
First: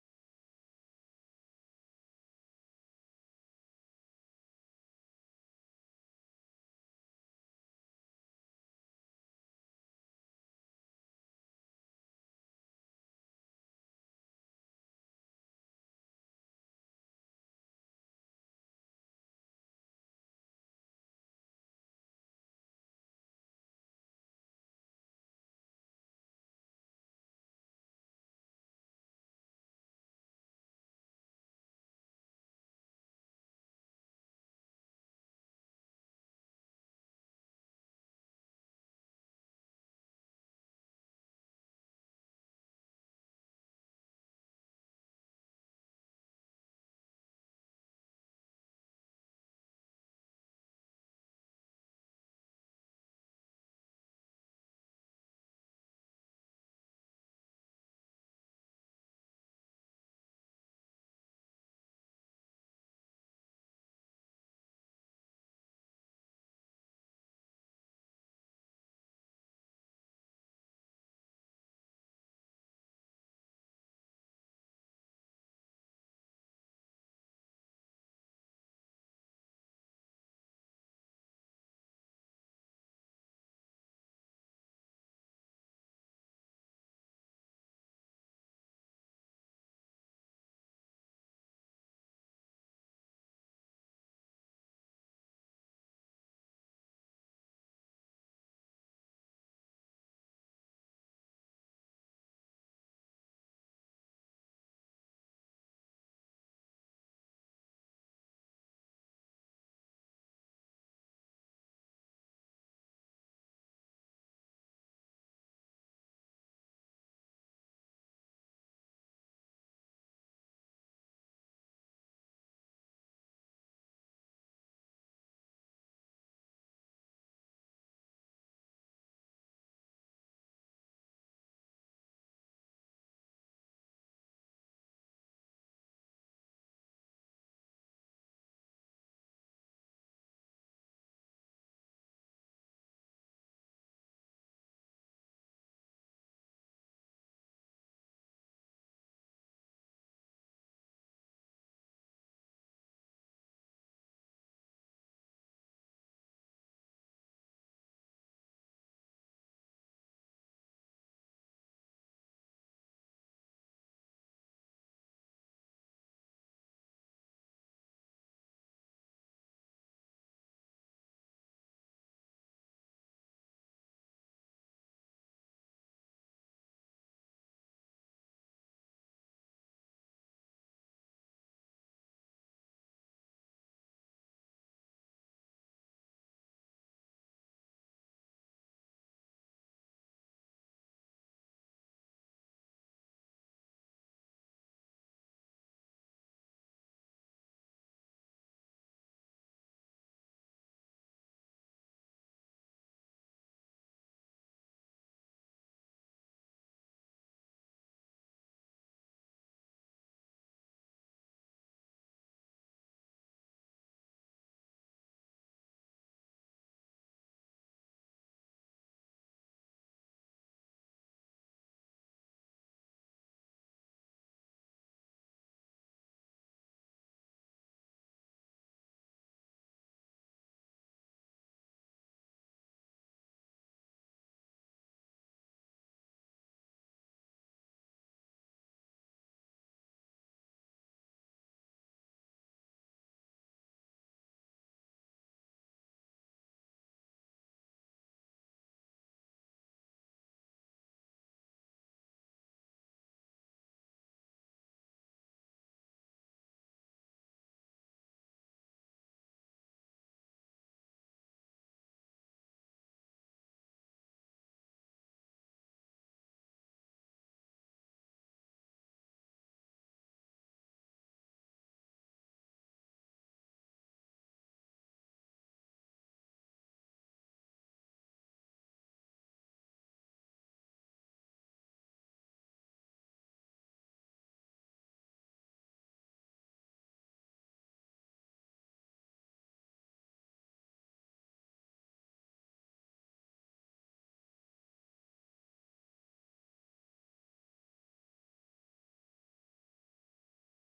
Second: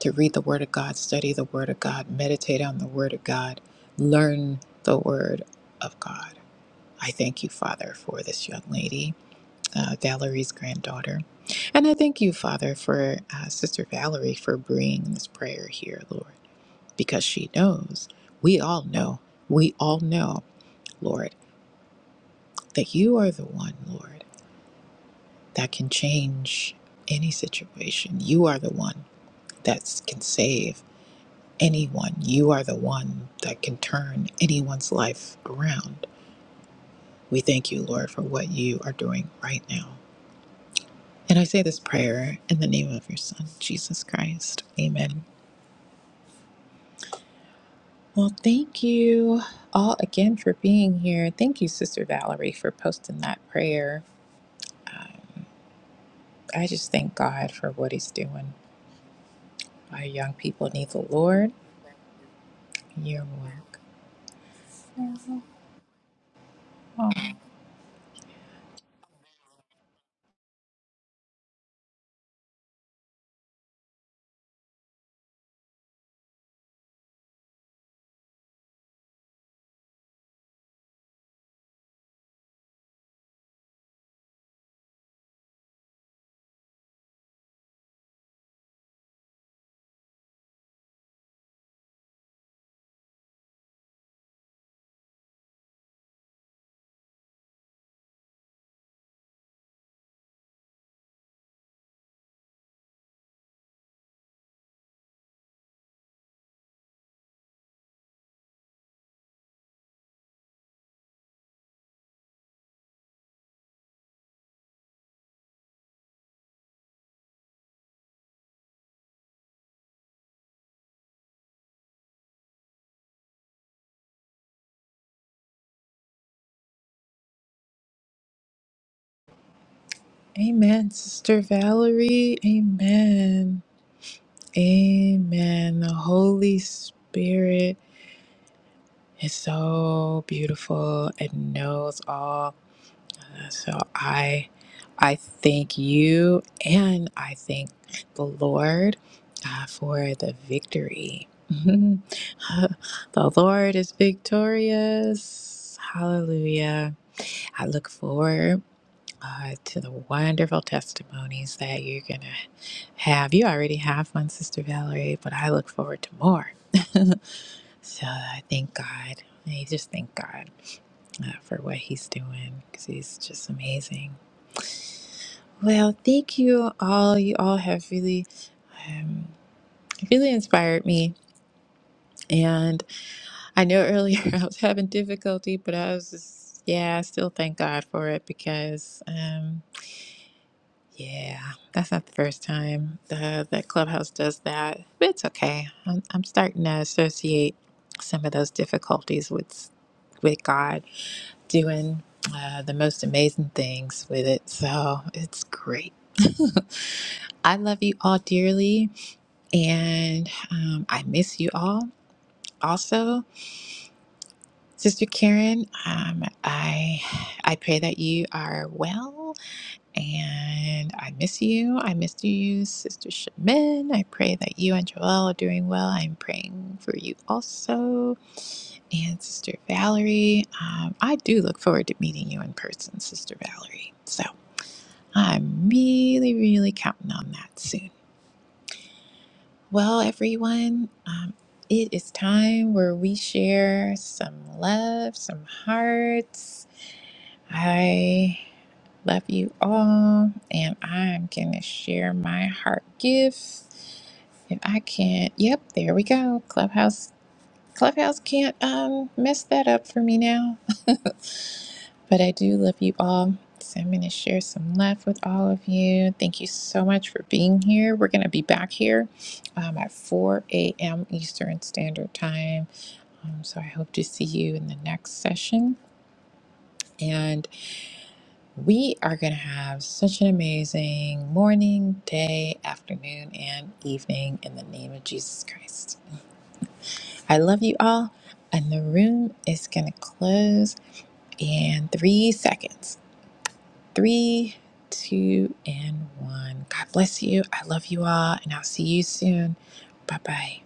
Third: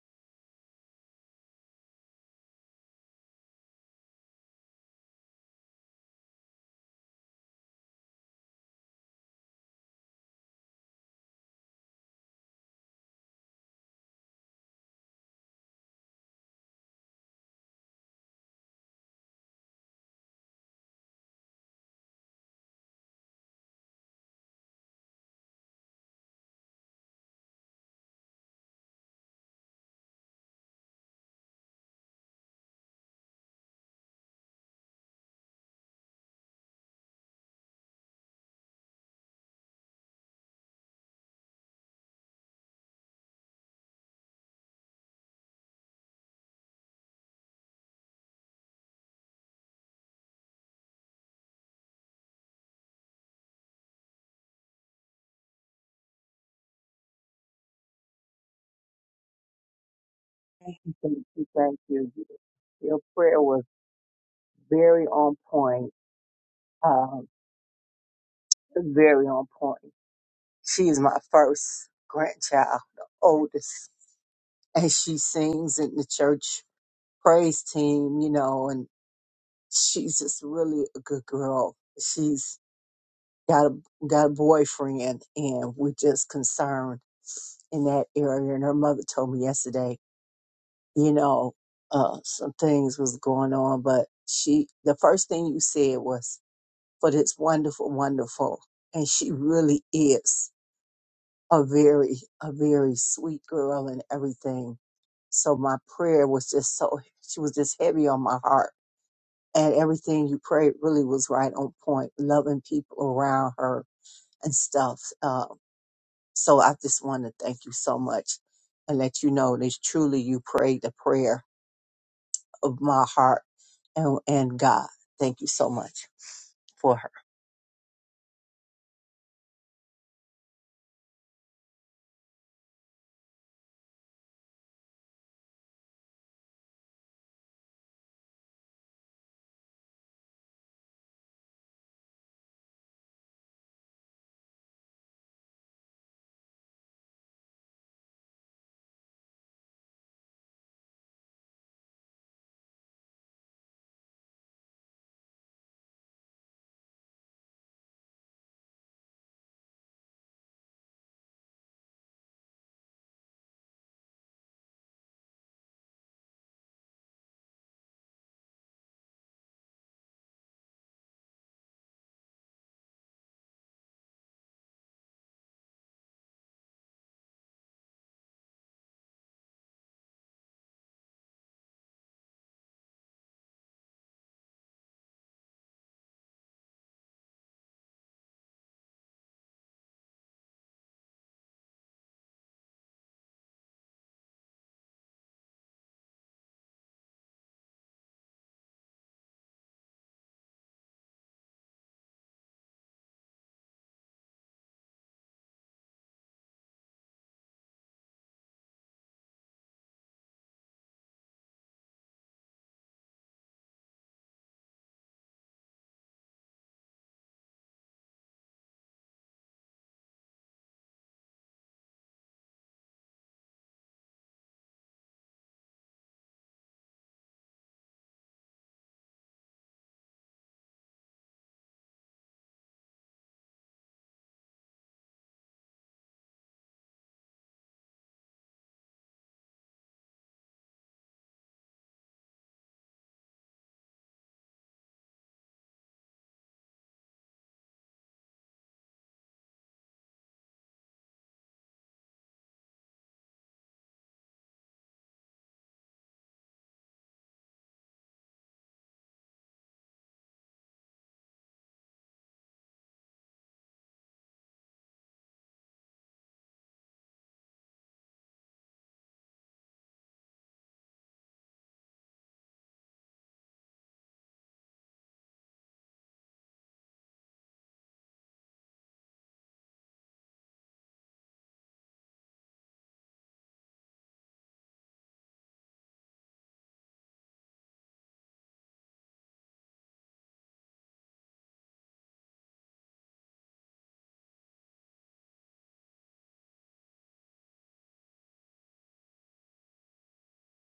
Speaker 3: to read the Word of God, study the Word of God, meditate on the Word of God, learn the Word of God. I thank you, Father, for this young lady, uh, Valerie's granddaughter. And I thank you, Father, for uh, Sister Valerie for bringing this prayer here, Lord, because she knows, we all know, we all know, Lord, that you are the one, Lord. that can change any situation. You are the one that can save anyone. You are the one that can turn anyone's life around. We thank you, Lord, for what you are doing right now. And I say this prayer in the name of your Son, Jesus Christ. Amen. Well, thank you all again for being here. Thank you, Sister Valerie, for posting that prayer. I just thank God for what He's doing. Our young people need the
Speaker 2: Thank you.
Speaker 3: Lord.
Speaker 2: Thank you. Your
Speaker 3: You're
Speaker 2: prayer was
Speaker 3: more.
Speaker 2: very on point. Um, very on point. She's my first grandchild, the oldest. And she sings in the church praise team, you know, and she's just really a good girl. She's got a got a boyfriend and we're just concerned in that area. And her mother told me yesterday, you know, uh, some things was going on, but she the first thing you said was, but it's wonderful, wonderful. And she really is. a very, a very sweet girl and everything. So my prayer was just so, she was just heavy on my heart. And everything you prayed really was right on point, loving people around her and stuff. Uh, so I just want to thank you so much and let you know that truly you prayed the prayer of my heart and, and God. Thank you so much. for
Speaker 3: Amen, Sister Valerie. Amen. Amen. The Holy Spirit is so beautiful and knows all. So I I thank you and I thank the Lord uh, for the victory. the Lord is victorious. Hallelujah. I look forward uh, to the wonderful testimonies that you're going to have. You already have one, Sister Valerie, but I look forward to more. so I thank God. I just thank God uh, for what He's doing because He's just amazing. Well, thank you all. You all have really, um, really inspired me. And I know earlier I was having difficulty, but I was just, yeah, I still thank God for it because. um, Yeah, that's not the first time the, that Clubhouse does that. But it's okay. I'm, I'm starting to associate some of those difficulties with with God doing uh, the most amazing things with it. So it's great. I love you all dearly, and um, I miss you all. Also, Sister Karen, um, I I pray that you are well. And I miss you. I miss you, Sister Shemin. I pray that you and Joelle are doing well. I'm praying for you also. And Sister Valerie, um, I do look forward to meeting you in person, Sister Valerie. So I'm really, really counting on that soon. Well, everyone, um, it is time where we share some love, some hearts. I Love you all. And I'm going to share my heart gift. If I can't, yep, there we go. Clubhouse. Clubhouse can't um, mess that up for me now. But I do love you all. So I'm going to share some love with all of you. Thank you so much for being here. We're going to be back here um, at 4 a.m. Eastern Standard Time. Um, so I hope to see you in the next session. And We are going to have such an amazing morning, day, afternoon, and evening in the name of Jesus Christ. I love you all, and the room is going to close in three seconds. Three, two, and one. God bless you. I love you all, and I'll see you soon. Bye bye.